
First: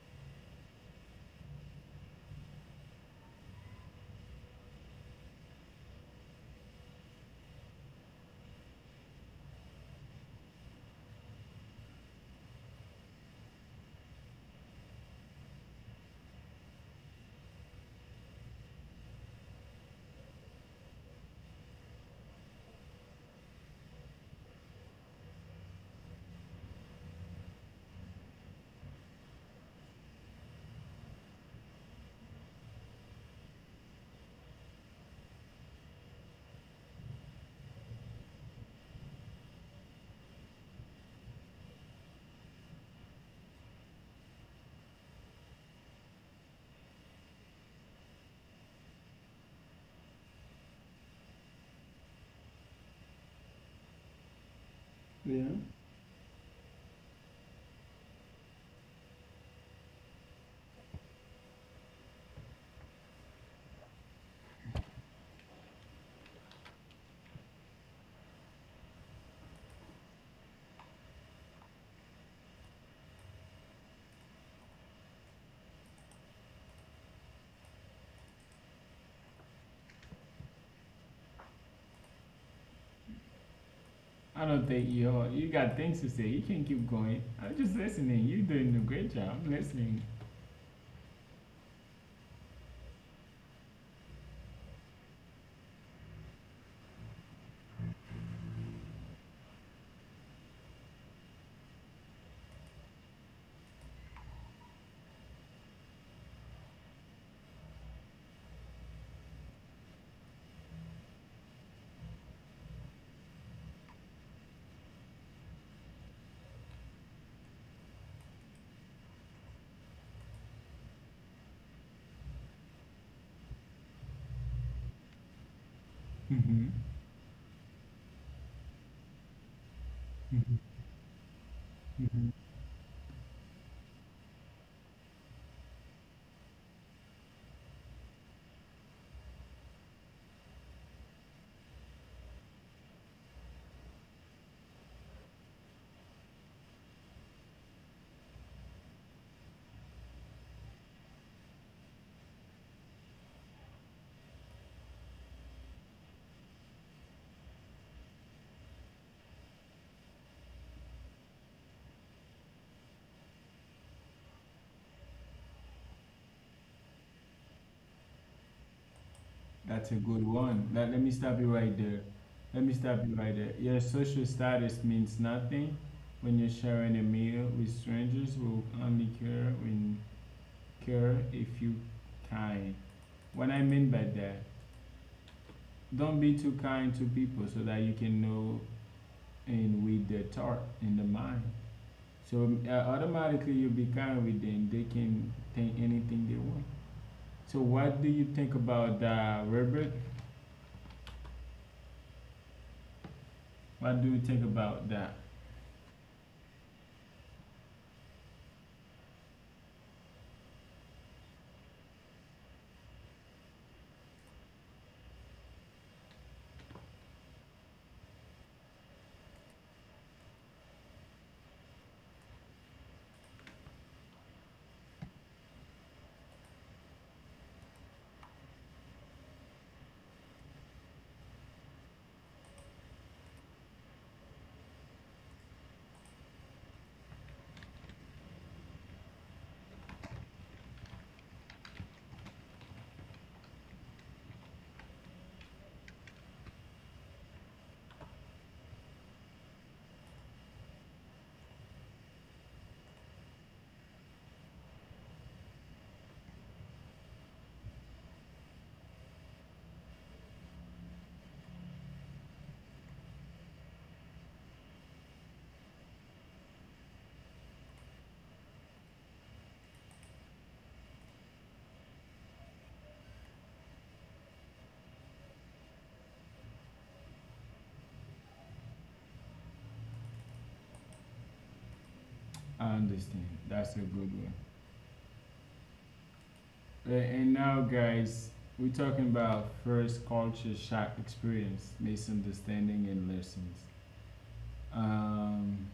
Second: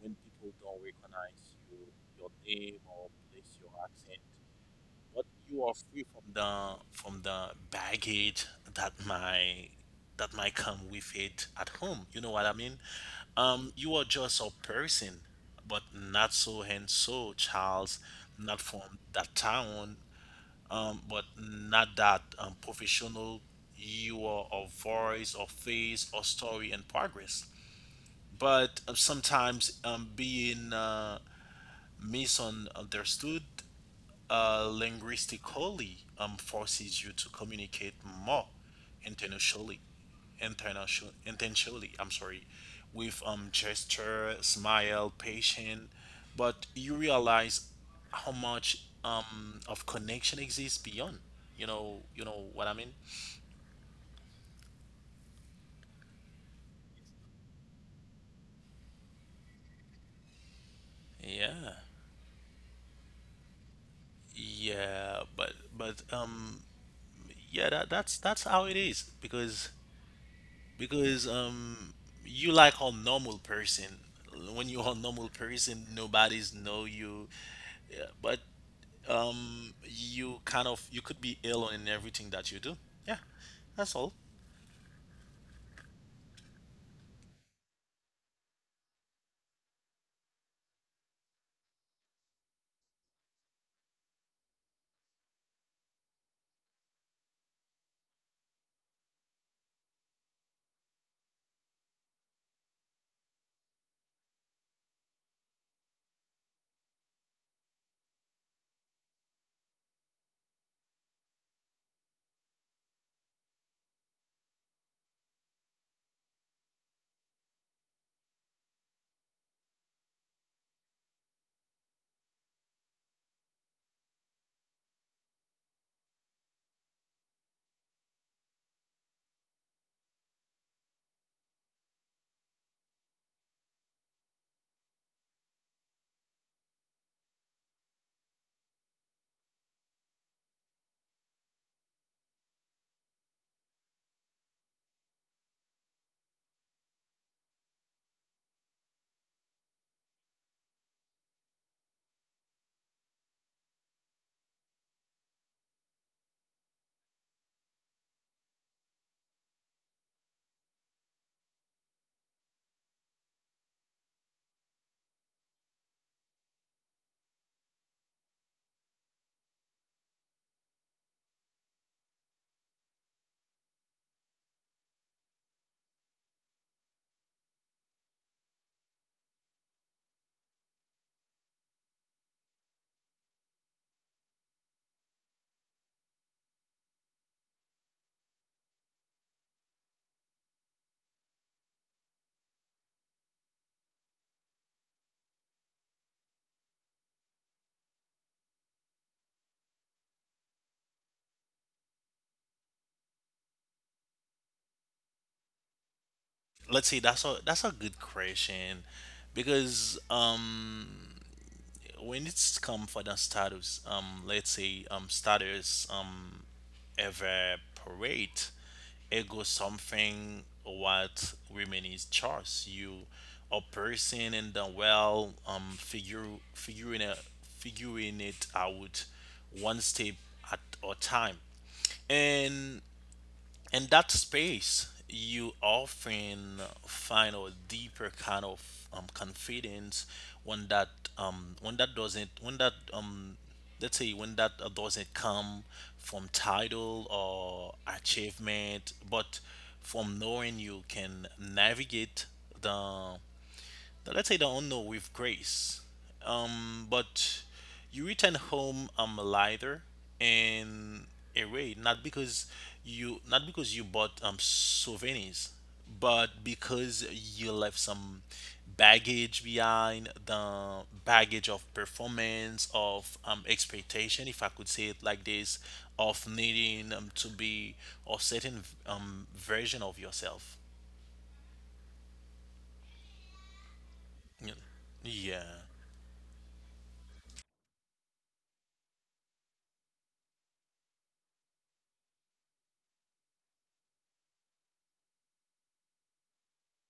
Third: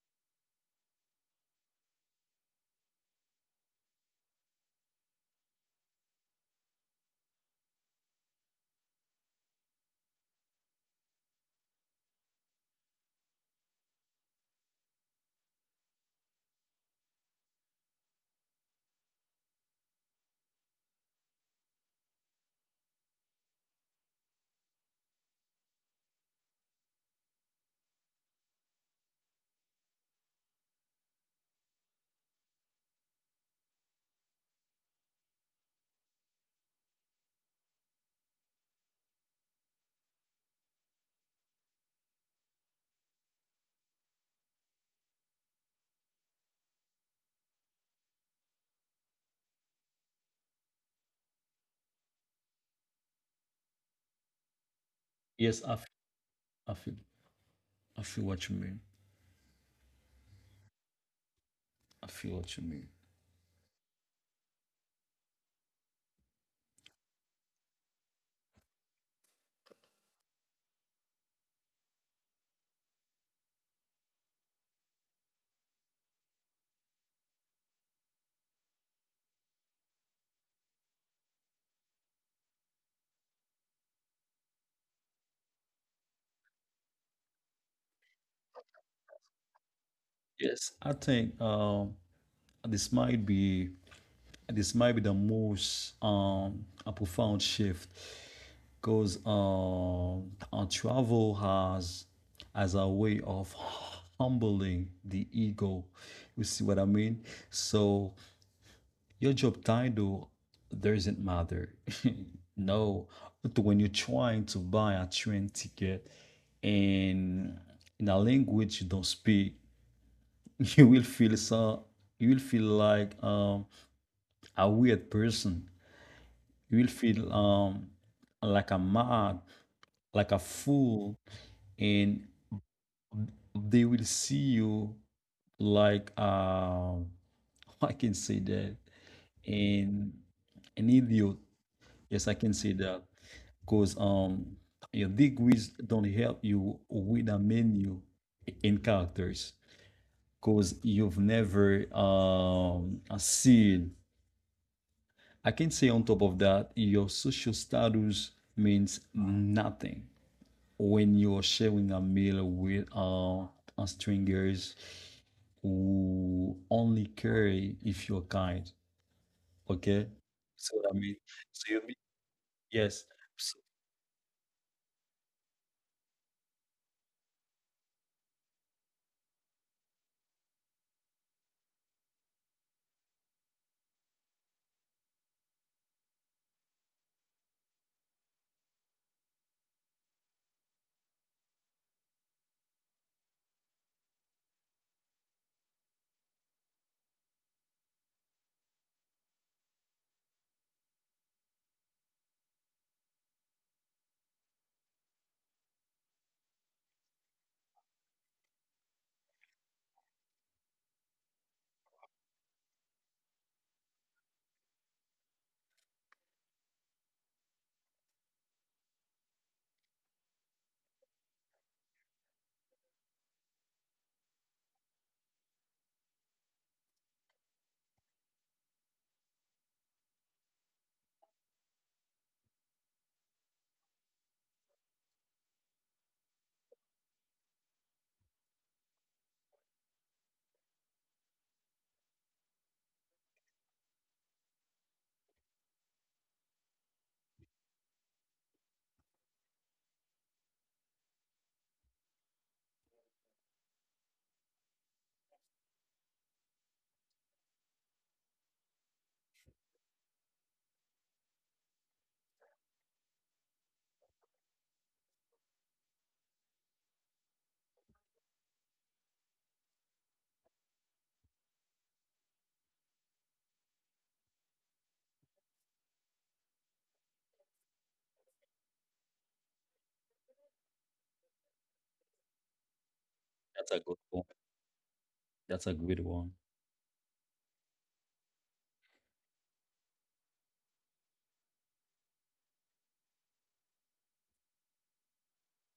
S2: when people don't recognize you, your name or place your accent, but you are free from the baggage that my that might come with it at home, you know what I mean. You are just a person, but not so and so Charles, not from that town, but not that professional you are of voice or face or story and progress. But sometimes being misunderstood linguistically forces you to communicate more internationally, international, intentionally. I'm sorry, with gesture, smile, patience, but you realize how much of connection exists beyond. You know what I mean.
S1: Yeah.
S3: Yes, i feel, I feel what you mean.
S2: Yeah,
S3: I feel what you mean.
S2: yeah, but yeah, that's how it is because because you like a normal person. When you're a normal person, nobody's know you. Yeah, but you kind of you could be ill in everything that you do. Yeah. That's all.
S1: I don't think you got things to say. You can keep going. I'm just listening. You're doing a great job. I'm listening.
S3: Yes, I think this might be this might be the most a profound shift because our travel has as a way of humbling the ego. You see what I mean? So your job title doesn't matter. No, but when you're trying to buy a train ticket in in a language you don't speak, you will feel so, you will feel like a weird person.
S1: Hmm.
S3: You will feel like a mad, like a
S1: Hmm.
S3: fool, and
S1: Hmm.
S3: they will see you like I can say that, and an idiot. Yes, I can say that because your degrees don't help you with a menu in characters because you've never seen. I can say on top of that, your social status means nothing when you're sharing a meal with strangers who only care if you're kind.
S1: That's a
S3: Okay,
S1: good one.
S3: so what
S1: Let
S3: I
S1: me
S3: mean,
S1: stop you
S3: so
S1: right
S3: you mean
S1: there. Let me stop
S3: yes,
S1: you right there.
S3: so
S1: Your social status means nothing when you're sharing a meal with strangers who only care when care if you kind. What I mean by that, don't be too kind to people so that you can know and with their thought in the mind. So automatically you'll be kind with them. They can think anything they want. So what do you think about that, Robert? What do you think about that?
S2: Let's see, that's a good question because when it's come for the status, let's say status evaporate, ego something what women is choice. You a person in the well figure figuring a figuring it out one step at a time. And in that space you often find a deeper kind of confidence when that doesn't when that let's say when that doesn't come from title or achievement but from knowing you can navigate the now, let's say the unknown with grace. But you return home lighter and arrayed, not because you not because you bought souvenirs, but because you left some baggage behind, the baggage of performance, of expectation, if I could say it like this, of needing to be a certain version of yourself.
S1: I understand.
S2: You
S3: that's
S1: That's
S3: a
S1: a
S3: good
S1: good
S3: one.
S1: one.
S2: yeah.
S3: That's a good one.
S1: And now, guys, we're talking about first culture shock experience, misunderstanding, and lessons. Um,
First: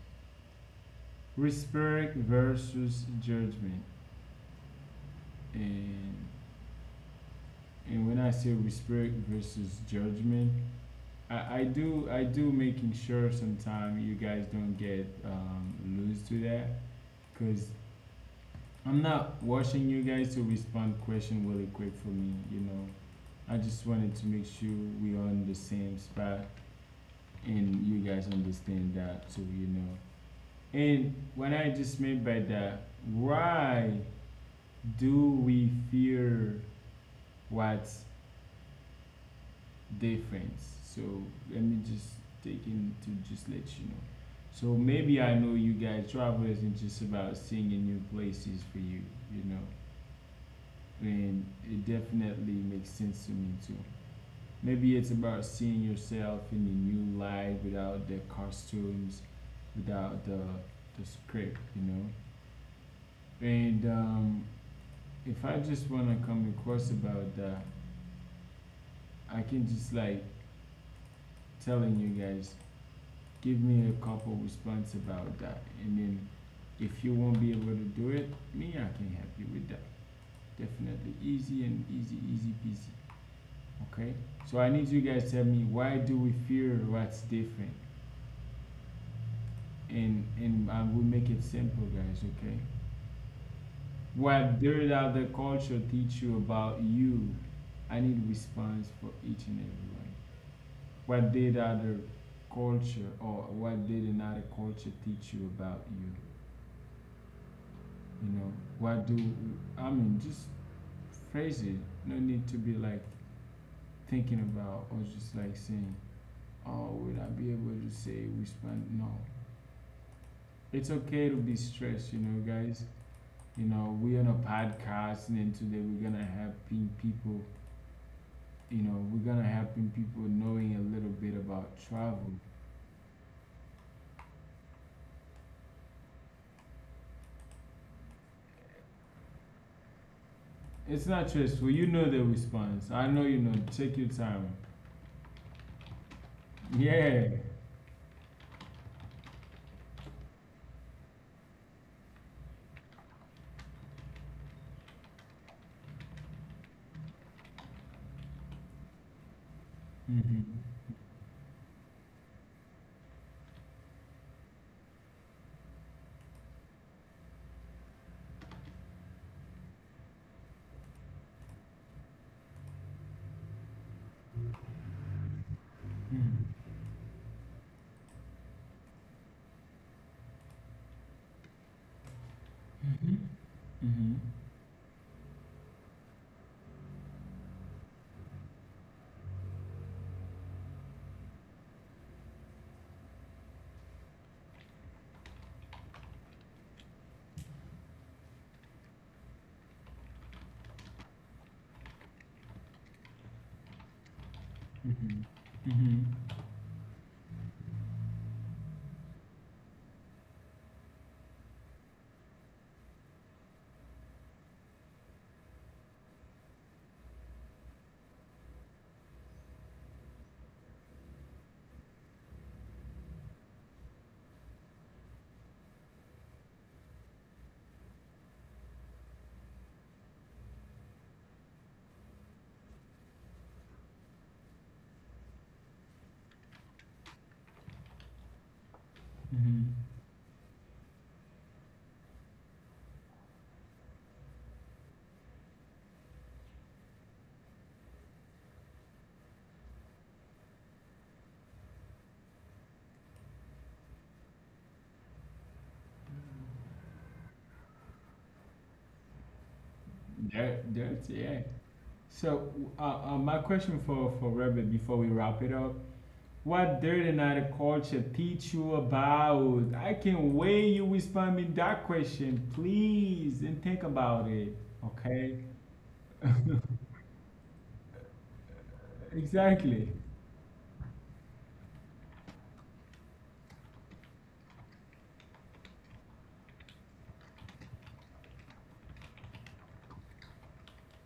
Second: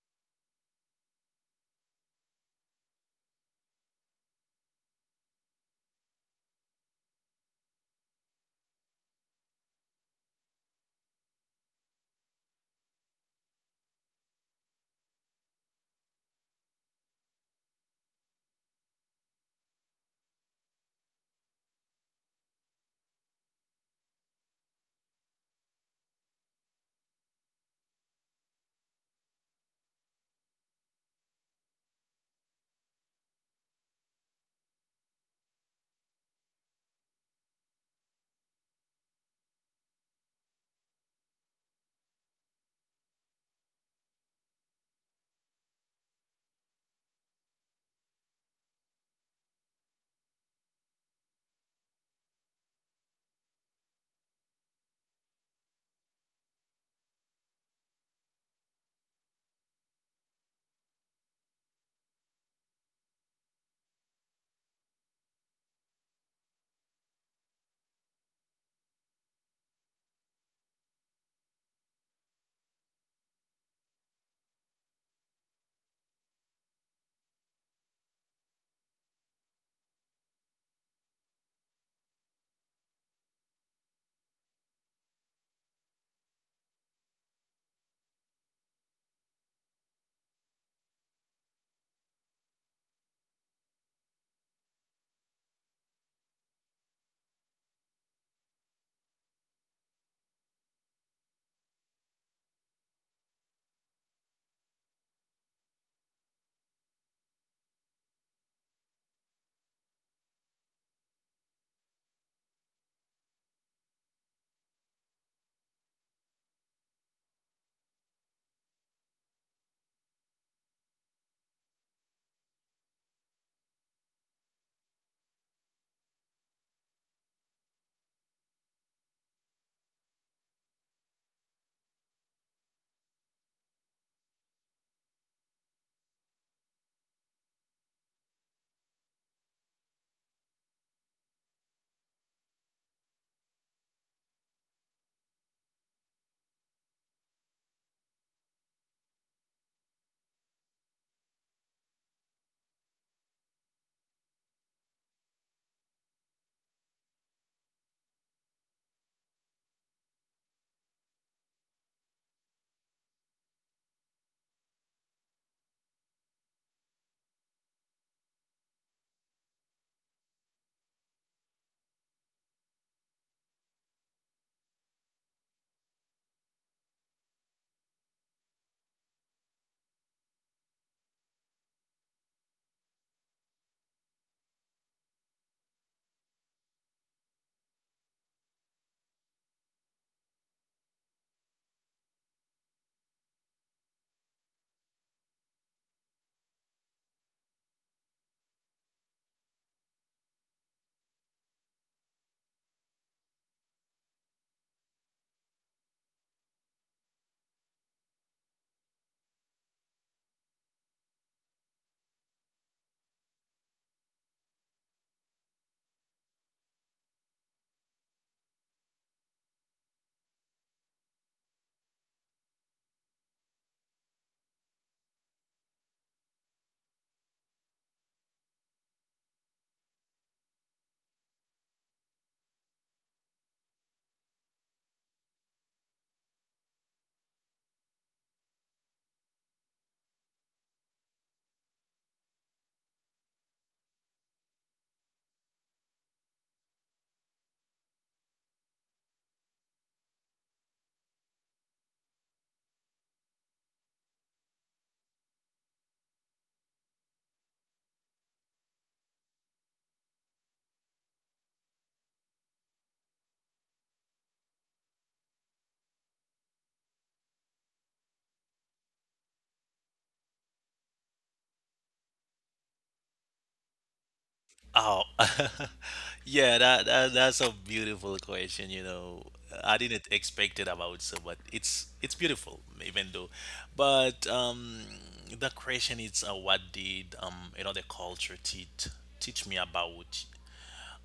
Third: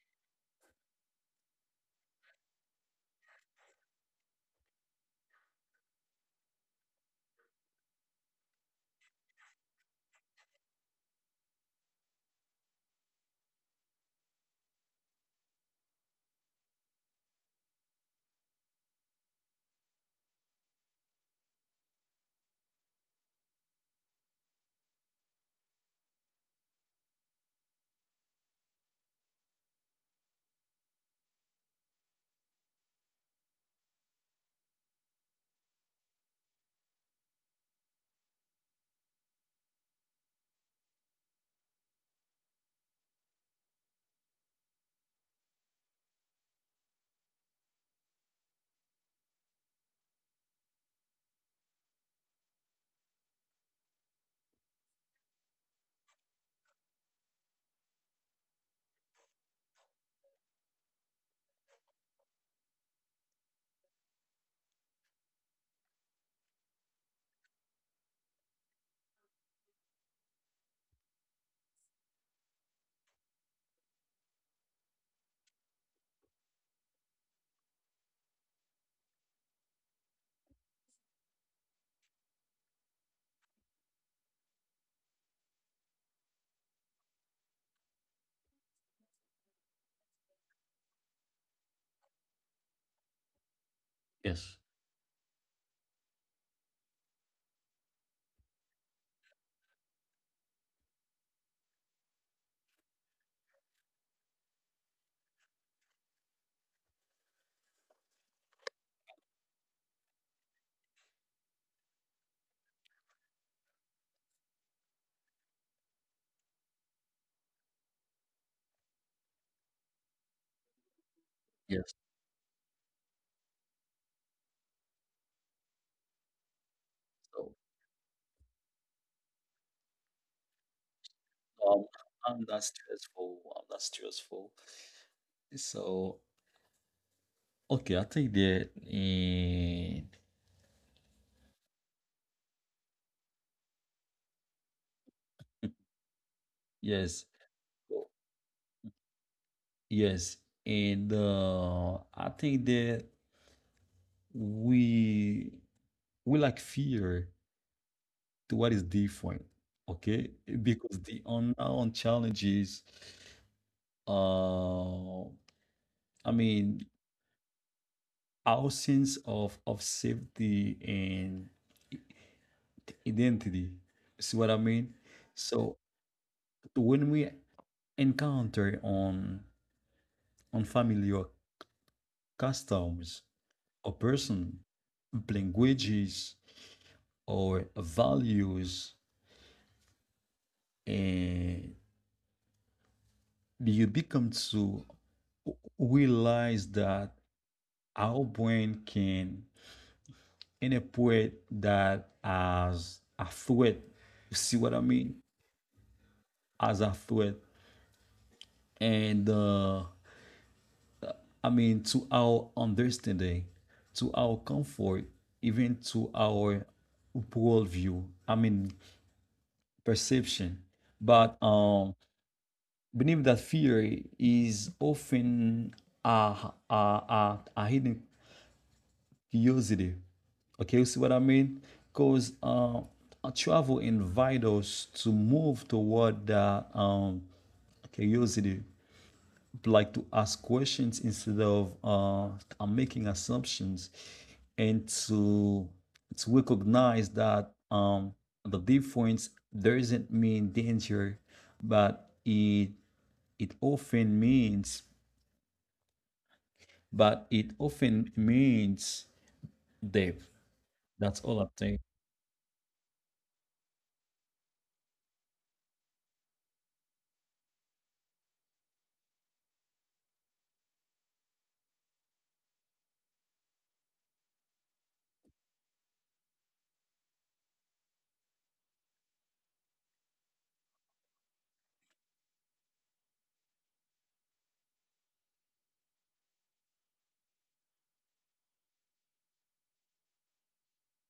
S1: respect versus judgment. And and when I say respect versus judgment, I do, I do making sure sometimes you guys don't get loose to that because I'm not watching you guys to respond question really quick for me. You know, I just wanted to make sure we are in the same spot and you guys understand that so you know. And what I just meant by that, why do we fear what's different? So let me just take in to just let you know. So maybe I know you guys travel isn't just about seeing new places for you, you know. And it definitely makes sense to me too. Maybe it's about seeing yourself in a new light without the costumes, without the script, you know. And If I just want to come across about that, I can just like telling you guys, give me a couple response about that, and then if you won't be able to do it, me I can help you with that. Definitely easy and easy, easy peasy. Okay. So I need you guys to tell me, why do we fear what's different? And I will make it simple, guys. Okay,
S3: Yes,
S1: what did other culture teach you about you? I need response for each and every one. What did other culture, or what did another culture teach you about you? You know, what do I mean? Just phrase it. No need to be like thinking about or just like saying, "Oh, would I be able to say respond?" No, it's okay to be
S3: yes.
S1: stressed, you know, guys. You know, we're on a podcast, and today we're gonna helping
S3: So
S1: people. You know, we're gonna helping people knowing a little bit
S3: um,
S1: about travel.
S3: I'm not stressful. I'm not stressful. So okay, I think that.
S1: It's not stressful. You know the response. I know you know. Take your time.
S3: Yes.
S1: Yeah.
S3: Yes, and I think that we we like fear to what is different, okay?
S1: Mhm.
S3: Because the unknown challenges, uh, I mean, our sense of safety and identity. See what I mean? So
S1: Mhm.
S3: when we encounter on unfamiliar customs or
S1: Mhm.
S3: person, languages, or values, and you become to realize that our brain can interpret that as a threat. You see what I mean?
S1: Mhm. Mhm.
S3: As a threat. And I mean, to our understanding, to our comfort, even to our worldview, I mean, perception. But believe that fear is often a hidden curiosity. Okay, you see what I mean? Because travel invite us to move toward the curiosity,
S1: Mhm.
S3: like to ask questions instead of making assumptions, and to recognize that the difference doesn't mean danger, but it often means, it often means death.
S1: That that's
S3: That's all
S1: yeah.
S3: I'm saying.
S1: So, my question for Rebbe before we wrap it up, what Dirty Night Culture teach you about? I can't wait you respond me that question, please, and think about it,
S2: Oh,
S1: okay?
S2: yeah, that that's a beautiful question. You know, I
S1: Exactly.
S2: didn't expect it about so, but it's beautiful, even though. But the question is, what did another culture teach me about?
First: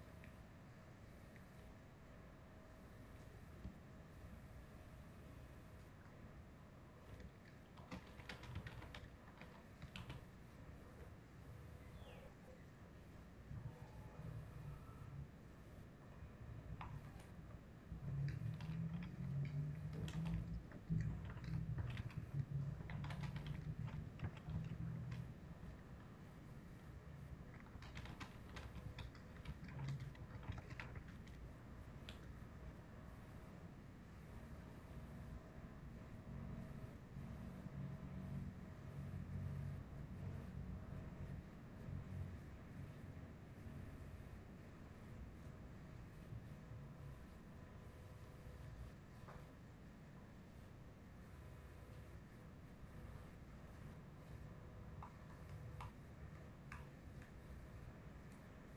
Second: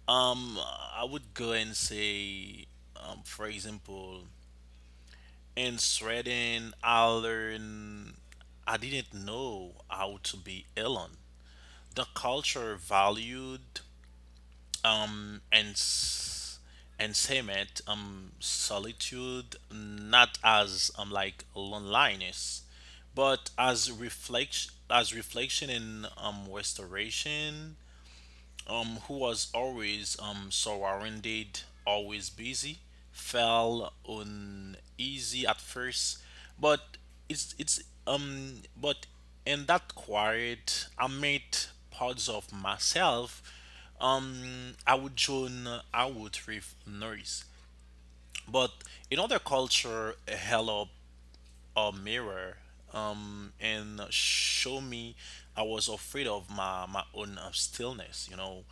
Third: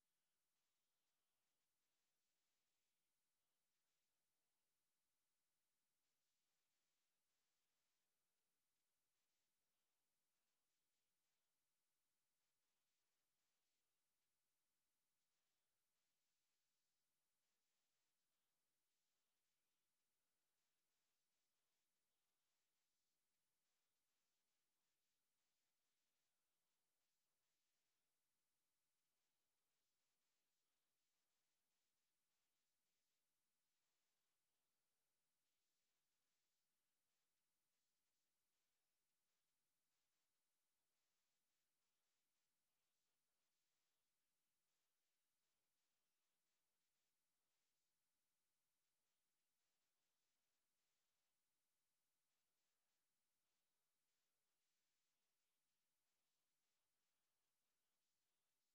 S2: I would go and say, for example, in Sweden, I learned I didn't know how to be alone. The culture valued um and s- and cement solitude, not as like loneliness but as reflection, as reflection in restoration. Who was always surrounded, always busy, felt uneasy at first, but it's but in that quiet, I met parts of myself. I would join, I would with noise, but in other culture, help a mirror and show me I was afraid of my own stillness. You know,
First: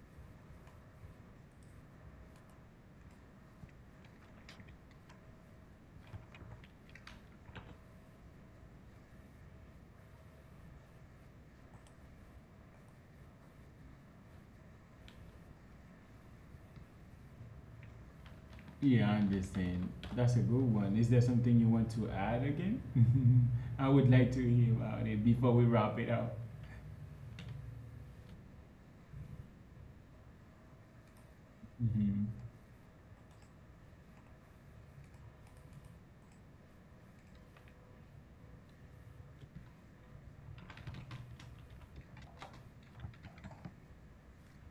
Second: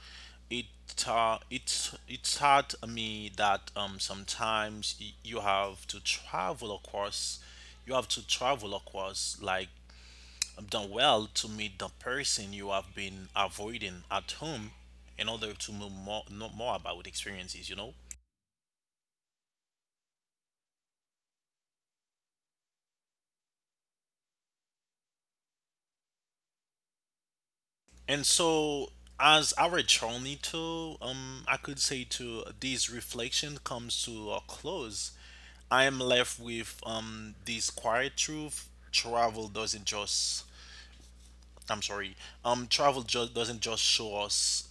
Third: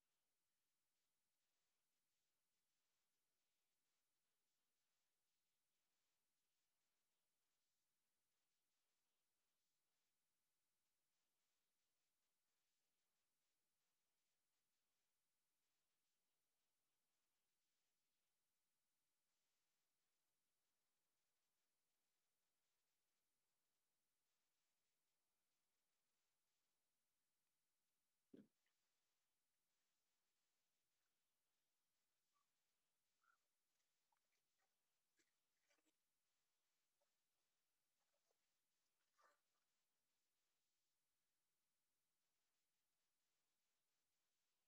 S2: it it taught me that sometimes you have to travel across, you have to travel across like the world to meet the person you have been avoiding at home in order to know more about experiences. You know.
S1: Yeah, I understand. That's a good one. Is there something you want to add again? I would like to hear about it before we wrap it up.
S2: And so, as our journey to, I could say
S1: Mm-hmm.
S2: to this reflection comes to a close, I am left with this quiet truth: travel doesn't just, I'm sorry, travel just doesn't just show us,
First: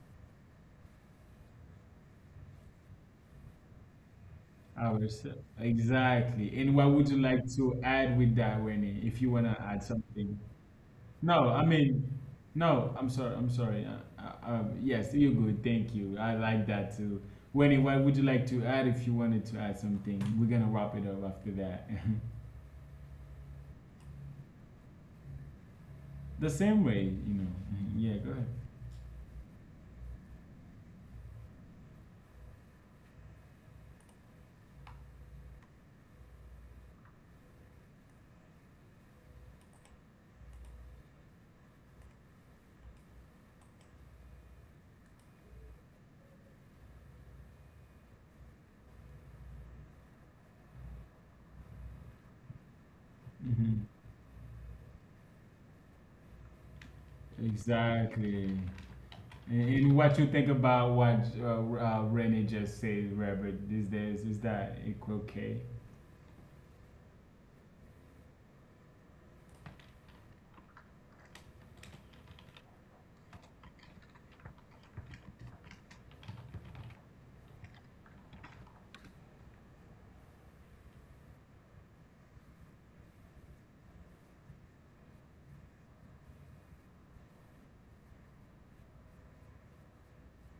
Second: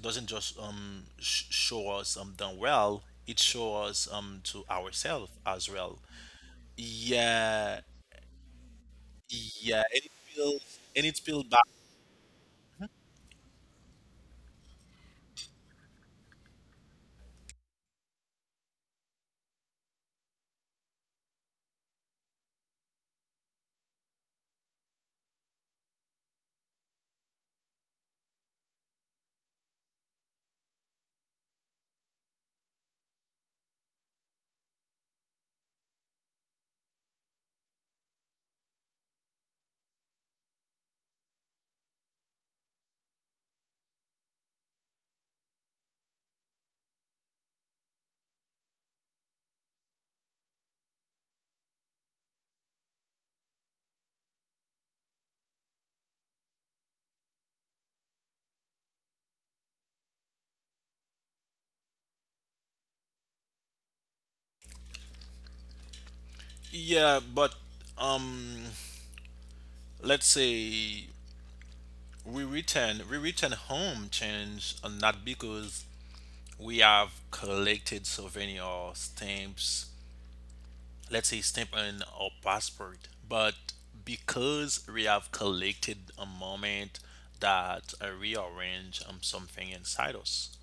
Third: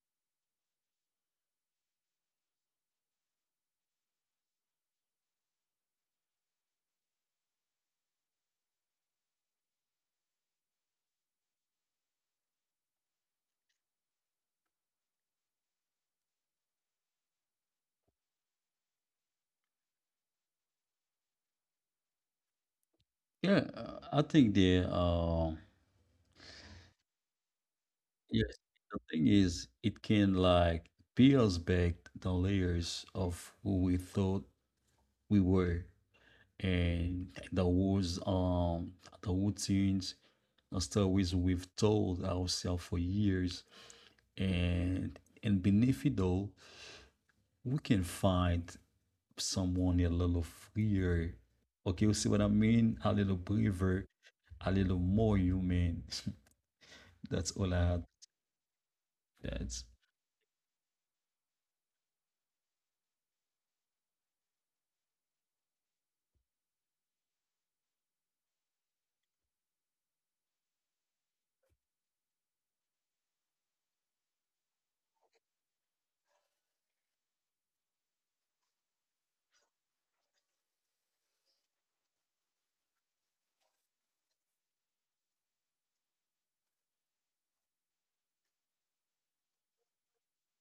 S2: doesn't just show us done well. It shows us to ourselves
S1: Ourselves.
S2: as well.
S1: Exactly. And what would you like to
S2: Yeah,
S1: add with that, Winnie, if you want to add
S2: yeah,
S1: something?
S2: and it feels
S1: No,
S2: bad.
S1: I mean, no, I'm sorry, I'm sorry. Yes, you're good. Thank you. I like that too. Wendy, what would you like to add if you wanted to add something? We're gonna wrap it up after that.
S3: Yeah, I think the
S1: The same way, you know. Mhm. Yeah, go ahead.
S3: yes, the thing is, it can like peels back the layers of who we thought we were, and the wars, the routines, the stories we've told ourselves for years, and beneath it all, we can find someone a little freer. Okay, you see what I mean? A little
S1: Hmm.
S3: braver, a little more human. That's all I had.
S1: Exactly. And,
S3: That's
S1: and what you think about what Renee just said, Robert, these days, is that it okay?
S2: Yeah, but um let's say we return home change, not because we have collected souvenir or stamps, let's say stamp on our passport, but because we have collected a moment that rearrange something inside us,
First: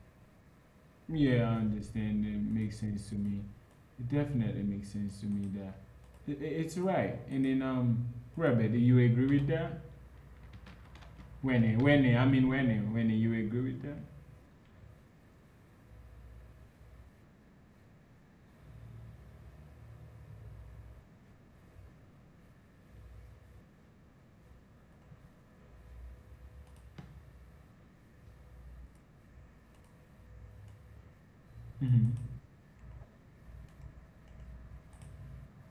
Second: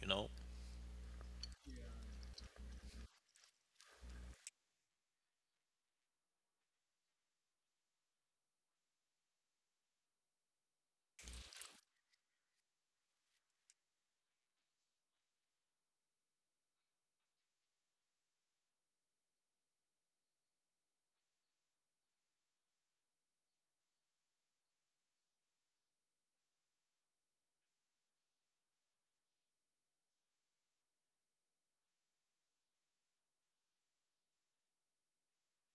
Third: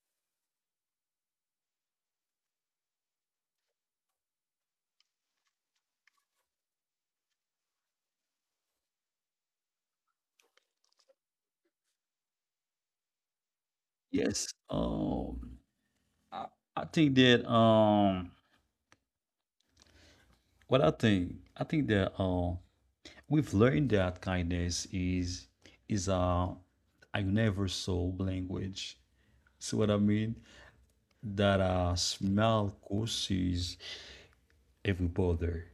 S2: you know.
S1: Yeah, I understand. It makes sense to me. It definitely makes sense to me that it's right. And then, Robert, do you agree with that? I mean, when you agree with that?
S3: yes. I, I think that what I think that we've learned that kindness is a universal language. See what I mean? That a
S1: Mhm.
S3: smell causes every bother.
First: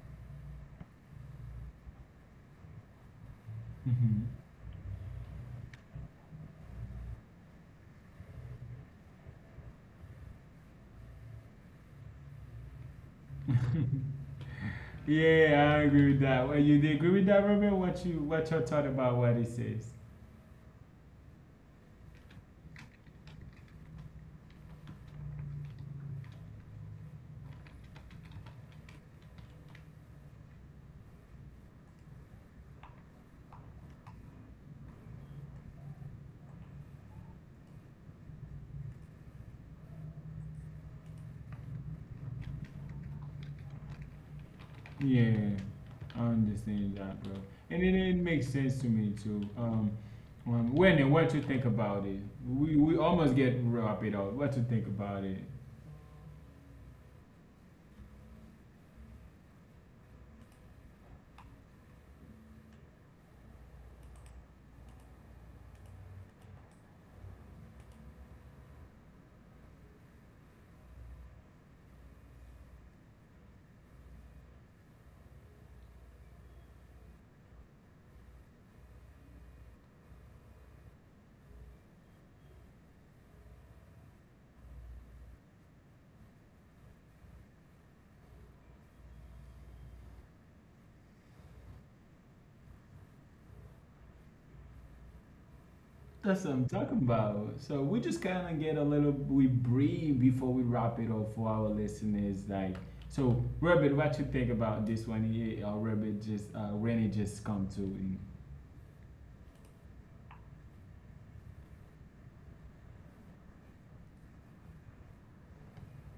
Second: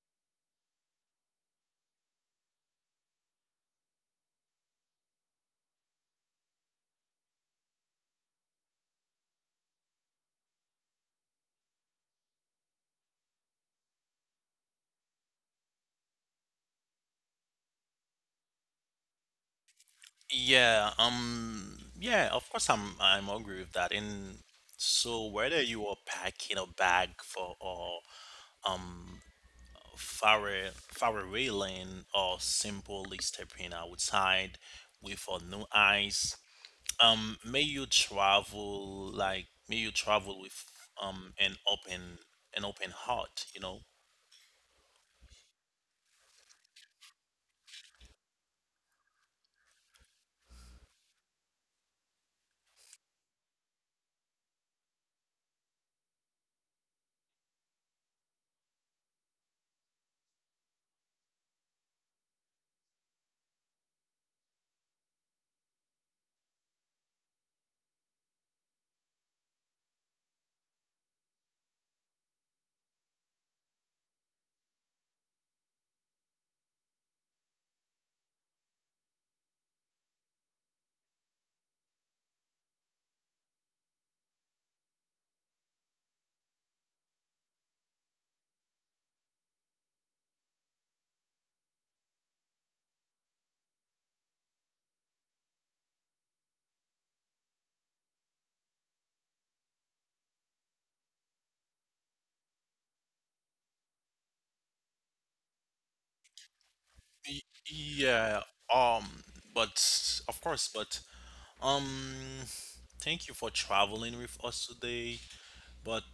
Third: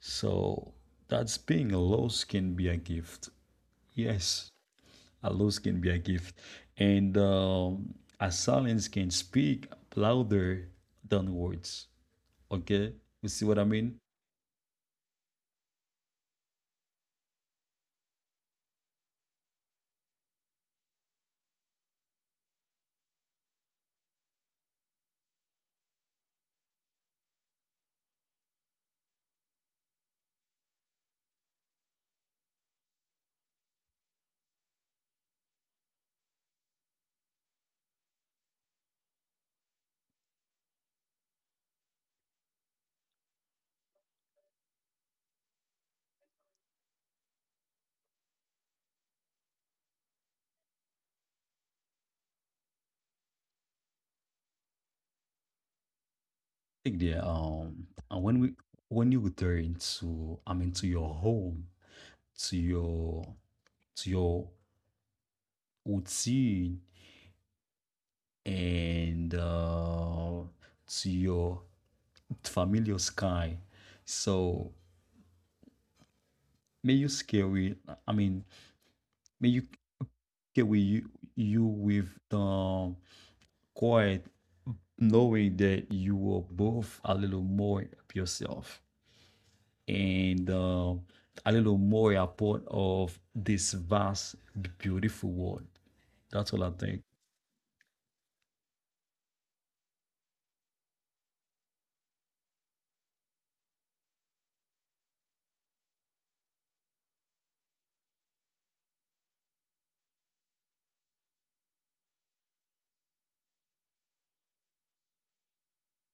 S3: So that's being a loss can be a gift.
S1: Mhm.
S3: Yes, a loss can be a gift, and a silence can speak louder than words. Okay, you see what I mean?
S1: Yeah, I agree with that. Well, you do agree with that, Robert? What your thought about what it says?
S2: Yeah, yeah, of course, I'm agree with that. And so whether you are packing a bag for or um Farre Farrellan or simply stepping outside with a new eyes. May you travel like may you travel with um an open an open heart, you know.
S1: Yeah, I understand that, bro. And then it makes sense to me too. When what you think about it? We almost get wrap it up. What you think about it?
S3: Like the and when you return to, I mean, to your home, to your to your routine, and to your familiar sky. So may you scary. I mean, may you carry you, with the quiet, knowing that you are both a little more of yourself and a little more a part of this vast, beautiful world.
S1: That's what
S3: That's
S1: I'm
S3: all I
S1: talking
S3: think.
S1: about. So we just kind of get a little, we breathe before we wrap it up for our listeners. Like, so Robert, what you think about this one? Yeah, or Robert just, Rennie just
S2: Y-
S1: come to.
S2: Yeah. Um. But of course, but um. Thank you for traveling with us today. But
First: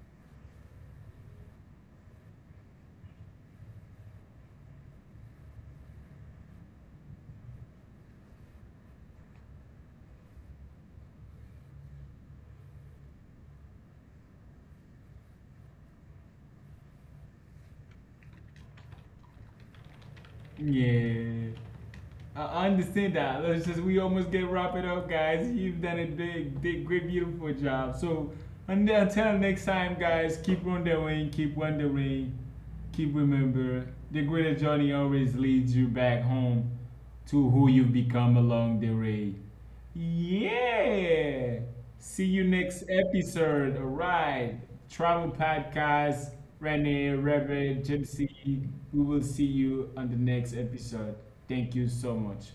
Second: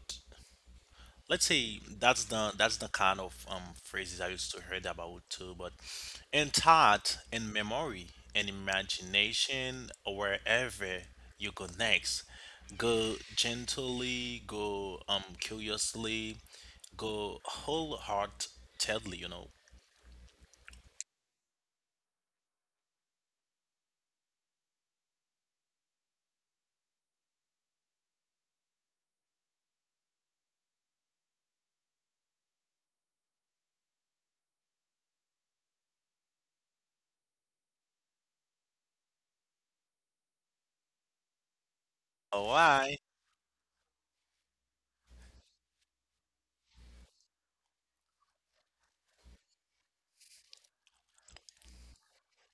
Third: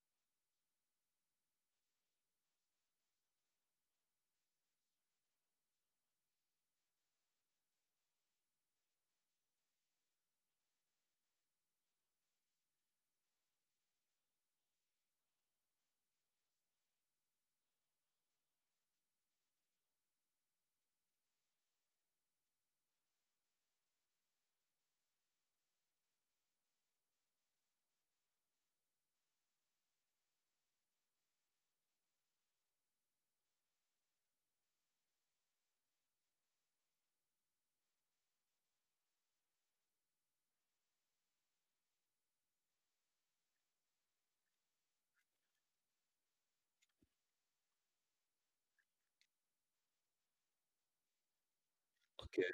S2: let's say that's the kind of phrases I used to heard about too. But in thought, in memory, in imagination, wherever you go next, go gently, go curiously, go wholeheartedly. You know.
S1: Yeah. I understand that. Let's just we almost get wrap it up, guys. You've done a big, big, great, beautiful job. So until next time, guys, keep wondering, keep wondering, keep remember the greater journey always leads you back home to who you've become along the way. Yeah. See you
S2: All
S1: next
S2: right.
S1: episode. All right. Travel podcast. Renee, Reverend, Gypsy. We will see you on the next episode. Thank you so much.